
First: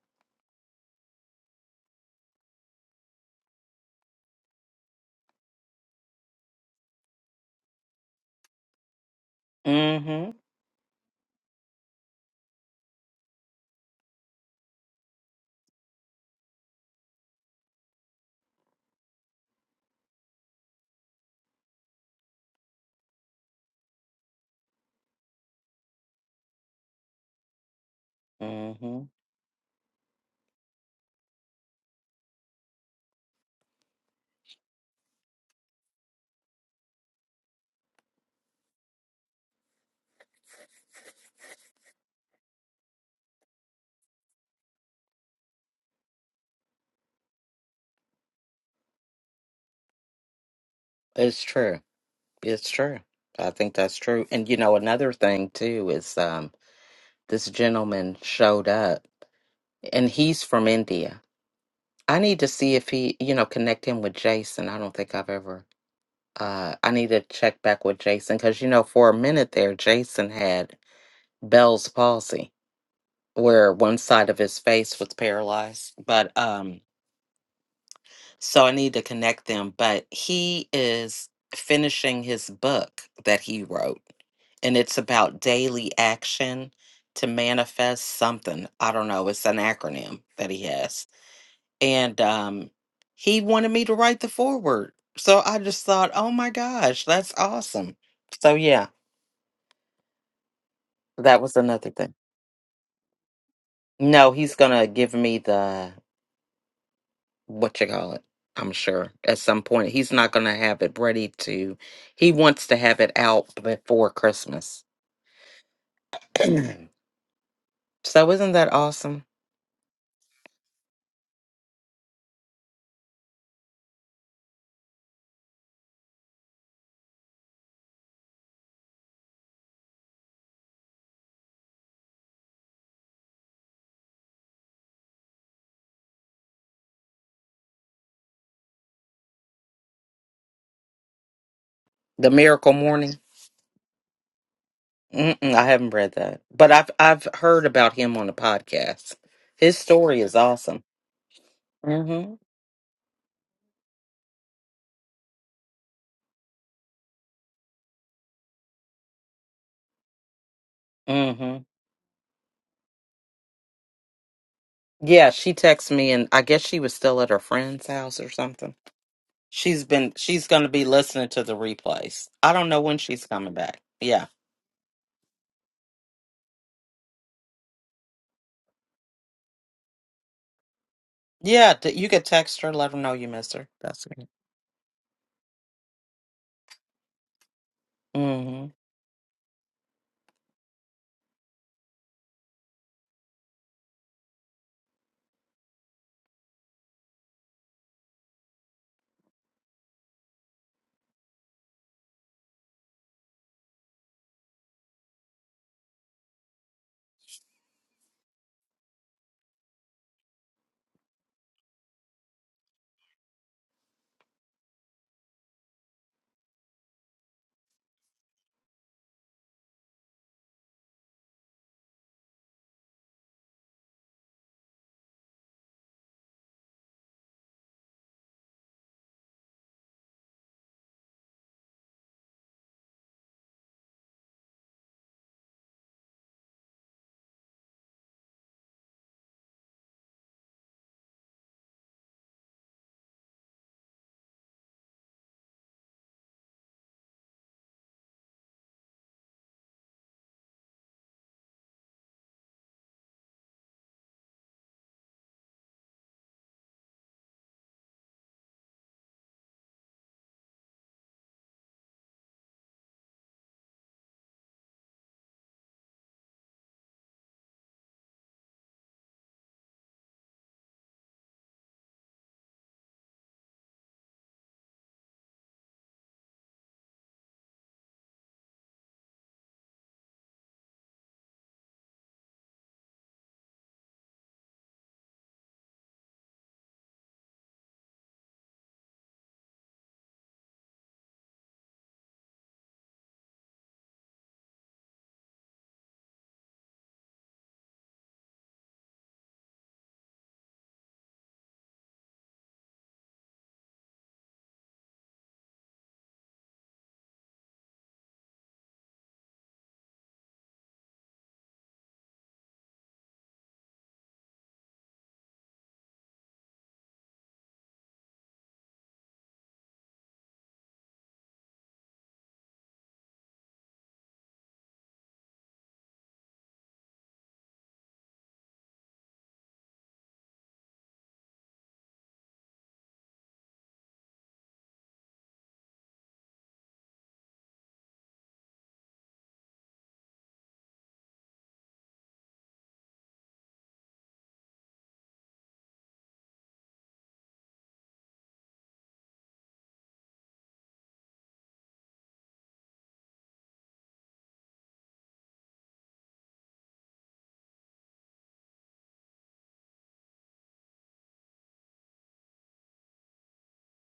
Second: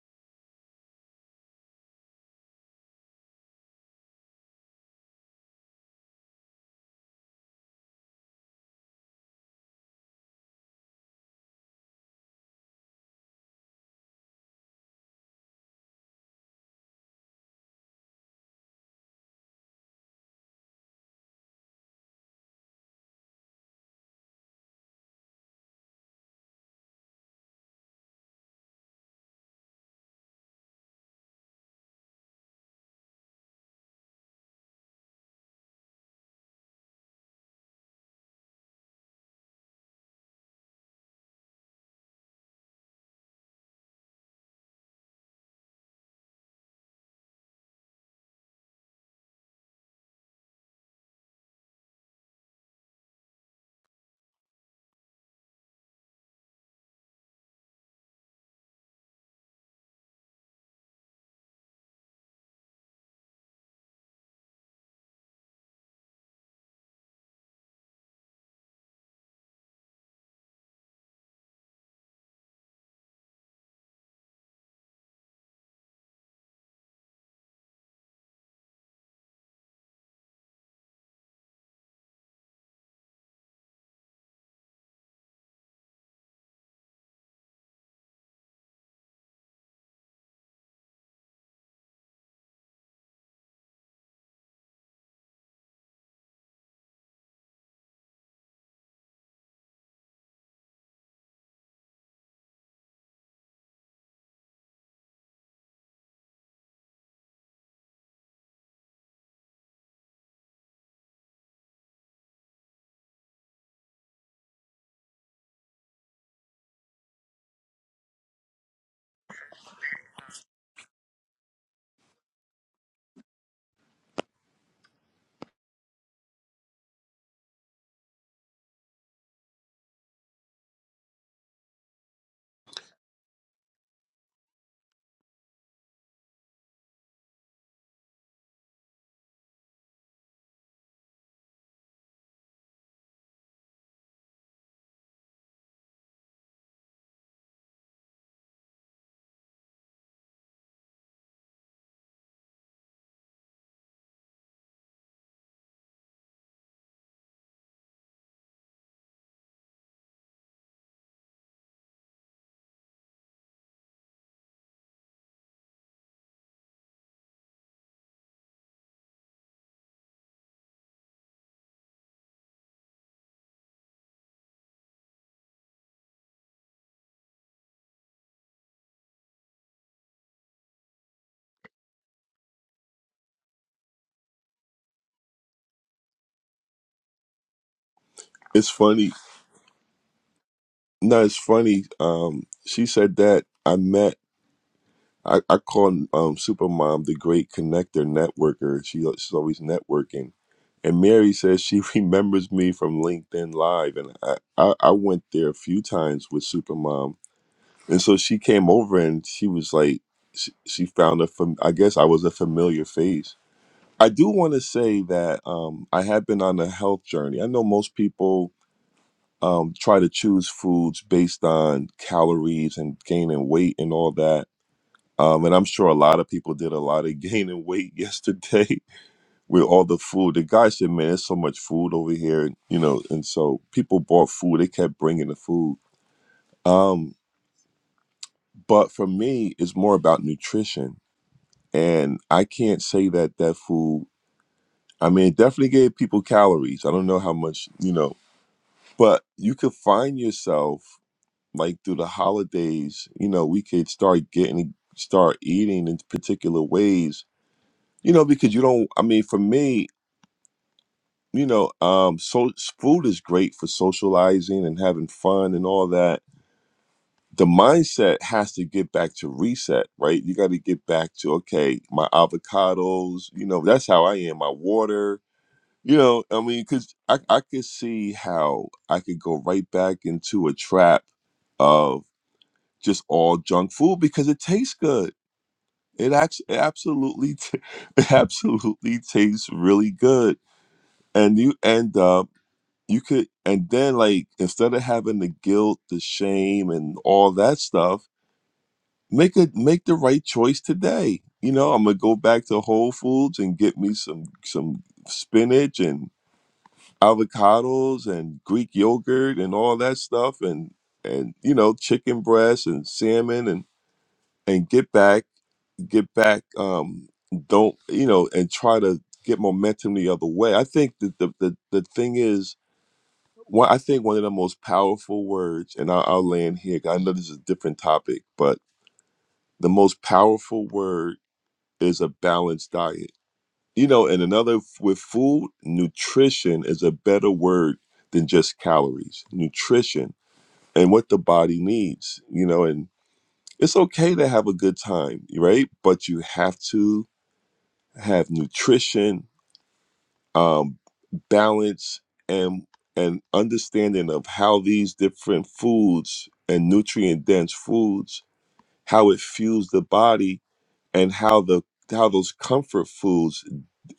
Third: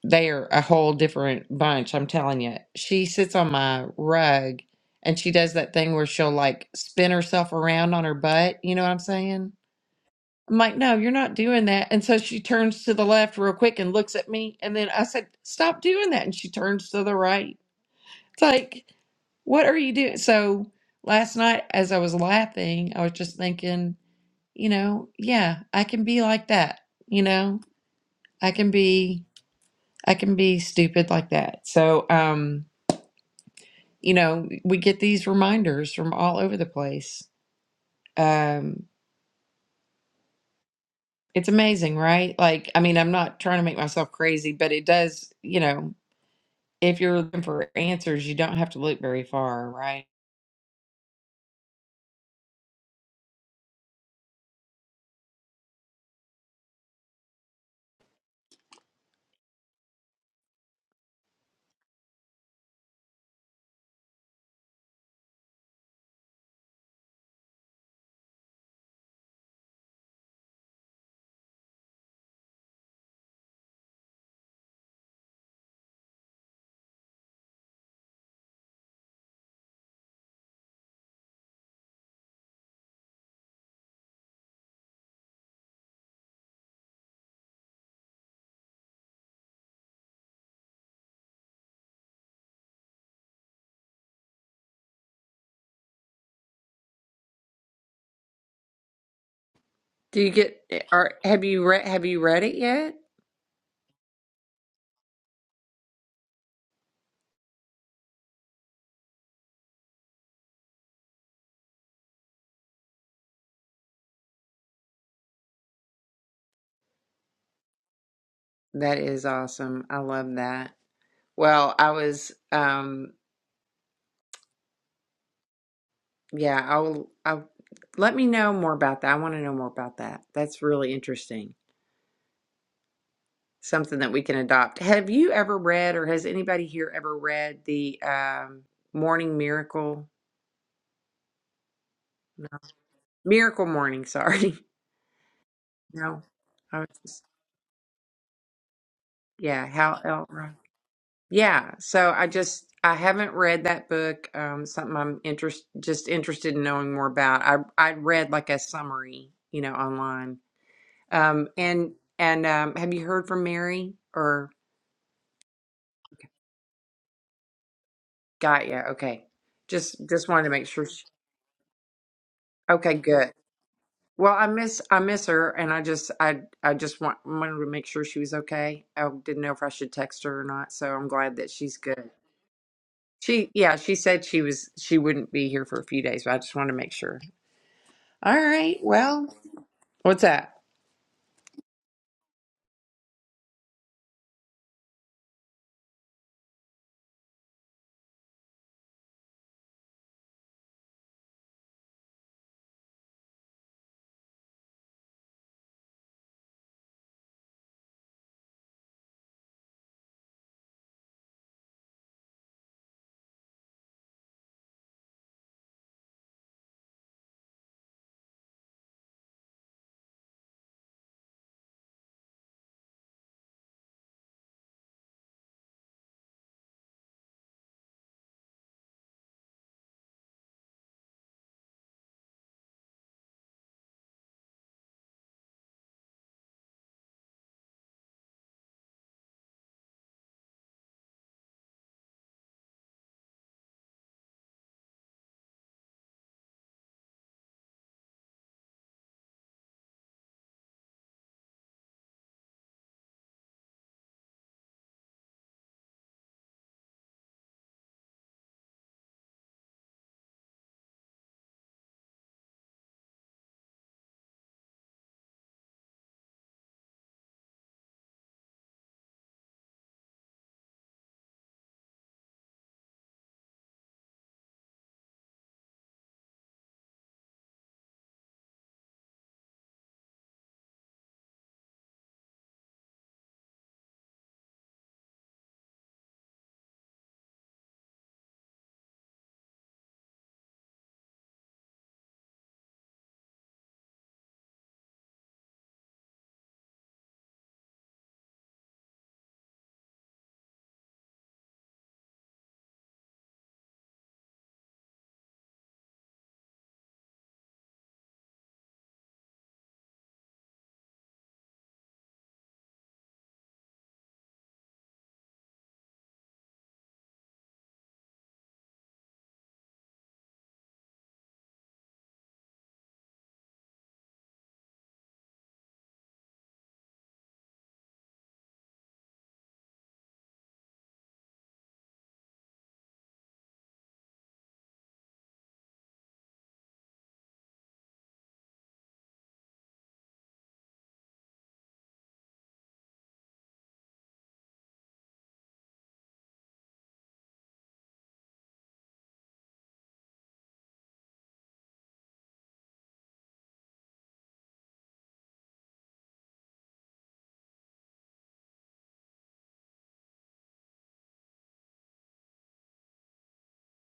they are a whole different bunch. I'm telling you, she sits on my rug, and she does that thing where she'll like spin herself around on her butt. You know what I'm saying? Mm-hmm. I'm like, no, you're not doing that. And so she turns to the left real quick and looks at me. And then I said, stop doing that. And she turns to the right. It's like, what are you doing? So last night, as I was laughing, I was just thinking, you know, yeah, I can be like that. You know, I can Mm-hmm. be, I can be stupid like that. So, um, you know, we get these reminders from all over the place. Um, it's amazing, right? Like, I mean, I'm not trying to make myself crazy, but it does, you know, if you're looking for answers, you don't have to look very far, right? It's true. It's true. I think that's true. And you know, another thing too is um this gentleman showed up and he's from India. I need to see if he, you know, connect him with Jason. I don't think I've ever uh I need to check back with Jason cuz you know, for a minute there Jason had Bell's palsy where one side of his face was paralyzed. But um so I need to connect them. But he is finishing his book that he wrote, and it's about daily action to manifest something. I don't know. It's an acronym that he has, and um, he wanted me to write the foreword. So I just thought, oh my gosh, that's awesome. So yeah, Do you get or that have was you read another have thing. you read it yet? No, he's gonna give me the what you call it. I'm sure at some point he's not going to have it ready to. He wants to have it out before Christmas. so isn't that That is awesome? awesome. I love that. Well, I was um yeah, I'll I'll let me know more about that. I want to know more about that. That's really interesting. Something that we can adopt. Have you ever read or has anybody here ever read the um Morning Miracle? The No. Miracle Morning. Miracle Morning, sorry. Mm-mm, I haven't read No. that, but I was I've just, I've heard about him on the podcast. yeah, His Hal story is Elrod. awesome. Yeah, so I Mhm. just I haven't read that book. Um, something I'm interest just interested in knowing more about. I I read like a summary, you know, online. Um, Mhm. and and um, have you heard from Mary or Yeah, she texted me, and I guess she was still at her friend's house or got something. ya? Okay, She's just been just wanted she's to going make to be sure. She, listening to the replays. I don't know okay, when she's good. coming back. Yeah. Well, I miss I miss her, and I just I I just want, wanted to make sure she was okay. I didn't know if I should text her or not, so I'm glad that Yeah, she's th- good. you could text her, let her know you She miss her. yeah, she That's said it. she was she wouldn't be here for a few days, but I just wanted to make sure. All hmm it's right. funny Well, what's that? no it's funny um she said that i met I, I call um, Supermom the great connector networker. She, she's always networking. And Mary says she remembers me from LinkedIn Live. And I, I, I went there a few times with Supermom. And so she came over and she was like, she, she found a, fam- I guess I was a familiar face. I do want to say that um, I have been on a health journey. I know most people um, try to choose foods based on calories and gaining weight and all that um, and I'm sure a lot of people did a lot of gaining weight yesterday with all the food. The guy said, "Man, there's so much food over here," and, you know. And so people bought food; they kept bringing the food. Um, but for me, it's more about nutrition, and I can't say that that food. I mean, it definitely gave people calories. I don't know how much, you know, but you could find yourself like through the holidays. You know, we could start getting, start eating in particular ways You know, because you don't. I mean, for me, you know, um, so food is great for socializing and having fun and all that. The mindset has to get back to reset, right? You got to get back to okay, my avocados. You know, that's how I am. My water. You know, I mean, because I I could see how I could go right back into a trap of just all junk food because it tastes good. It actually it absolutely t- it absolutely tastes really good and you end up you could and then like instead of having the guilt the shame and all that stuff make a make the right choice today you know i'm gonna go back to whole foods and get me some some spinach and avocados and greek yogurt and all that stuff and and you know chicken breast and salmon and and get back get back um don't you know and try to get momentum the other way i think that the the, the thing is One, I think one of the most powerful words, and I'll, I'll land here 'cause I know this is a different topic, but the most powerful word is a balanced diet. You know, and another with food, nutrition is a better word than just calories. Nutrition and what the body needs, you know, and it's okay to have a good time, right? But you have to have nutrition um, balance and and understanding of how these different foods and nutrient dense foods how it fuels the body and how the how those comfort foods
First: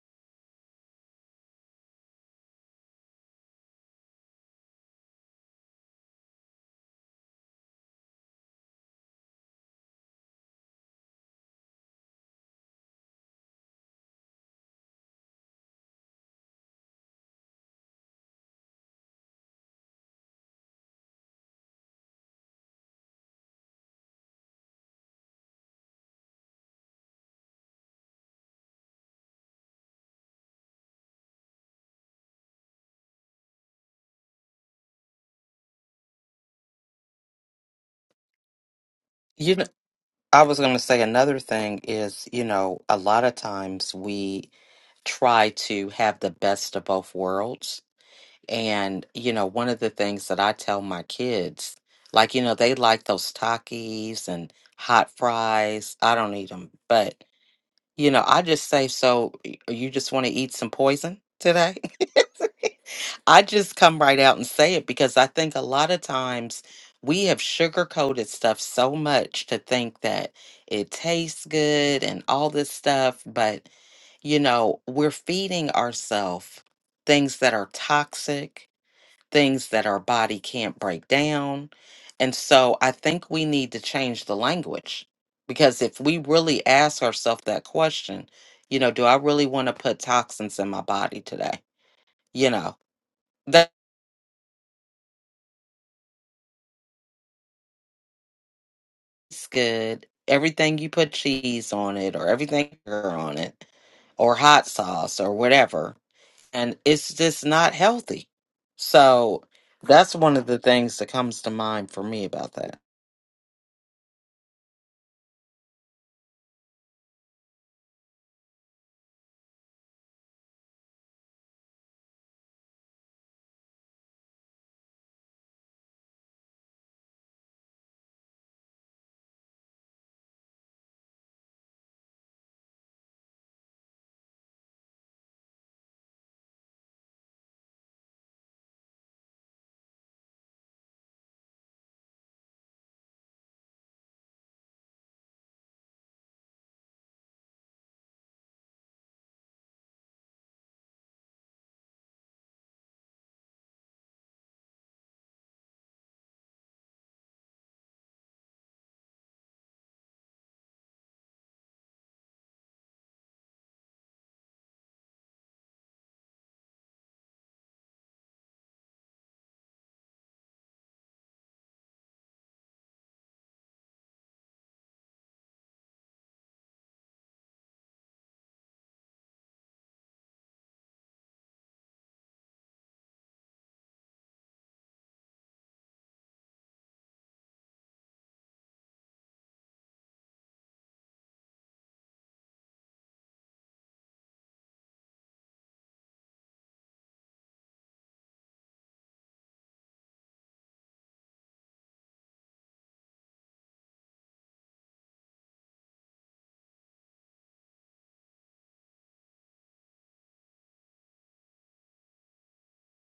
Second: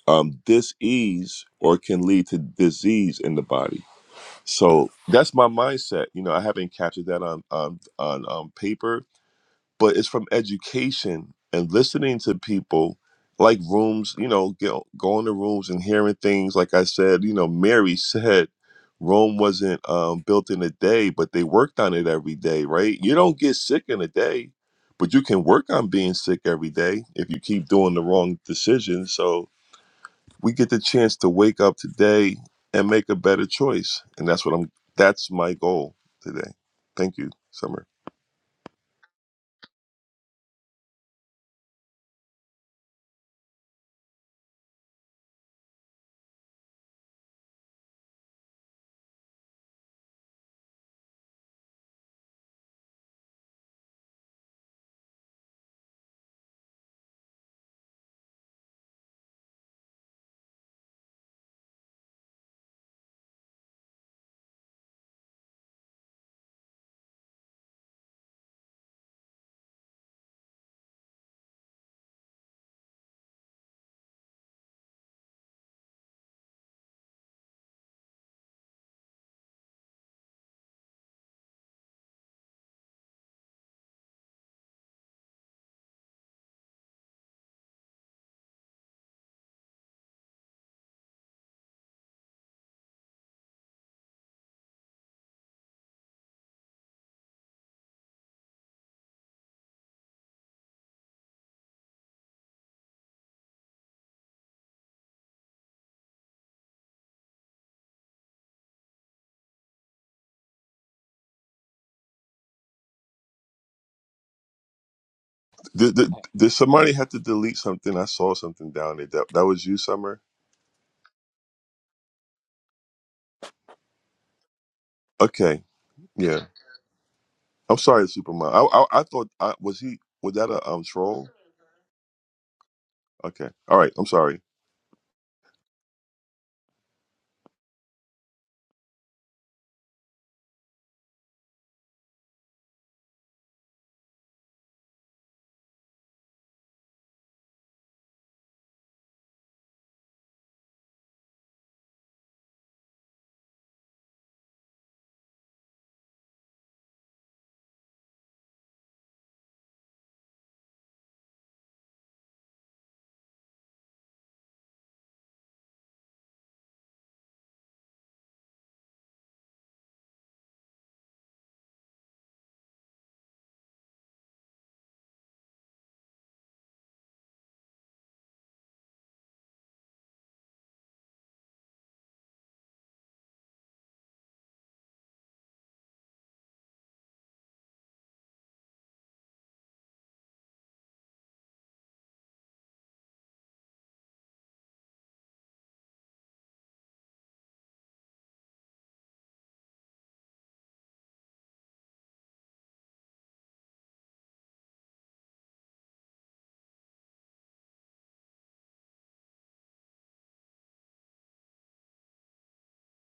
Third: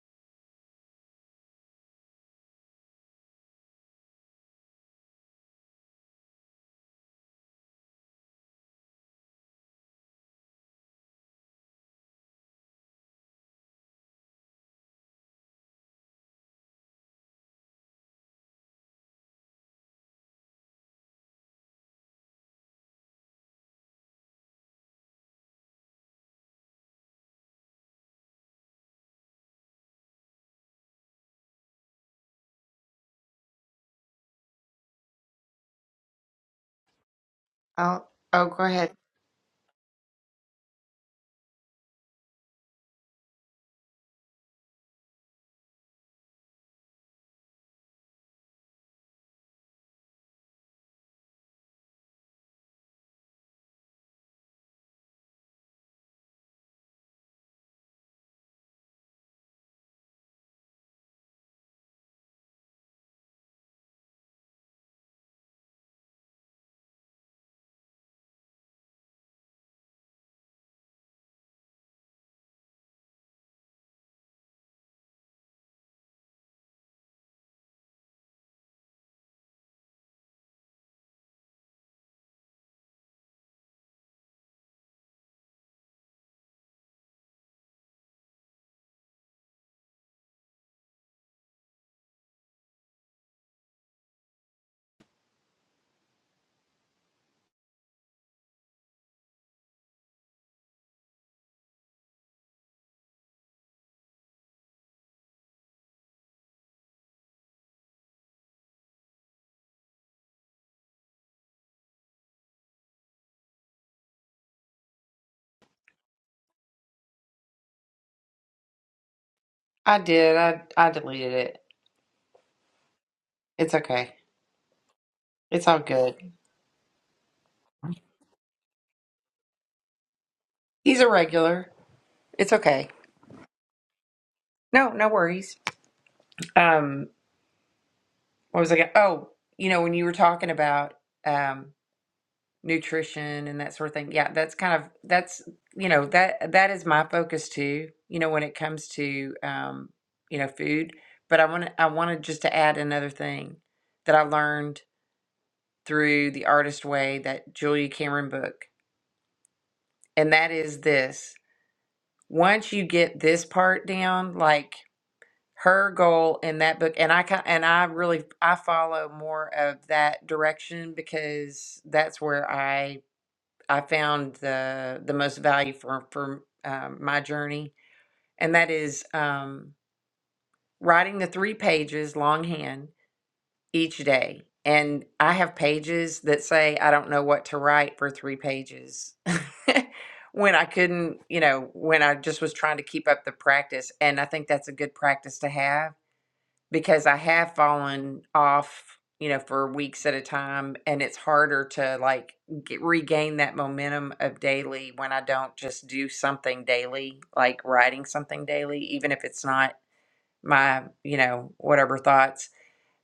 um disease or can lead to disease in the body so that's my mindset you know i haven't captured that on on on, on paper but it's from education and listening to people like rooms you know get, going to rooms and hearing things like i said you know mary said rome wasn't um, built in a day but they worked on it every day right you don't get sick in a day but you can work on being sick every day if you keep doing the wrong decisions so we get the chance to wake up today and make a better choice and that's what i'm that's my goal today thank you summer Oh, oh, go ahead. You know, I was going to say another thing is, you know, a lot of times we try to have the best of both worlds. And, you know, one of the things that I tell my kids, like, you know, they like those Takis and hot fries. I don't eat them, You know, I just say, so y- you just want to eat some poison today? I just come right out and say it because I think a lot of times we have sugarcoated stuff so much to think that it tastes good and all this stuff, but you know, we're feeding ourselves things that are toxic things that our body can't break down. And so I think we need to change the language because if we really ask ourselves that question, you know, do I really want to put toxins in my body today? You know, that's good. Everything you put cheese on it or everything sugar on it or hot sauce or whatever. And it's just not healthy. So that's one of the things that comes to mind for me about that. Did, did, did somebody have to delete something? I saw something down there. That, that was you, I Summer. did. I I deleted it. It's okay. Okay, It's all good. yeah. I'm sorry, Superman. I, I I thought I was he was that a um He's a troll? regular. It's okay. Okay, all right. I'm sorry. No, no worries. Um, what was I going? Oh, you know, when you were talking about um nutrition and that sort of thing. Yeah, that's kind of that's you know that that is my focus too. You know, when it comes to um you know food, but I want to I wanted just to add another thing that I learned through the artist way that Julia Cameron book. And that is this. Once you get this part down, like her goal in that book and I ki- and I really I follow more of that direction because that's where I I found the the most value for for um, my journey and that is um writing the three pages longhand each day. And I have pages that say I don't know what to write for three pages when I couldn't, you know, when I just was trying to keep up the practice. And I think that's a good practice to have because I have fallen off, you know, for weeks at a time. And it's harder to like get, regain that momentum of daily when I don't just do something daily, like writing something daily, even if it's not my, you know, whatever thoughts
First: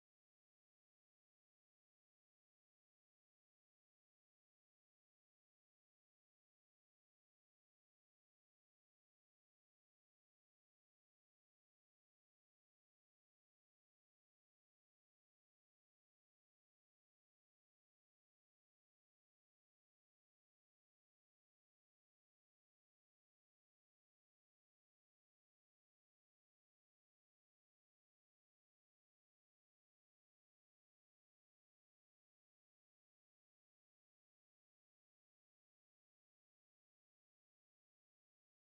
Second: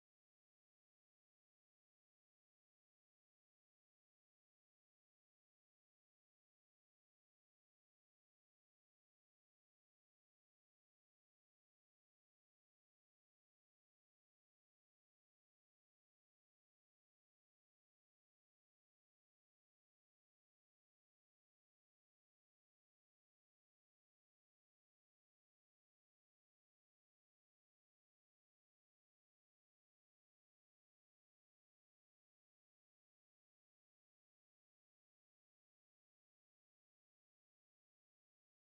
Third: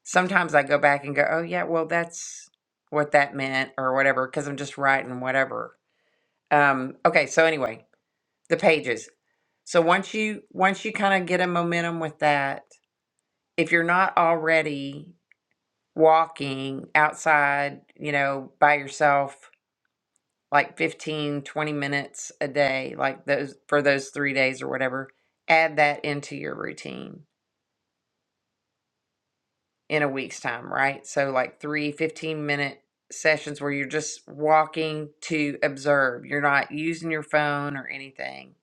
sometimes I go back and go, oh yeah, well that's what that meant or whatever, because I'm just writing whatever. Um, okay, so anyway, the pages. So once you once you kind of get a momentum with that, if you're not already walking outside, you know, by yourself like 15 20 minutes a day, like those for those 3 days or whatever, add that into your routine in a week's time, right? So, like three fifteen minute sessions where you're just walking to observe. You're not using your phone or anything.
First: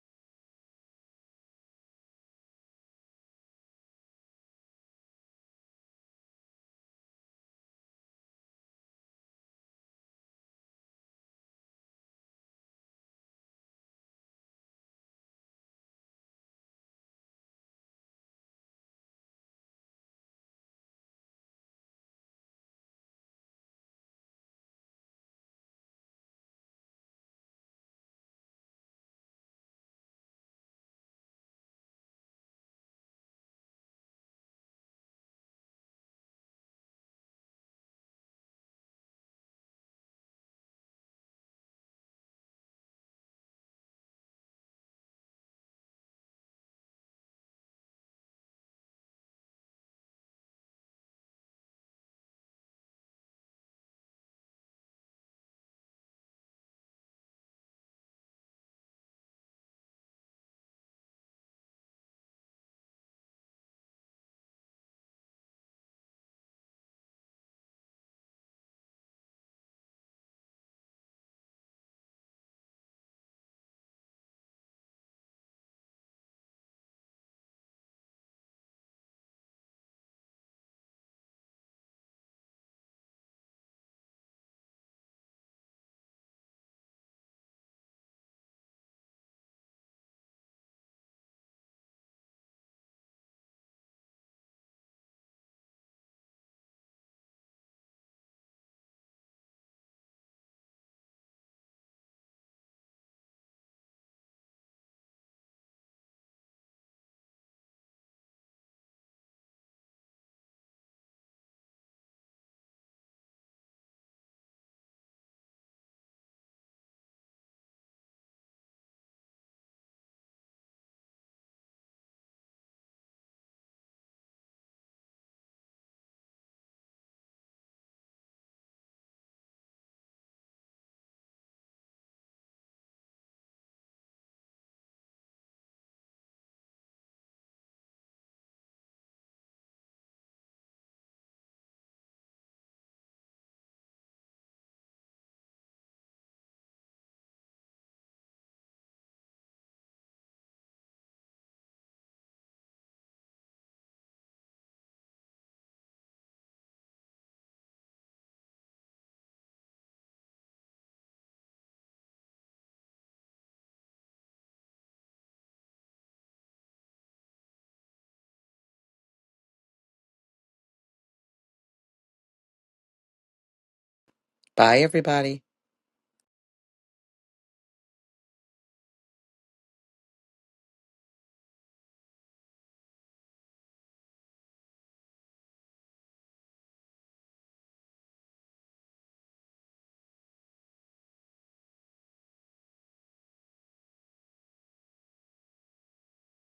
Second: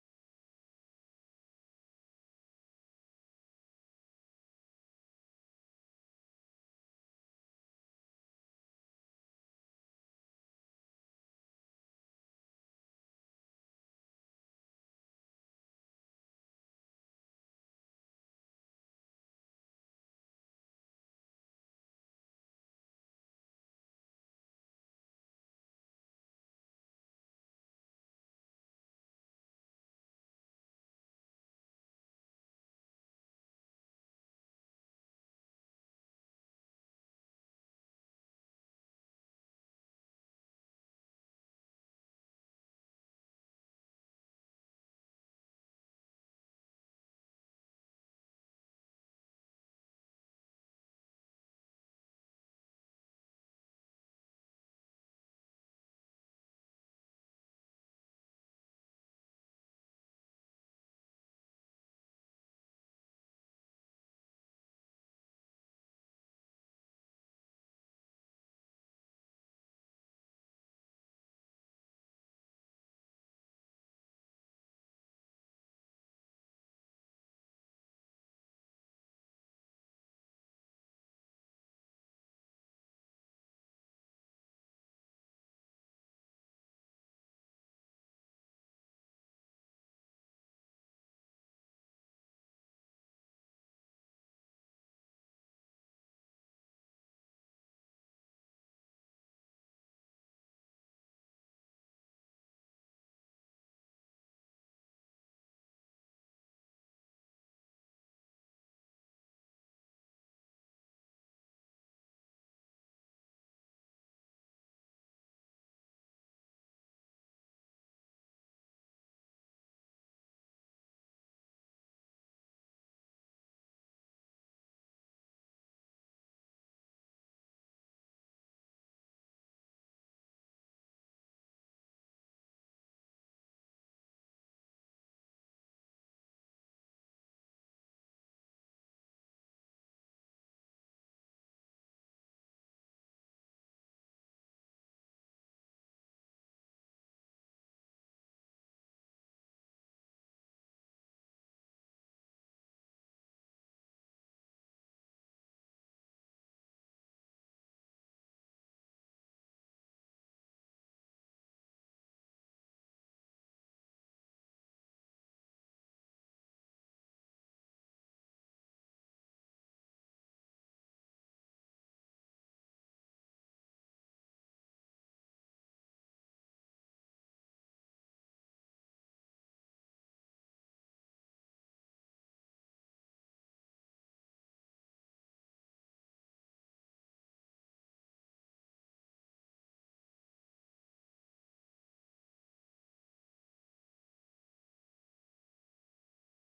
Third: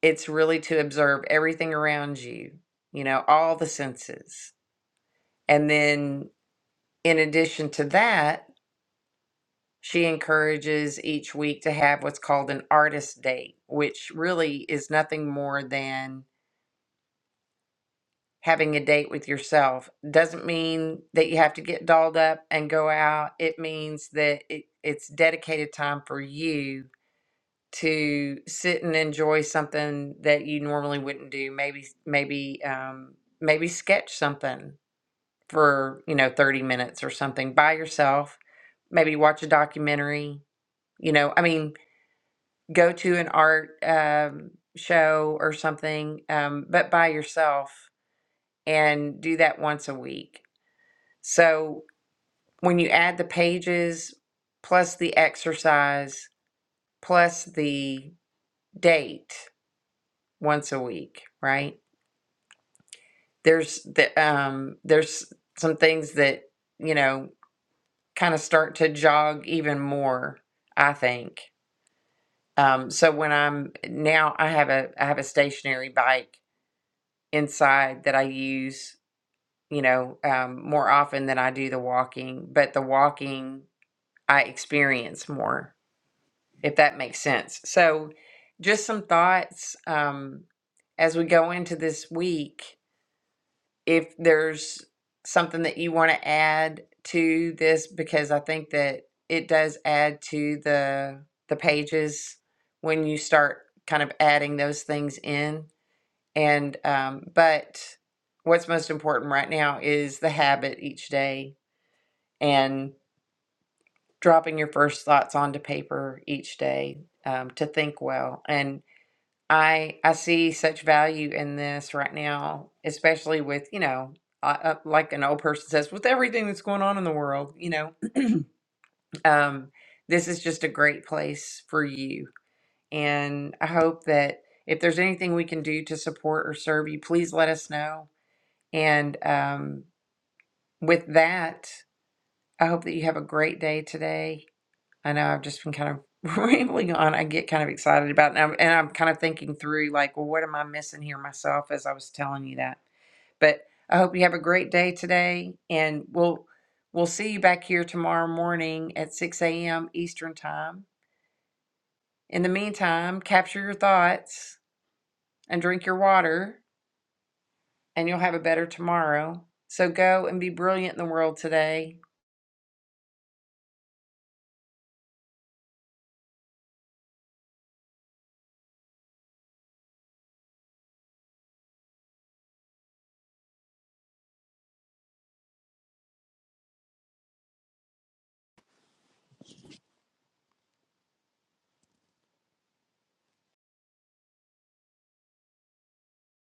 It's really to observe everything around you, you know, all the senses. And then, in addition to that, she encourages each week to have what's called an artist date, which really is nothing more than having a date with yourself doesn't mean that you have to get dolled up and go out. It means that it, it's dedicated time for you to sit and enjoy something that you normally wouldn't do. Maybe, maybe, um, maybe sketch something for, you know, 30 minutes or something by yourself. Maybe watch a documentary, you know, I mean, go to an art, um, show or something, um, but by yourself and do that once a week So when you add the pages plus the exercise plus the date once a week, right? There's the um there's some things that, you know, kind of start to jog even more, I think. Um so when I'm now I have a I have a stationary bike inside that I use, you know, um more often than I do the walking, but the walking I experience more if that makes sense. So, just some thoughts um, as we go into this week. If there's something that you want to add to this, because I think that it does add to the the pages when you start kind of adding those things in. And um, but what's most important right now is the habit each day and dropping your first thoughts onto paper each day um, to think well and I I see such value in this right now, especially with, you know, I, uh, like an old person says, with everything that's going on in the world, you know, um, this is just a great place for you. And I hope that if there's anything we can do to support or serve you, please let us know. And um, with that, I hope that you have a great day today I know I've just been kind of rambling on. I get kind of excited about it. And I'm, and I'm kind of thinking through, like, well, what am I missing here myself as I was telling you that? But I hope you have a great day today. And we'll we'll see you back here tomorrow morning at 6 a.m. Eastern Time. In the meantime, capture your thoughts and drink your water, and you'll have a better tomorrow. So go and be brilliant in the world today. Bye, everybody.